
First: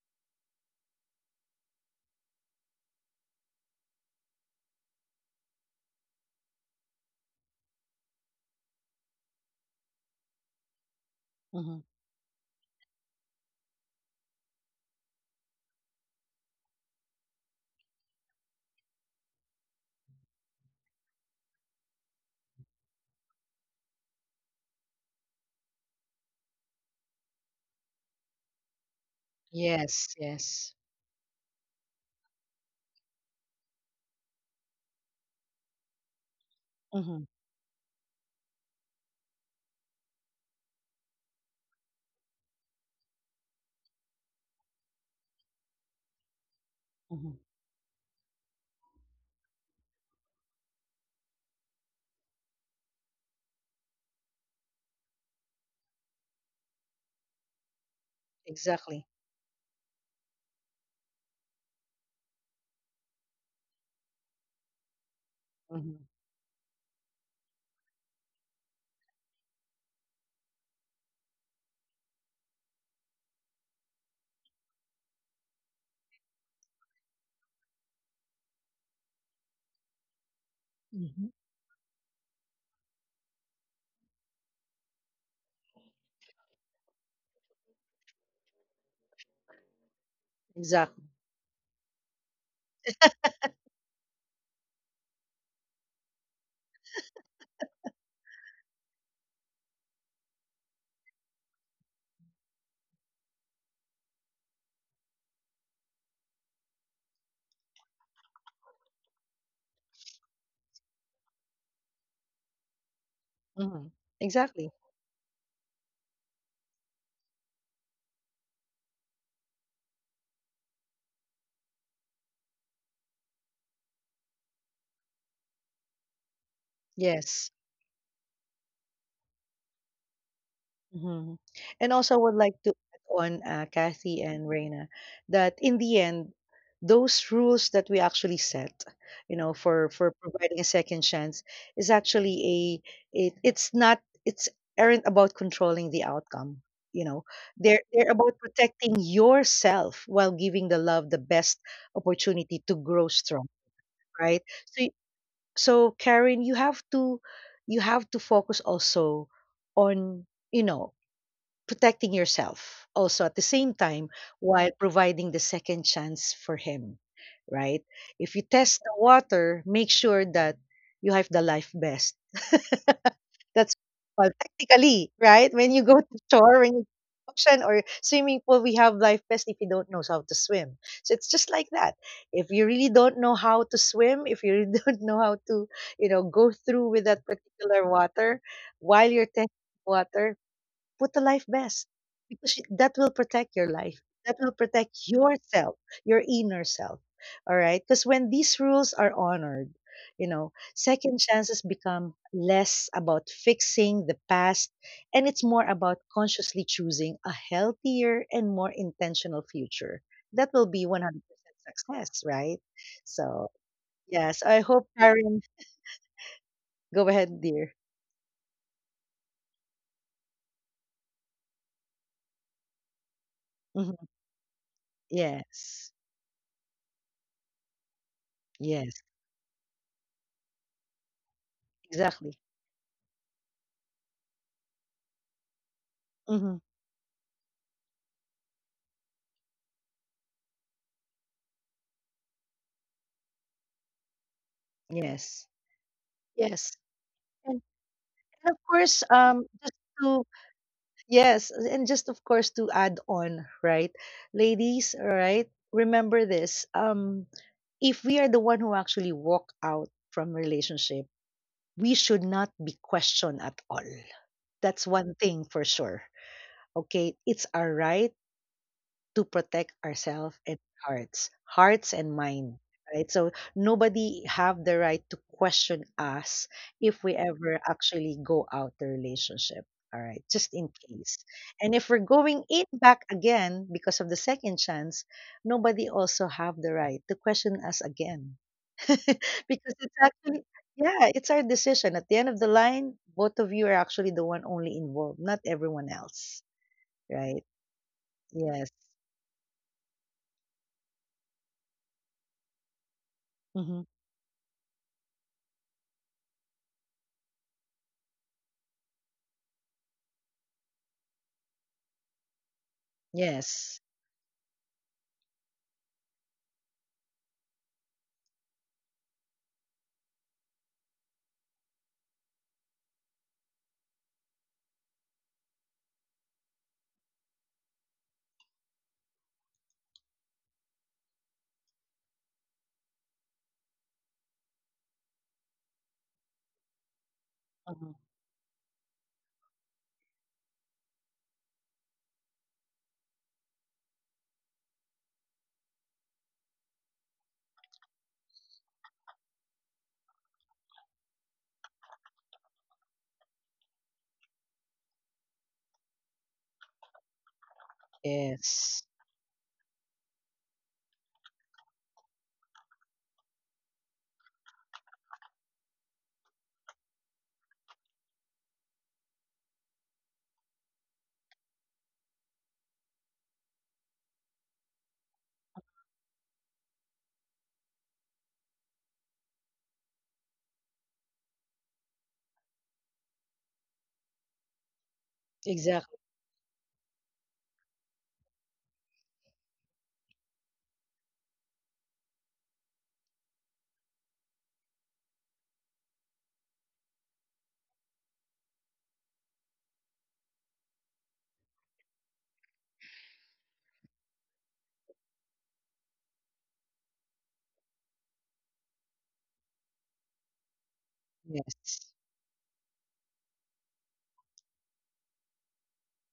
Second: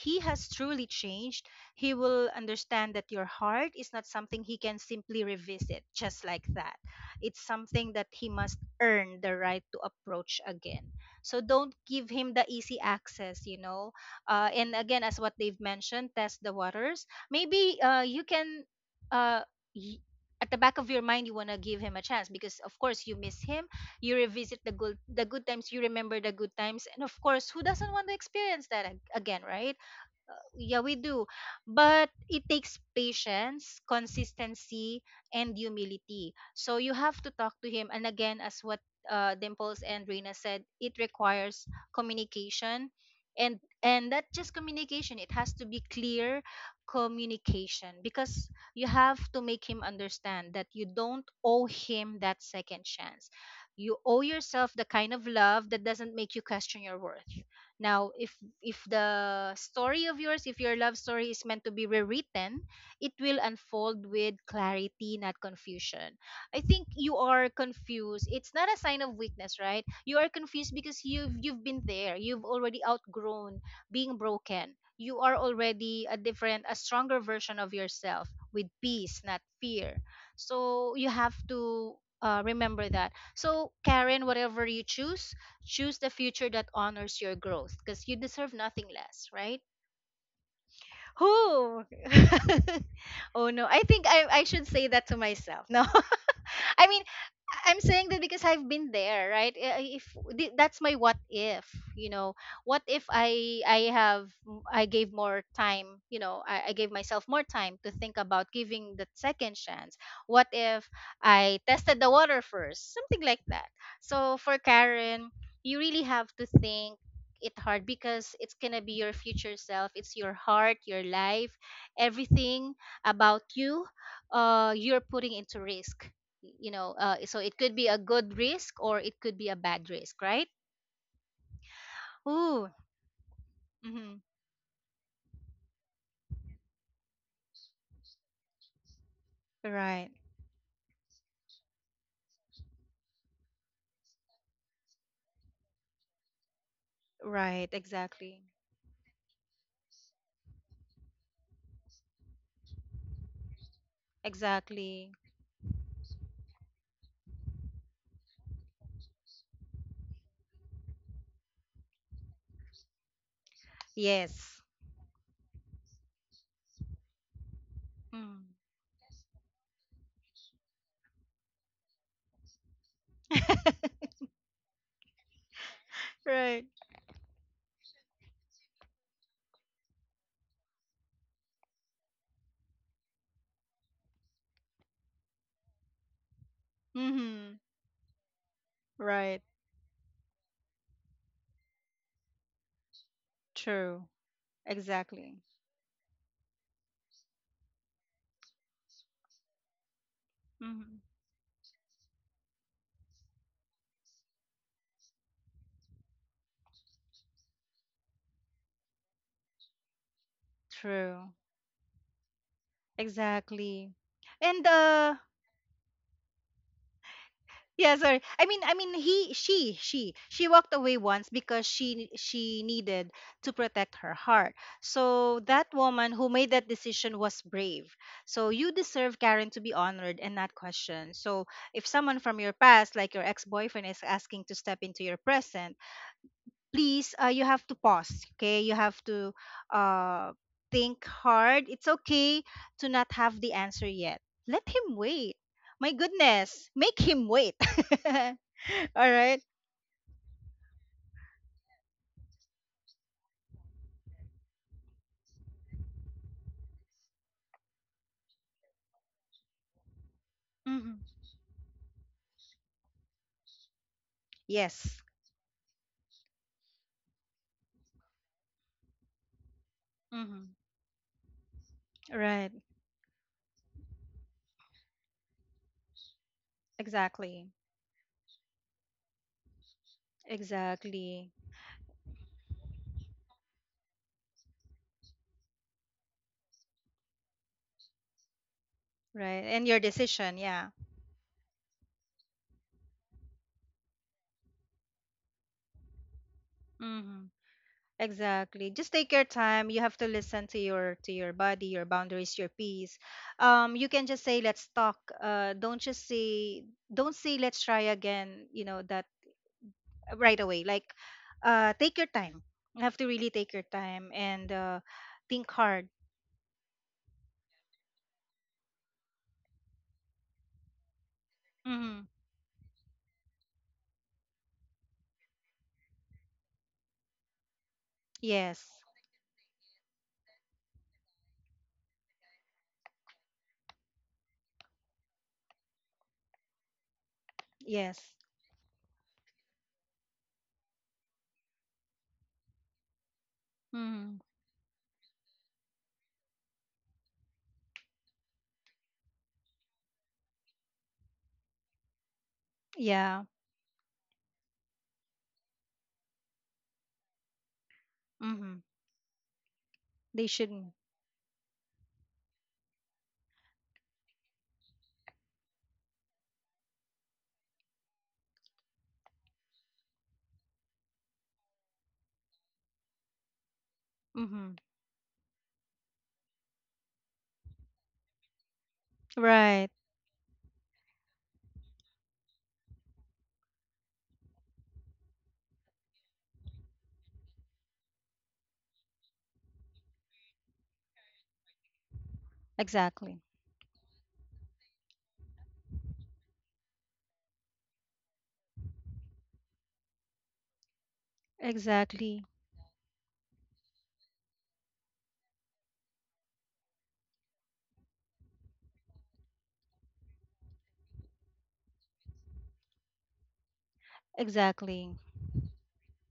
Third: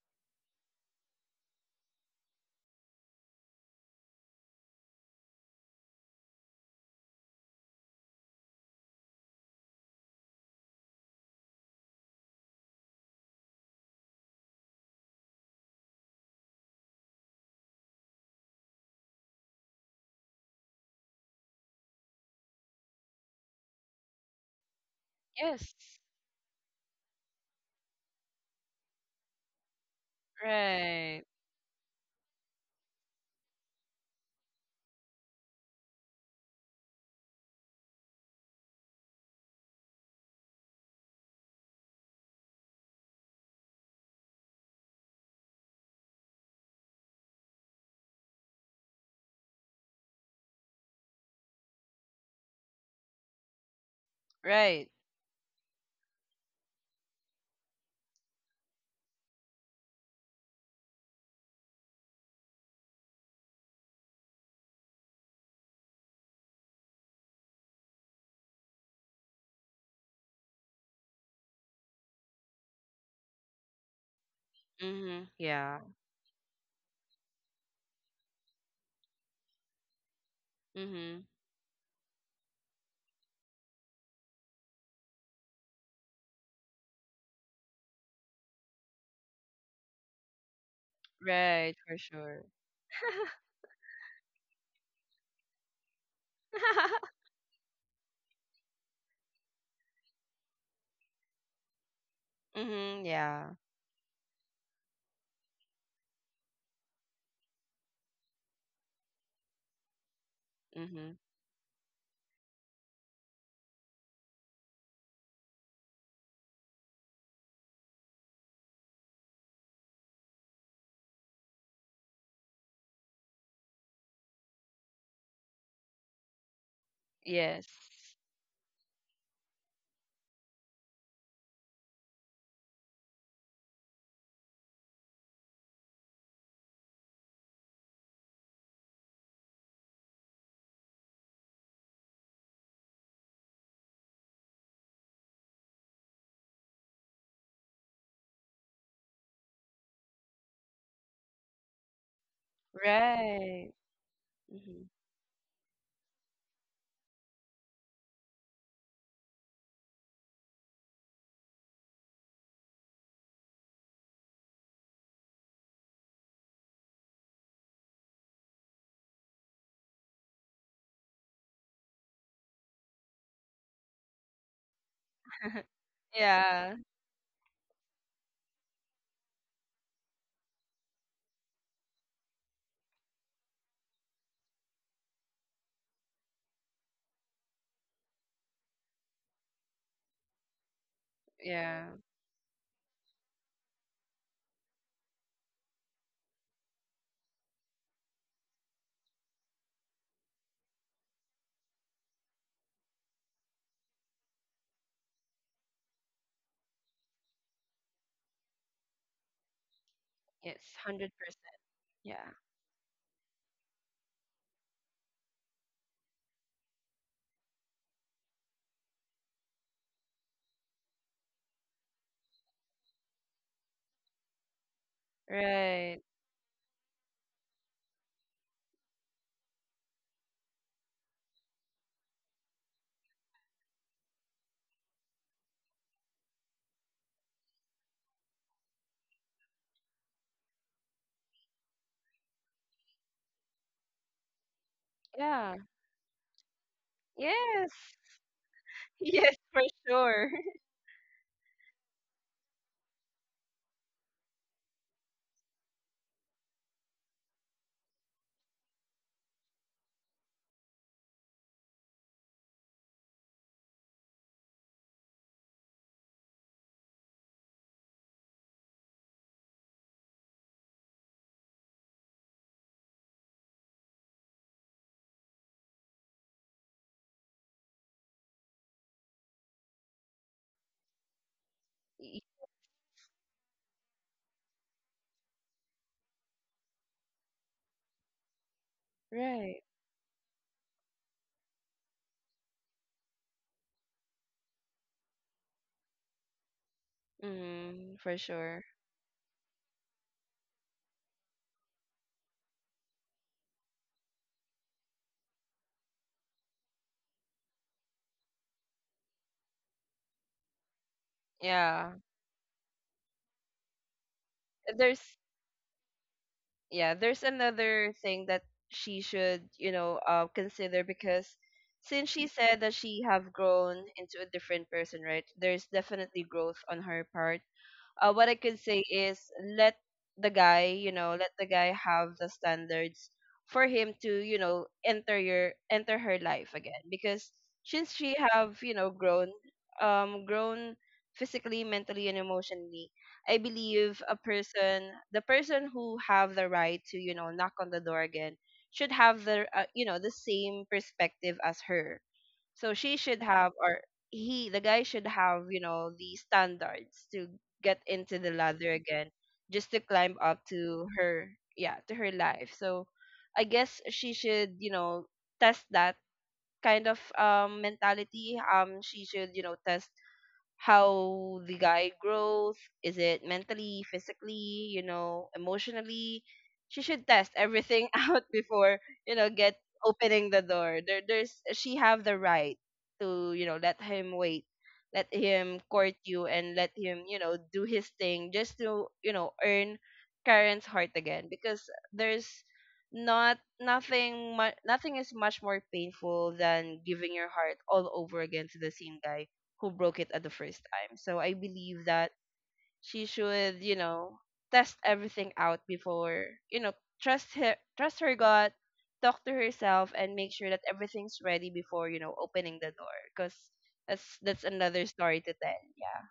Speaker 1: he has truly changed, he will understand that your heart is not something he can simply revisit just like that. It's something that he must earn the right to approach again. So don't
Speaker 2: mm-hmm.
Speaker 1: give him the easy access, you know. And again, as what they've mentioned, test the waters. Maybe you can. Uh, y- at the back of your mind, you want to give him a chance because of course you miss him. You revisit the good times,
Speaker 3: Yes.
Speaker 1: you remember the good times, and of course who doesn't want to experience that again, right?
Speaker 2: Yes. Yes.
Speaker 1: Yeah, we
Speaker 3: Right.
Speaker 1: do. But it takes patience, consistency, and humility. So you have
Speaker 2: Mm-hmm,
Speaker 1: to talk to him. And again, as what Dimples and Reina said, it requires communication. And not just communication, it has to be clear
Speaker 2: mm-hmm.
Speaker 1: communication, because you have to make him understand that you don't owe him that second chance. You owe yourself the
Speaker 3: Right.
Speaker 1: kind of love that doesn't make you question your worth. Now, if
Speaker 2: Exactly.
Speaker 1: the story of yours, if your love story is meant to be rewritten, it will unfold with clarity, not
Speaker 2: Mm-hmm,
Speaker 1: confusion. I think you are confused. It's not a sign of weakness, right? You are confused because you've been there. You've already outgrown being broken. You
Speaker 3: Mm-hmm.
Speaker 1: are
Speaker 3: Yeah.
Speaker 1: already a different, a stronger version of yourself, with peace, not fear. So you
Speaker 3: Mm-hmm.
Speaker 2: mm-hmm.
Speaker 1: have to remember that. So Karen, whatever you choose, choose the future that honors your growth because you deserve nothing less, right?
Speaker 2: Exactly.
Speaker 3: Right,
Speaker 1: Who?
Speaker 3: for sure.
Speaker 1: Oh no. I think I should say that to myself. No. I mean, I'm saying that because I've been there, right? If that's my what if, you know, what
Speaker 3: Mm-hmm.
Speaker 1: if
Speaker 3: Yeah.
Speaker 1: I I have I gave more time, you know, I gave myself more time to think about giving the second chance. What if
Speaker 3: Mm-hmm.
Speaker 1: I tested the water first, something like that.
Speaker 2: Mm-hmm.
Speaker 1: So for
Speaker 2: Exactly.
Speaker 1: Karen, you really have to think it hard, because it's gonna be your future self. It's your heart, your life, everything about you. You're putting into risk. You know, so
Speaker 2: Yes.
Speaker 1: it could be a
Speaker 3: Yes.
Speaker 1: good risk or it could be a bad risk, right?
Speaker 2: Mhm. And also would like to
Speaker 1: Ooh,
Speaker 2: add on,
Speaker 1: mm-hmm.
Speaker 2: Kathy and Reyna, that in the end, those rules that we actually set, you know, for
Speaker 1: Right.
Speaker 2: providing a second chance is actually a it, it's not it's aren't about controlling the outcome. You know,
Speaker 1: Right.
Speaker 2: they're about
Speaker 1: Exactly.
Speaker 2: protecting yourself while giving the love the best opportunity to grow strong,
Speaker 3: Right.
Speaker 2: right?
Speaker 3: Mm-hmm.
Speaker 2: So
Speaker 1: Exactly.
Speaker 2: so Karen, you have to focus also on, you know, protecting yourself also at the same time
Speaker 1: Yes.
Speaker 2: while providing the second chance for him, right? If you
Speaker 1: Mm.
Speaker 2: test the water, make sure that you have the life vest. That's well, technically, right? When you go to shore,
Speaker 1: Right.
Speaker 2: when
Speaker 3: Yeah.
Speaker 2: you ocean or swimming pool, we have life vests if you don't know how to swim. So it's just like that. If you really don't know how to swim, if you really don't know how to, you know, go through with that
Speaker 1: Mm-hmm.
Speaker 2: particular water while you're
Speaker 1: Right.
Speaker 2: testing water, put the life vest
Speaker 3: Yeah.
Speaker 2: because that will protect your life.
Speaker 1: True.
Speaker 2: That will protect
Speaker 1: Exactly.
Speaker 2: yourself, your inner self. All right. Because when these rules are honored, you know,
Speaker 1: Mm-hmm.
Speaker 2: second chances become less about fixing the past and it's more about consciously choosing a healthier and more intentional future. That
Speaker 3: Yes,
Speaker 2: will be
Speaker 1: True.
Speaker 2: 100%
Speaker 3: 100%.
Speaker 2: success,
Speaker 3: Yeah.
Speaker 2: right? So,
Speaker 1: Exactly.
Speaker 2: yes, I
Speaker 1: And
Speaker 2: hope, Karen, go ahead, dear.
Speaker 1: Yeah, sorry. I mean, she walked away once because she needed to protect
Speaker 2: Mhm.
Speaker 1: her heart. So that
Speaker 2: Yes,
Speaker 3: Right.
Speaker 1: woman who made that decision was brave. So you
Speaker 2: yes,
Speaker 1: deserve, Karen, to be honored and not questioned. So if someone
Speaker 2: exactly.
Speaker 1: from your past, like your ex-boyfriend, is asking to step into your present,
Speaker 2: Hmm.
Speaker 1: please, you have to pause. Okay, you have to uh, think hard. It's okay to not have the answer yet. Let him wait.
Speaker 2: Yes.
Speaker 3: Yeah.
Speaker 1: My goodness,
Speaker 2: Yes.
Speaker 1: make him wait.
Speaker 2: And
Speaker 3: Yes.
Speaker 1: All
Speaker 2: of course,
Speaker 3: Yes,
Speaker 1: right.
Speaker 3: for
Speaker 2: just to
Speaker 3: sure.
Speaker 2: yes, and just of course to add on, right? Ladies, all right, remember this. If we are the one who actually walk out from relationship,
Speaker 1: Mm-hmm.
Speaker 2: we should not be questioned at all. That's
Speaker 1: Yes.
Speaker 2: one thing for sure. Okay, it's our right to protect ourselves and
Speaker 1: Hmm.
Speaker 2: hearts, hearts and
Speaker 1: Right.
Speaker 2: mind, right? So nobody have the right to question us if we
Speaker 1: Exactly.
Speaker 2: ever actually go out the relationship. All right, just in case.
Speaker 1: Exactly.
Speaker 2: And if we're
Speaker 3: Y-
Speaker 2: going in back again because of the second chance, nobody also have the right to question us again.
Speaker 1: Right,
Speaker 3: Right.
Speaker 1: and
Speaker 2: Because
Speaker 1: your
Speaker 2: it's
Speaker 1: decision.
Speaker 2: actually
Speaker 1: Yeah.
Speaker 2: yeah, it's our decision. At the end of the line, both of you are actually the one only involved, not everyone else,
Speaker 1: Hmm.
Speaker 2: right?
Speaker 3: Mm, for sure.
Speaker 2: Yes.
Speaker 1: Exactly. Just take your time. You have to listen to your body, your boundaries, your peace.
Speaker 2: Mm-hmm.
Speaker 1: You can just say let's talk. Uh, don't just say don't say let's try again. You know that, right away. Like, take
Speaker 3: Yeah.
Speaker 1: your time. You have to really take your
Speaker 2: Yes.
Speaker 1: time and
Speaker 3: There's
Speaker 1: think hard.
Speaker 3: Yeah, there's another thing that she should you know consider because
Speaker 1: Mm-hmm.
Speaker 3: since she said that she have grown into a different person right there's definitely growth on her part. What I could
Speaker 1: Yes.
Speaker 3: say is let the guy, you know, let the guy have the standards for him to, you know, enter her life again because
Speaker 2: Uh-huh.
Speaker 3: since
Speaker 1: Yes.
Speaker 3: she have, you know, grown physically, mentally and emotionally, I believe
Speaker 1: Mm-hmm.
Speaker 3: a person, the person who have the right to, you know, knock on the door again should have the you know, the same perspective as her so she
Speaker 1: Yeah.
Speaker 3: should have, or he, the guy should have, you know, the standards to get into the
Speaker 1: Mm-hmm.
Speaker 3: ladder
Speaker 2: Yes.
Speaker 3: again, just to climb
Speaker 1: They
Speaker 3: up
Speaker 1: shouldn't.
Speaker 3: to her, yeah, to her life. So I guess she should, you know, test that kind of mentality. She should, you know, test how the guy grows, is it mentally,
Speaker 1: Mm-hmm.
Speaker 3: physically, you know, emotionally, she should test everything out before you know get
Speaker 1: Right.
Speaker 3: opening the door. There there's She have the right to you know let him wait, let him
Speaker 2: Exactly.
Speaker 3: court you and let him you know do his thing just to you know earn Karen's heart again because there's
Speaker 1: Exactly.
Speaker 3: not nothing mu- nothing is much more painful than giving your heart all over again to the same guy who broke it at the first time. So I believe that
Speaker 1: Exactly.
Speaker 3: she should, you know, test everything out before, you know, trust her gut, talk to herself, and make sure that everything's ready
Speaker 2: Yes.
Speaker 3: before, you know, opening the door. Cause that's another
Speaker 1: Exactly.
Speaker 3: story to tell. Yeah,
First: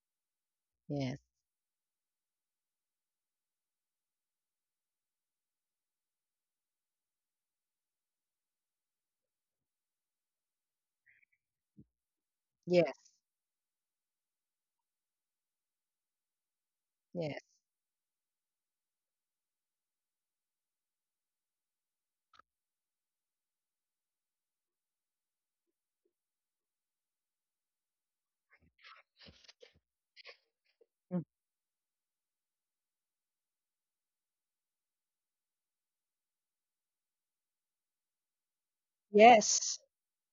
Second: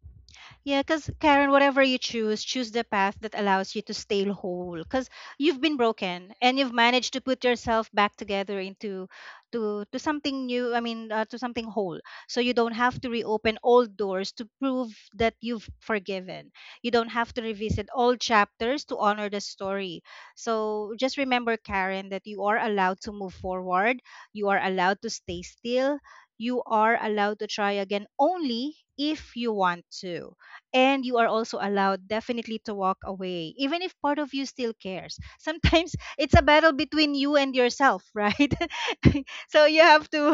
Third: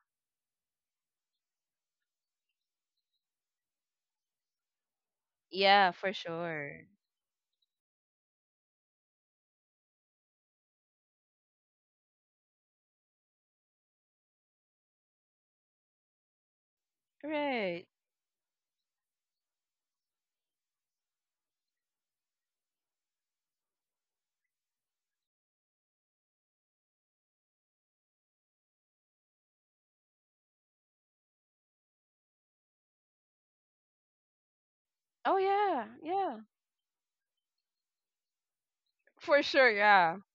Speaker 1: Yeah, because
Speaker 2: Yes.
Speaker 1: Karen, whatever you choose, choose the path that allows you to stay whole. Because you've been
Speaker 3: yeah, for
Speaker 1: broken and you've
Speaker 3: sure.
Speaker 1: managed to put yourself back together into to something new. I mean, to something whole. So you don't have to
Speaker 2: Yes.
Speaker 1: reopen old doors to prove that you've forgiven. You don't have to
Speaker 2: Yes.
Speaker 3: Right.
Speaker 1: revisit old chapters to honor the story. So just remember, Karen, that you are allowed to move forward. You are allowed to stay still. You are allowed to try again only if you want to, and you
Speaker 2: Mm.
Speaker 1: are also allowed definitely to walk away even if part of you still cares.
Speaker 3: Oh yeah,
Speaker 1: Sometimes
Speaker 3: yeah,
Speaker 1: it's a battle between you and yourself, right?
Speaker 3: for
Speaker 1: So
Speaker 3: sure.
Speaker 2: Yes.
Speaker 1: you have
Speaker 3: Yeah,
Speaker 1: to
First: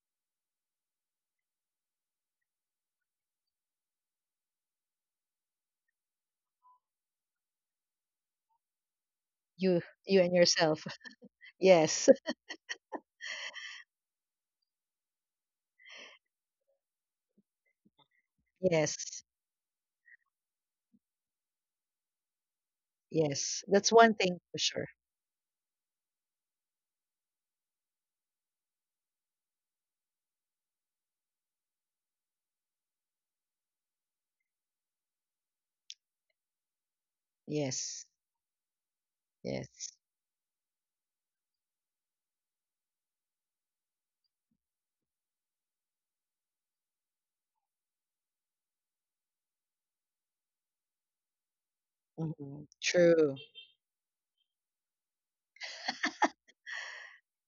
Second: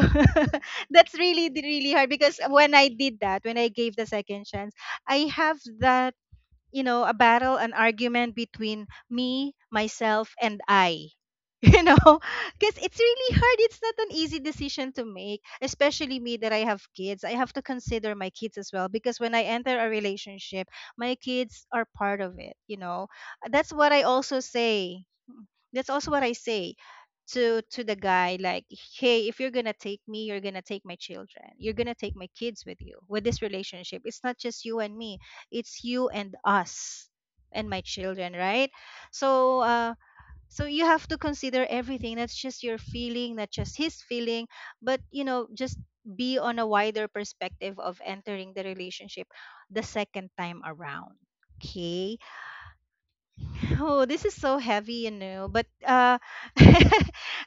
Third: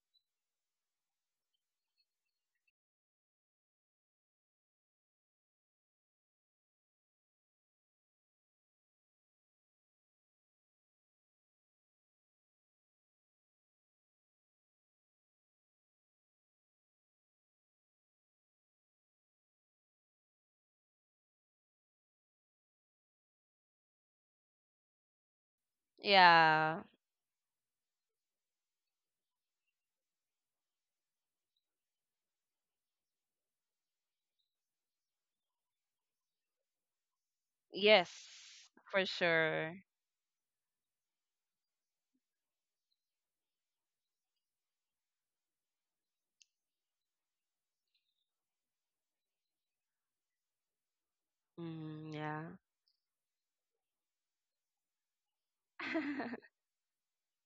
Speaker 1: that's really really hard, because when I did that, when I gave the second chance, I have that, you know, a battle, an argument between me,
Speaker 2: You and
Speaker 1: myself, and
Speaker 2: yourself.
Speaker 1: I. You know,
Speaker 2: Yes.
Speaker 1: because it's really hard. It's not an easy decision to make, especially me, that I have kids. I have to consider my kids as well, because
Speaker 2: Yes.
Speaker 1: when I enter a relationship, my kids are part of it, you know.
Speaker 2: Yes.
Speaker 1: that's what
Speaker 2: That's
Speaker 1: i
Speaker 2: one thing
Speaker 1: also
Speaker 2: for sure.
Speaker 1: say that's also what I say
Speaker 3: yeah,
Speaker 1: to the guy, like, hey, if you're gonna take me, you're gonna take my children, you're gonna take my kids with you with this relationship. It's not just you and me, it's you and us and my
Speaker 2: Yes.
Speaker 3: yes,
Speaker 1: children, right?
Speaker 3: for
Speaker 1: So
Speaker 3: sure.
Speaker 1: uh,
Speaker 2: Yes.
Speaker 1: so you have to consider everything. That's just your feeling, not just his feeling, but you know, just be on a wider perspective of entering the relationship the second time around,
Speaker 3: Mm,
Speaker 1: okay?
Speaker 3: yeah,
Speaker 2: Hmm. True.
Speaker 1: Oh, this is so heavy, you know, but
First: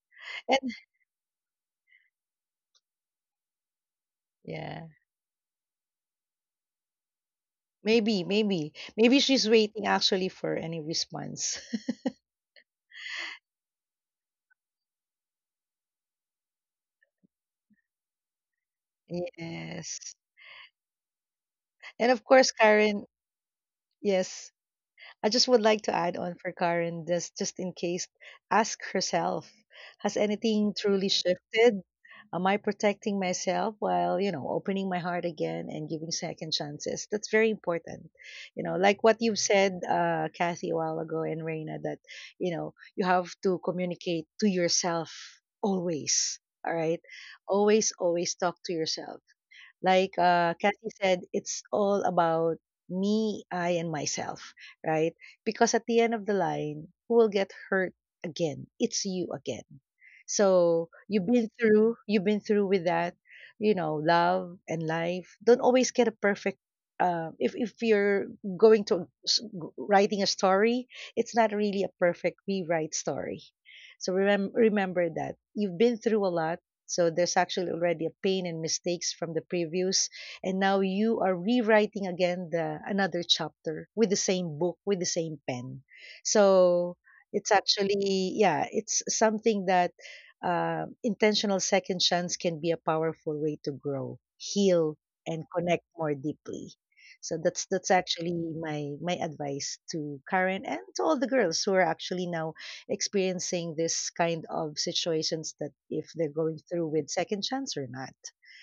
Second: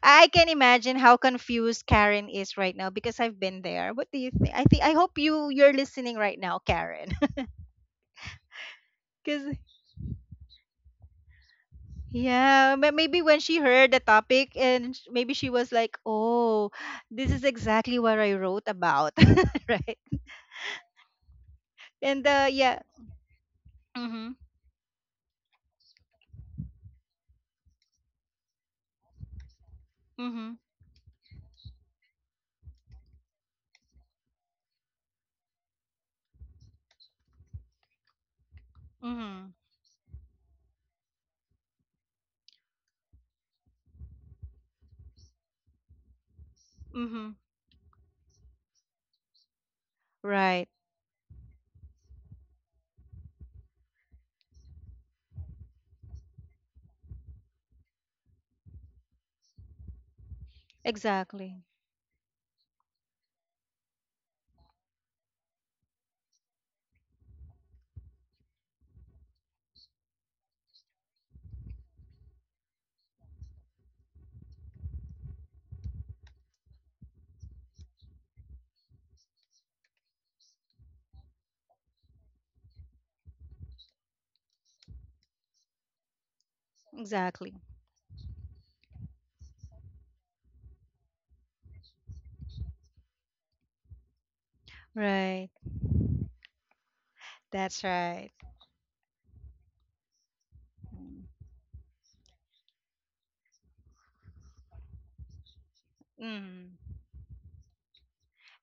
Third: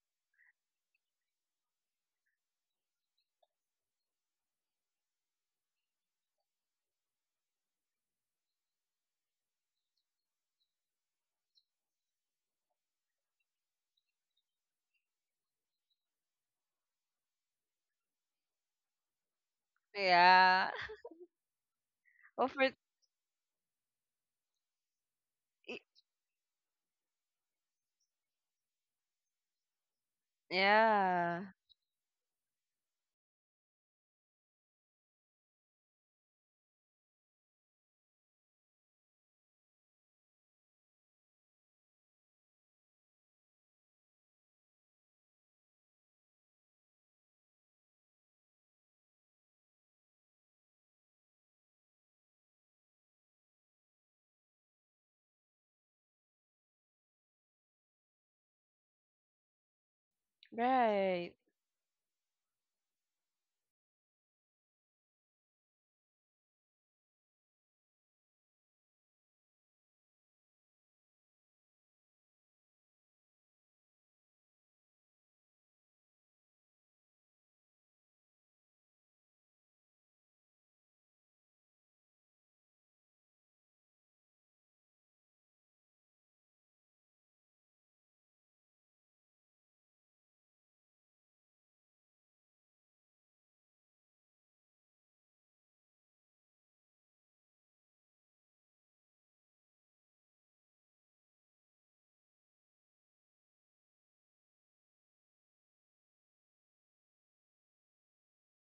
Speaker 1: I can
Speaker 2: And
Speaker 1: imagine how confused Karen is right now, because I've been there. What do you think? I think,
Speaker 2: yeah.
Speaker 1: I hope you're listening right now, Karen.
Speaker 2: Maybe, maybe. Maybe she's
Speaker 1: Because
Speaker 2: waiting actually for any response.
Speaker 1: yeah, but maybe when she heard the topic and maybe she was like, "Oh, this is exactly what I wrote about."
Speaker 2: Yes.
Speaker 1: Right?
Speaker 3: yeah.
Speaker 2: And of
Speaker 1: And
Speaker 3: Well,
Speaker 2: course,
Speaker 3: for
Speaker 1: Yeah.
Speaker 2: Karen,
Speaker 1: Mhm.
Speaker 2: yes. I just would like to add on for Karen just in case ask herself, has
Speaker 1: Mhm.
Speaker 2: anything truly
Speaker 3: Yeah,
Speaker 2: shifted? Am I protecting myself while, you know, opening my heart again and giving second chances? That's very important. You know, like what you've
Speaker 1: Mhm.
Speaker 2: said, Kathy, a while ago and Reina, that, you know, you have to communicate to yourself always. All right.
Speaker 1: Mhm.
Speaker 2: Always, always talk to yourself like
Speaker 1: Right.
Speaker 2: Kathy said, it's all about me, I, and myself, right? Because at the end of the line, who will get hurt again? It's you again. So
Speaker 3: right.
Speaker 1: Exactly.
Speaker 2: you've been through with that, you know, love and life. Don't always get a perfect. If you're going to writing a story, it's not really a perfect rewrite story. So remember that you've been through a lot, so there's actually already a pain and mistakes from the previews, and now you are rewriting again the another chapter with the same book with the same pen. So it's
Speaker 1: Exactly.
Speaker 2: actually yeah, it's something that intentional second chance can be a powerful way to grow, heal, and
Speaker 1: Right.
Speaker 2: connect more deeply. So
Speaker 1: That's
Speaker 2: that's
Speaker 1: right.
Speaker 2: actually my advice to Karen and to all
Speaker 1: Mm.
Speaker 2: the girls who are actually now experiencing this kind of situations that if they're going
Speaker 1: Mhm.
Speaker 2: through with second chance or not,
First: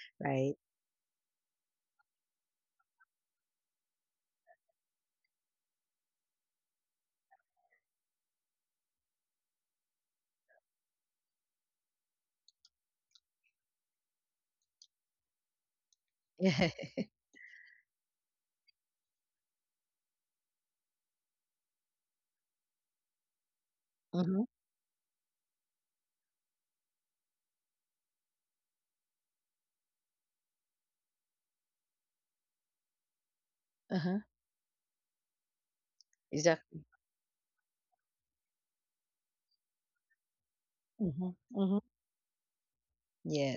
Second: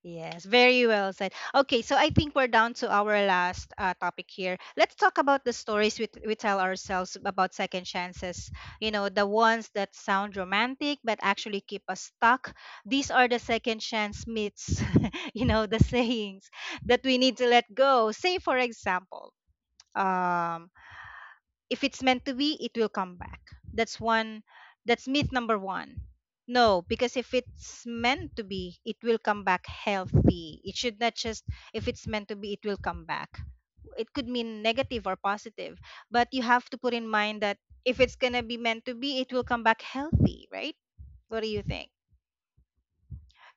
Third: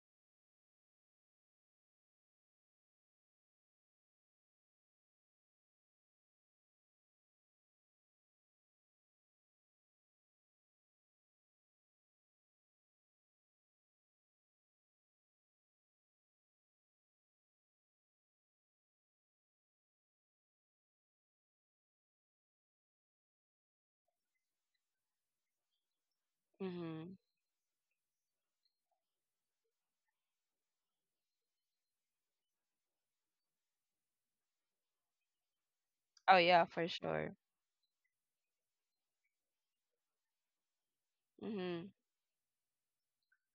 Speaker 1: Yes,
Speaker 2: right?
Speaker 1: very well said. Okay, so I think we're down to our last topic here. Let's talk about the stories we tell ourselves about second chances. You know, the ones that sound romantic but actually keep us stuck. These are the second chance myths, you know, the sayings
Speaker 2: Yeah.
Speaker 1: that we need to let go. Say, for example, um, if it's meant to be, it will come back. That's one,
Speaker 2: Mm-hmm.
Speaker 1: that's myth number 1. No,
Speaker 3: Mm-hmm.
Speaker 1: because if it's meant to be, it will come back healthy. It should not just, if it's meant to be, it will come back. It
Speaker 2: Uh-huh.
Speaker 1: could mean negative or positive, but
Speaker 3: Oh
Speaker 1: you have
Speaker 3: yeah,
Speaker 1: to
Speaker 2: Exactly.
Speaker 3: for
Speaker 1: put in
Speaker 3: sure.
Speaker 1: mind that if it's going to be meant to be, it will come back healthy, right?
Speaker 2: Mm-hmm.
Speaker 1: What do you
Speaker 2: Mm-hmm.
Speaker 3: Mm-hmm.
Speaker 1: think?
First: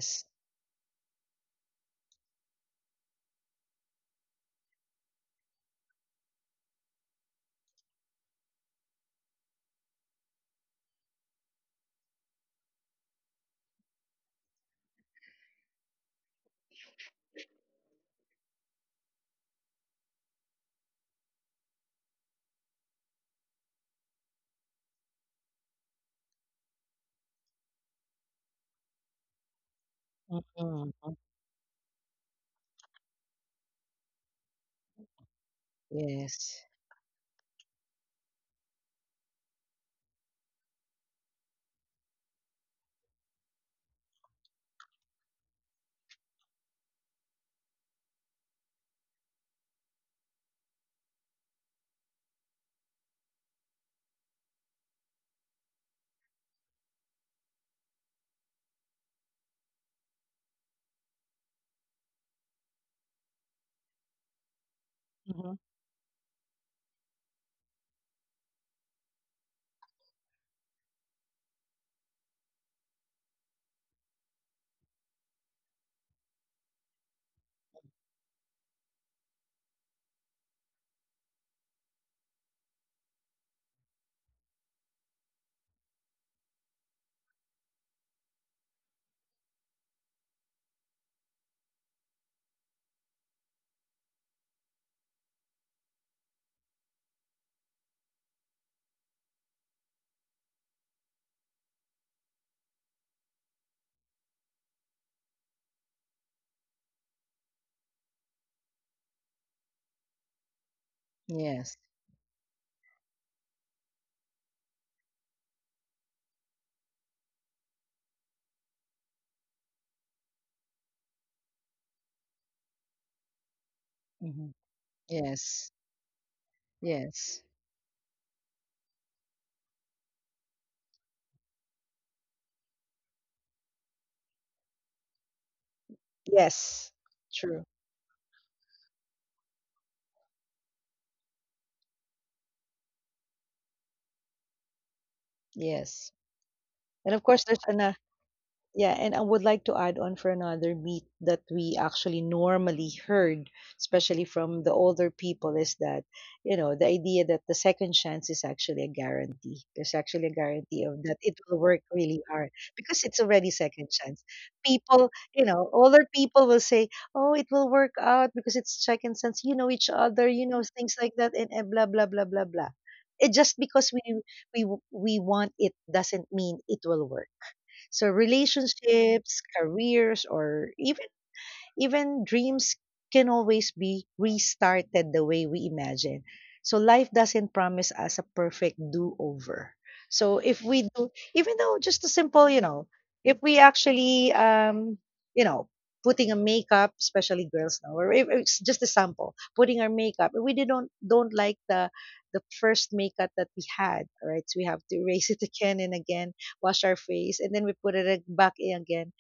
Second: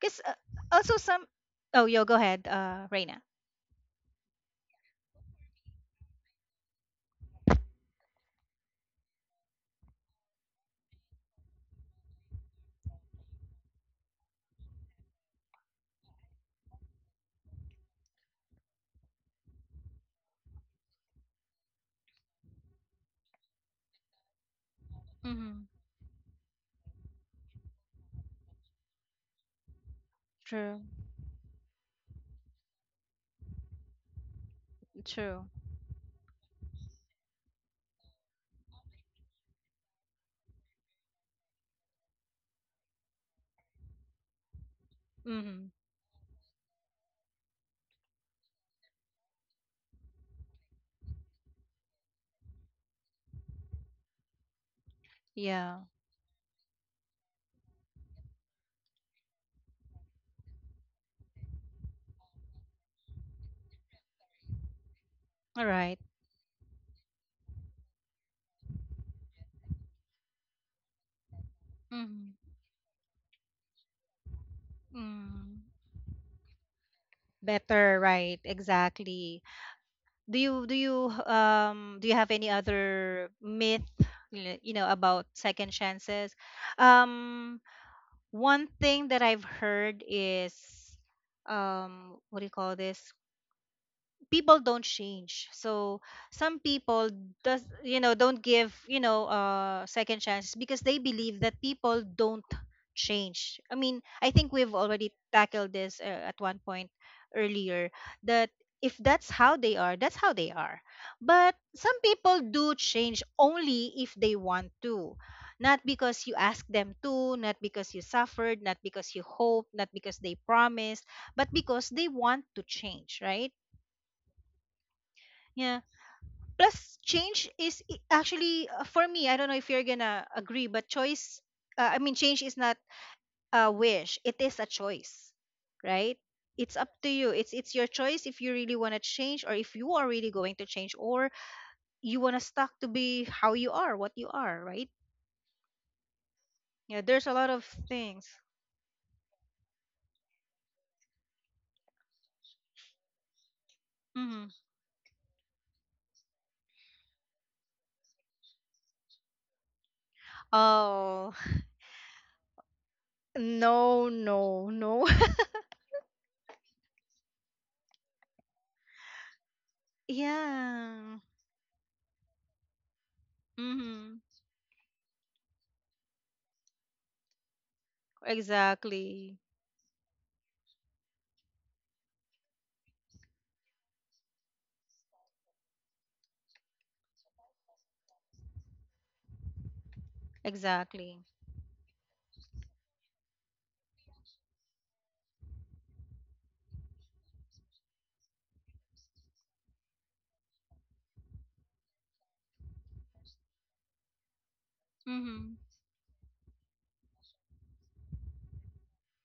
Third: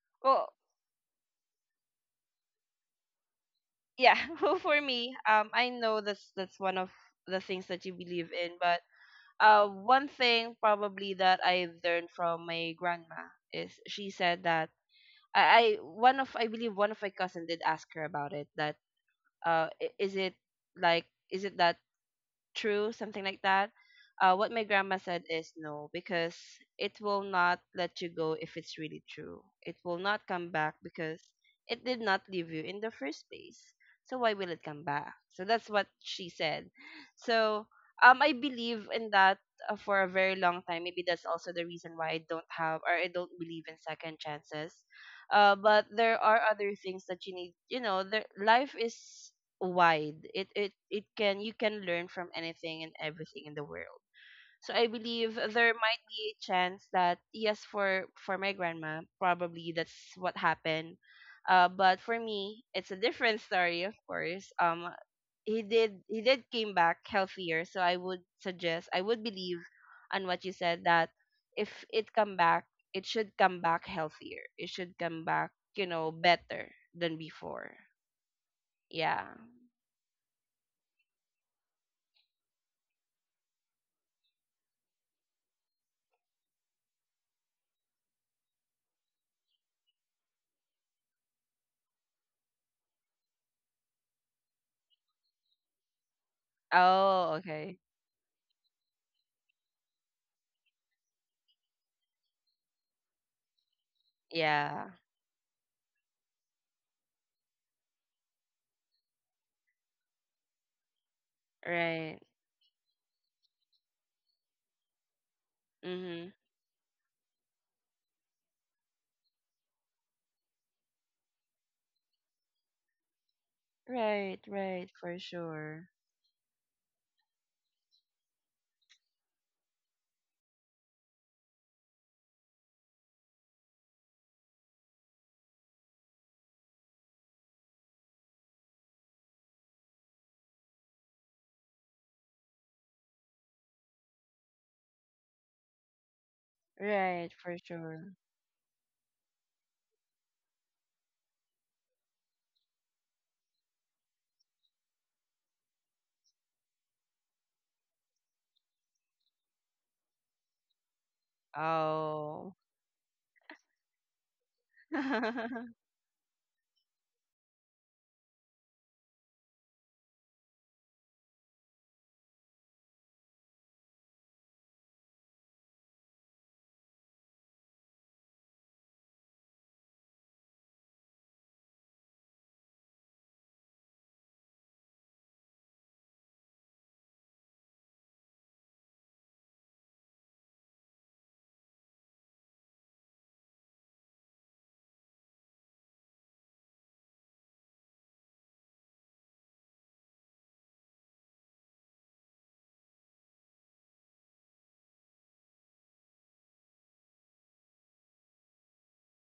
Speaker 1: Cuz
Speaker 3: Well,
Speaker 1: also some Oh, yo, go ahead, Reina.
Speaker 3: yeah. Well, for me, I know that's one of the things that you believe in, but one thing probably that I learned from my grandma is she said that I believe one of my cousin did ask her about it that is it like is it that true, something like that. What my grandma said is
Speaker 1: Mhm.
Speaker 3: no, because it will not let you go if it's really true. It will not
Speaker 2: Mm-hmm.
Speaker 3: come back
Speaker 1: True.
Speaker 2: Mm-hmm.
Speaker 3: because it did not leave you in the first place. So why will it come back?
Speaker 1: True.
Speaker 3: So that's what she
Speaker 2: Yes.
Speaker 3: said. So I believe in that for a very long time. Maybe that's also the reason why I don't have or I don't believe in second chances.
Speaker 1: Mhm.
Speaker 3: But there are other things that you need. You know, there, life is wide. It can You can learn from anything and everything in the world. So I believe there
Speaker 1: Yeah.
Speaker 3: might be a chance that yes, for my grandma, probably that's what happened. But for me, it's a different story, of course.
Speaker 2: Mm-hmm.
Speaker 1: All right.
Speaker 3: He did came back healthier. So I would believe on what you said that if it
Speaker 1: Mhm.
Speaker 3: come back, it should come back healthier. It should come back,
Speaker 1: Mm.
Speaker 3: you know, better than before.
Speaker 1: Better, right,
Speaker 3: Yeah.
Speaker 1: exactly. Do you do you have any other myth you know about second chances? Um one thing that I've heard is, what do you call this? People don't change, so some people
Speaker 3: Oh,
Speaker 1: does,
Speaker 3: okay.
Speaker 1: you know, don't give, you know, second chances because they believe that people don't change. I mean, I think we've
Speaker 3: Yeah,
Speaker 1: already tackled this at one point earlier. That, if that's how they are, that's how they are, but
Speaker 2: Yes.
Speaker 1: some
Speaker 3: right.
Speaker 1: people do change, only if they want to, not because
Speaker 3: Mm-hmm.
Speaker 1: you ask them to, not because you suffered, not because you hope, not because they promised, but because they want to change, right?
Speaker 3: Right,
Speaker 2: Mm-hmm.
Speaker 3: right, for
Speaker 2: Yes.
Speaker 1: Yeah,
Speaker 3: sure.
Speaker 1: plus
Speaker 2: Yes.
Speaker 1: change is actually, for me, I don't know if you're gonna agree, but choice, I mean, change is not a wish, it is a choice, right? It's up
Speaker 2: Yes.
Speaker 1: to you. it's
Speaker 2: True.
Speaker 1: it's your choice if you really want to change or if you are really going to change, or you want to stuck to be how you are, what you are, right?
Speaker 2: Yes.
Speaker 1: Yeah,
Speaker 2: And of
Speaker 1: there's a
Speaker 3: Right,
Speaker 2: course,
Speaker 1: lot
Speaker 3: for
Speaker 1: of
Speaker 2: there's an
Speaker 3: sure.
Speaker 1: things.
Speaker 2: yeah, and I would like to add on for another myth that we actually normally heard, especially
Speaker 1: Hmm.
Speaker 2: from the older people, is that, you know, the idea that the second chance is actually a guarantee. There's actually a guarantee of that
Speaker 1: Oh.
Speaker 2: it will work really
Speaker 3: Oh.
Speaker 2: hard because it's already second
Speaker 1: No,
Speaker 2: chance.
Speaker 1: no, no.
Speaker 2: People, you know, older people will say, oh, it will work out because it's second chance. You know each other, you know, things
Speaker 1: Yeah.
Speaker 2: like that, and blah, blah, blah, blah, blah. It just because
Speaker 1: Hmm.
Speaker 2: we we want it doesn't mean it will work. So
Speaker 1: Exactly.
Speaker 2: relationships, careers, or even dreams can always be restarted the way we imagine. So life doesn't promise us a perfect do-over. So if we do,
Speaker 1: Exactly.
Speaker 2: even though just a simple, you know, if we actually, you know, putting a makeup, especially girls now, or if, it's just a sample, putting our makeup, we didn't don't like the first makeup that we had, right? So we have to erase it
Speaker 1: Hmm.
Speaker 2: again and again, wash our face, and then we put it back in again,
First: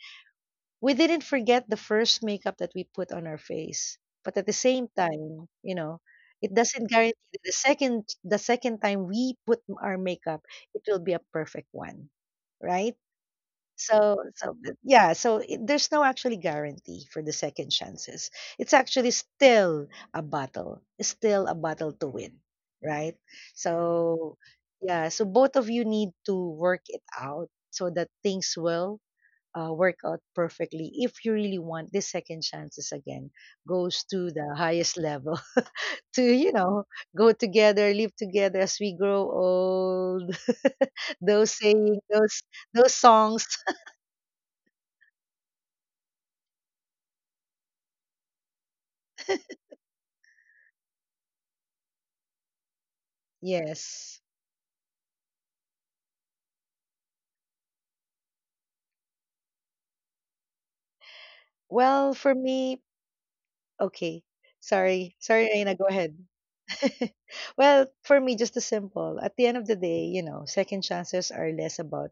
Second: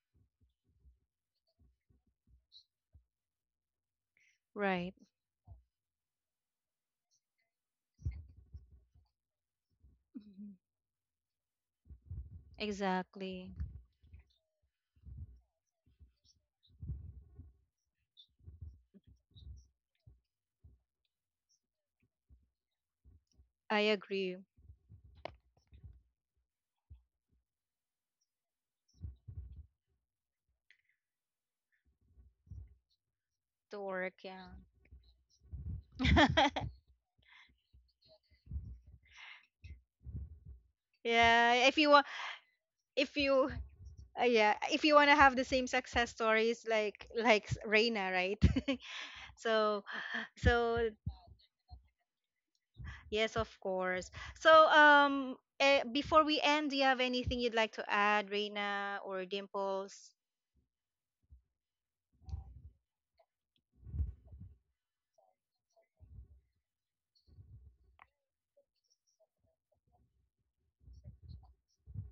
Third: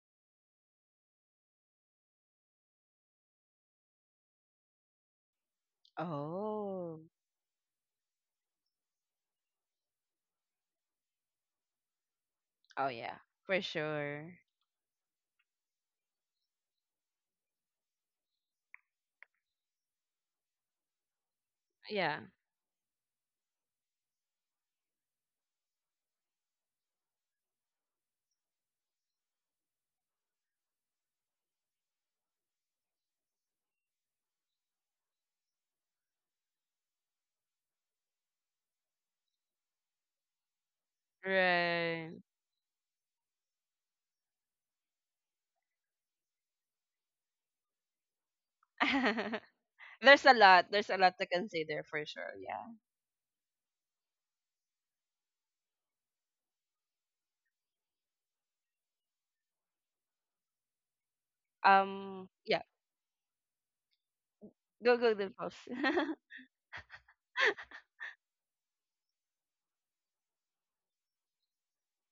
Speaker 2: we didn't forget the first makeup that we put on our face, but at the same
Speaker 1: Right.
Speaker 2: time you know it doesn't
Speaker 3: Oh.
Speaker 2: guarantee that the second time we put our makeup it will be a perfect one,
Speaker 3: Oh
Speaker 2: right?
Speaker 3: yeah,
Speaker 1: Exactly.
Speaker 3: for
Speaker 2: So
Speaker 3: sure.
Speaker 2: yeah, so it, there's no actually guarantee for the second chances, it's actually still a battle, it's still a battle to
Speaker 3: Yeah.
Speaker 2: win, right?
Speaker 1: I
Speaker 2: So
Speaker 1: agree.
Speaker 2: yeah, so both of you need to work it out so that things will work out perfectly, if you really want the second chances again,
Speaker 1: To
Speaker 2: goes
Speaker 1: work,
Speaker 2: to
Speaker 1: yeah.
Speaker 2: the highest level to you know go together live together as we grow old.
Speaker 1: Yeah,
Speaker 2: Those
Speaker 1: if you
Speaker 2: saying,
Speaker 1: want,
Speaker 3: Right.
Speaker 2: those
Speaker 1: if
Speaker 2: songs.
Speaker 1: you yeah, if you want to have the same success stories like Reina, right? So
Speaker 3: There's a lot.
Speaker 1: so
Speaker 3: There's a lot to consider for sure. Yeah.
Speaker 1: yes, of course.
Speaker 2: Yes.
Speaker 1: So before we end, do you have anything you'd like to add, Reina or Dimples?
Speaker 2: Well for
Speaker 3: Yeah.
Speaker 2: me, okay,
Speaker 3: Go go the
Speaker 2: sorry
Speaker 3: post.
Speaker 2: Aina, go ahead. Well, for me, just a simple. At the end of the day, you know, second chances are less about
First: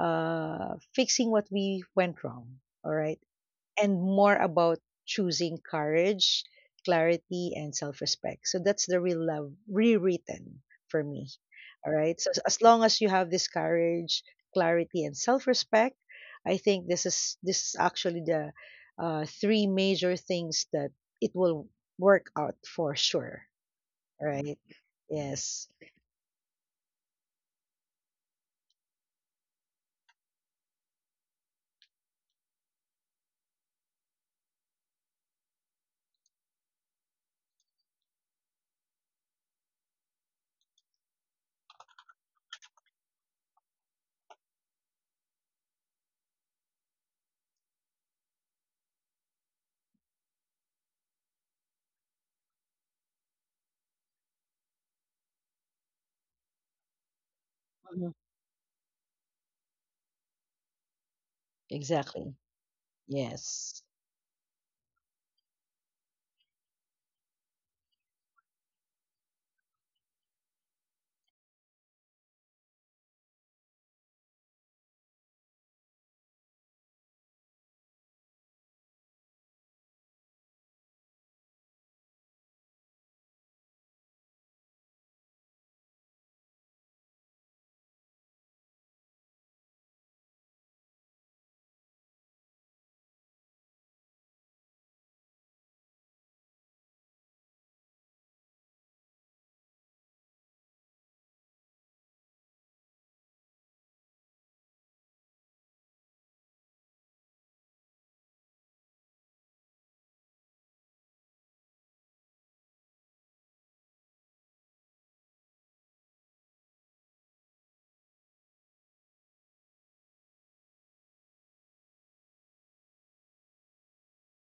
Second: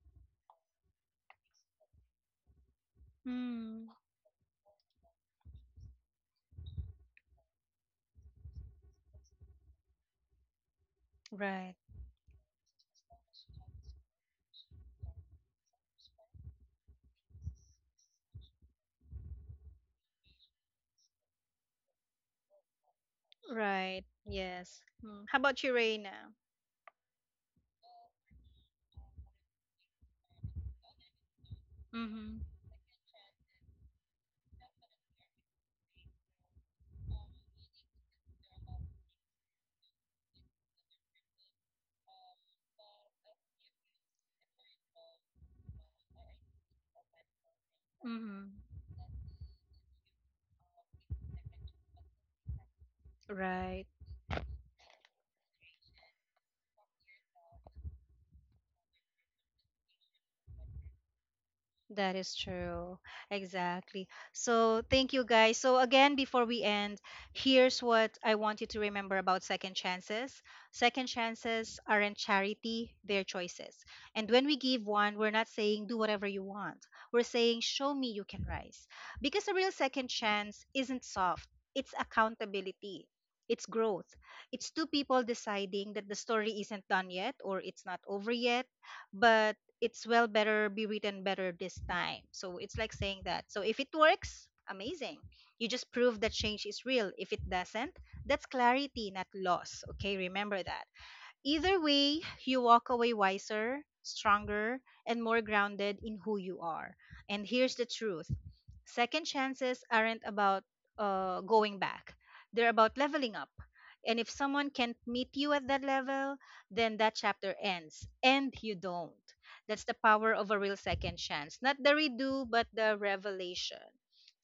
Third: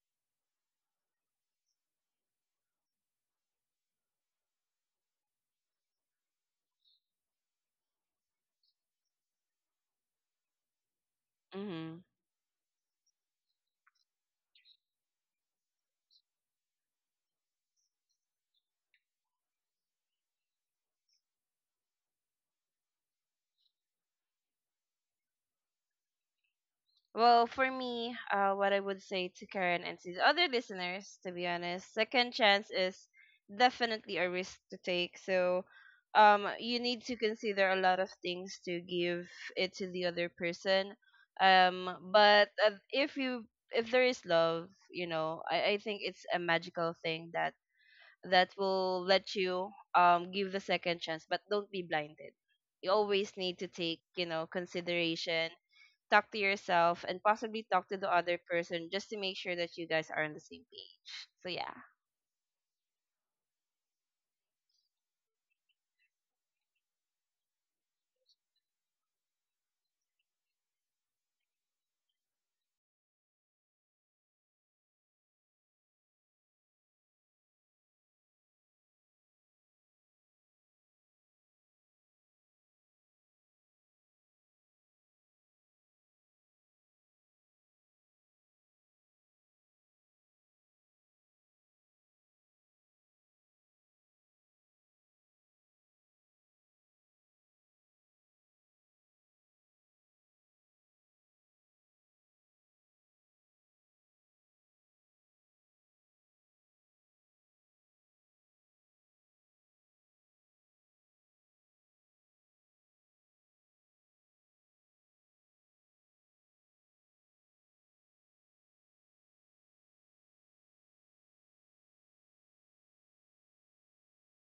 Speaker 2: fixing what we went wrong. All right.
Speaker 1: Hmm.
Speaker 2: And more about choosing courage, clarity, and self respect. So that's the real love rewritten for me.
Speaker 1: Right.
Speaker 2: All
Speaker 3: Mm-hmm.
Speaker 2: right. So as long as you have this courage, clarity, and self respect, I think this is actually the three major things that it will work out for sure.
Speaker 1: Right.
Speaker 2: All right.
Speaker 1: Yes. Mm. How about
Speaker 2: Yes.
Speaker 1: you, Reina?
Speaker 3: Well, for me, what I would say to Karen and to the other listeners, to be honest, second
Speaker 1: Mhm.
Speaker 3: chance is definitely a risk to take. So, you need to consider a lot of things to give it to the other person. But if you if there is love, you know, I think it's a magical thing that
Speaker 1: Mhm.
Speaker 3: will let you give the second chance, but don't be blinded. You always need to
Speaker 1: Right.
Speaker 3: take, you know, consideration, talk to yourself and possibly talk to the
Speaker 2: Mhm.
Speaker 3: other person just to make sure that you guys are on the same page. So yeah.
Speaker 1: That
Speaker 2: Exactly.
Speaker 1: is true.
Speaker 2: Yes.
Speaker 1: Exactly. So, thank you guys. So, again, before we end, here's what I want you to remember about second chances. Second chances aren't charity, they're choices. And when we give one, we're not saying do whatever you want, we're saying show me you can rise. Because a real second chance isn't soft, it's accountability, it's growth. It's two people deciding that the story isn't done yet, or it's not over yet, but it's well better be written better this time. So it's like saying that. So if it works, amazing. You just prove that change is real. If it doesn't, that's clarity, not loss. Okay, remember that. Either way, you walk away wiser, stronger, and more grounded in who you are. And here's the truth, second chances aren't about going back, they're about leveling up. And if someone can't meet you at that level, then that chapter ends and you don't. That's the power of a real second chance. Not the redo, but the revelation.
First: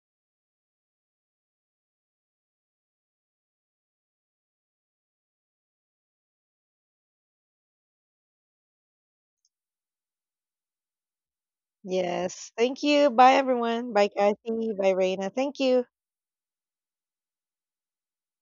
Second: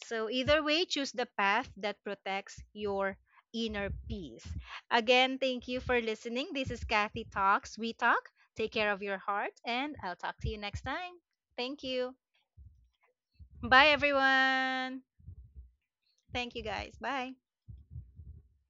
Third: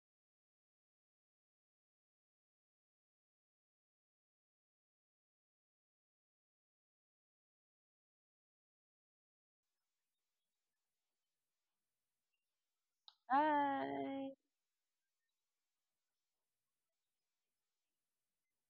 Speaker 1: So, either way, choose the path that protects your inner peace. Again, thank you for listening. This is Kathy Talks. We talk. Take care of your heart, and I'll talk to you next time. Thank you.
Speaker 2: Yes. Thank you. Bye,
Speaker 1: Bye,
Speaker 2: everyone. Bye,
Speaker 3: Bye.
Speaker 2: Kathy. Bye,
Speaker 1: everyone.
Speaker 2: Raina. Thank you.
Speaker 1: Thank you, guys. Bye.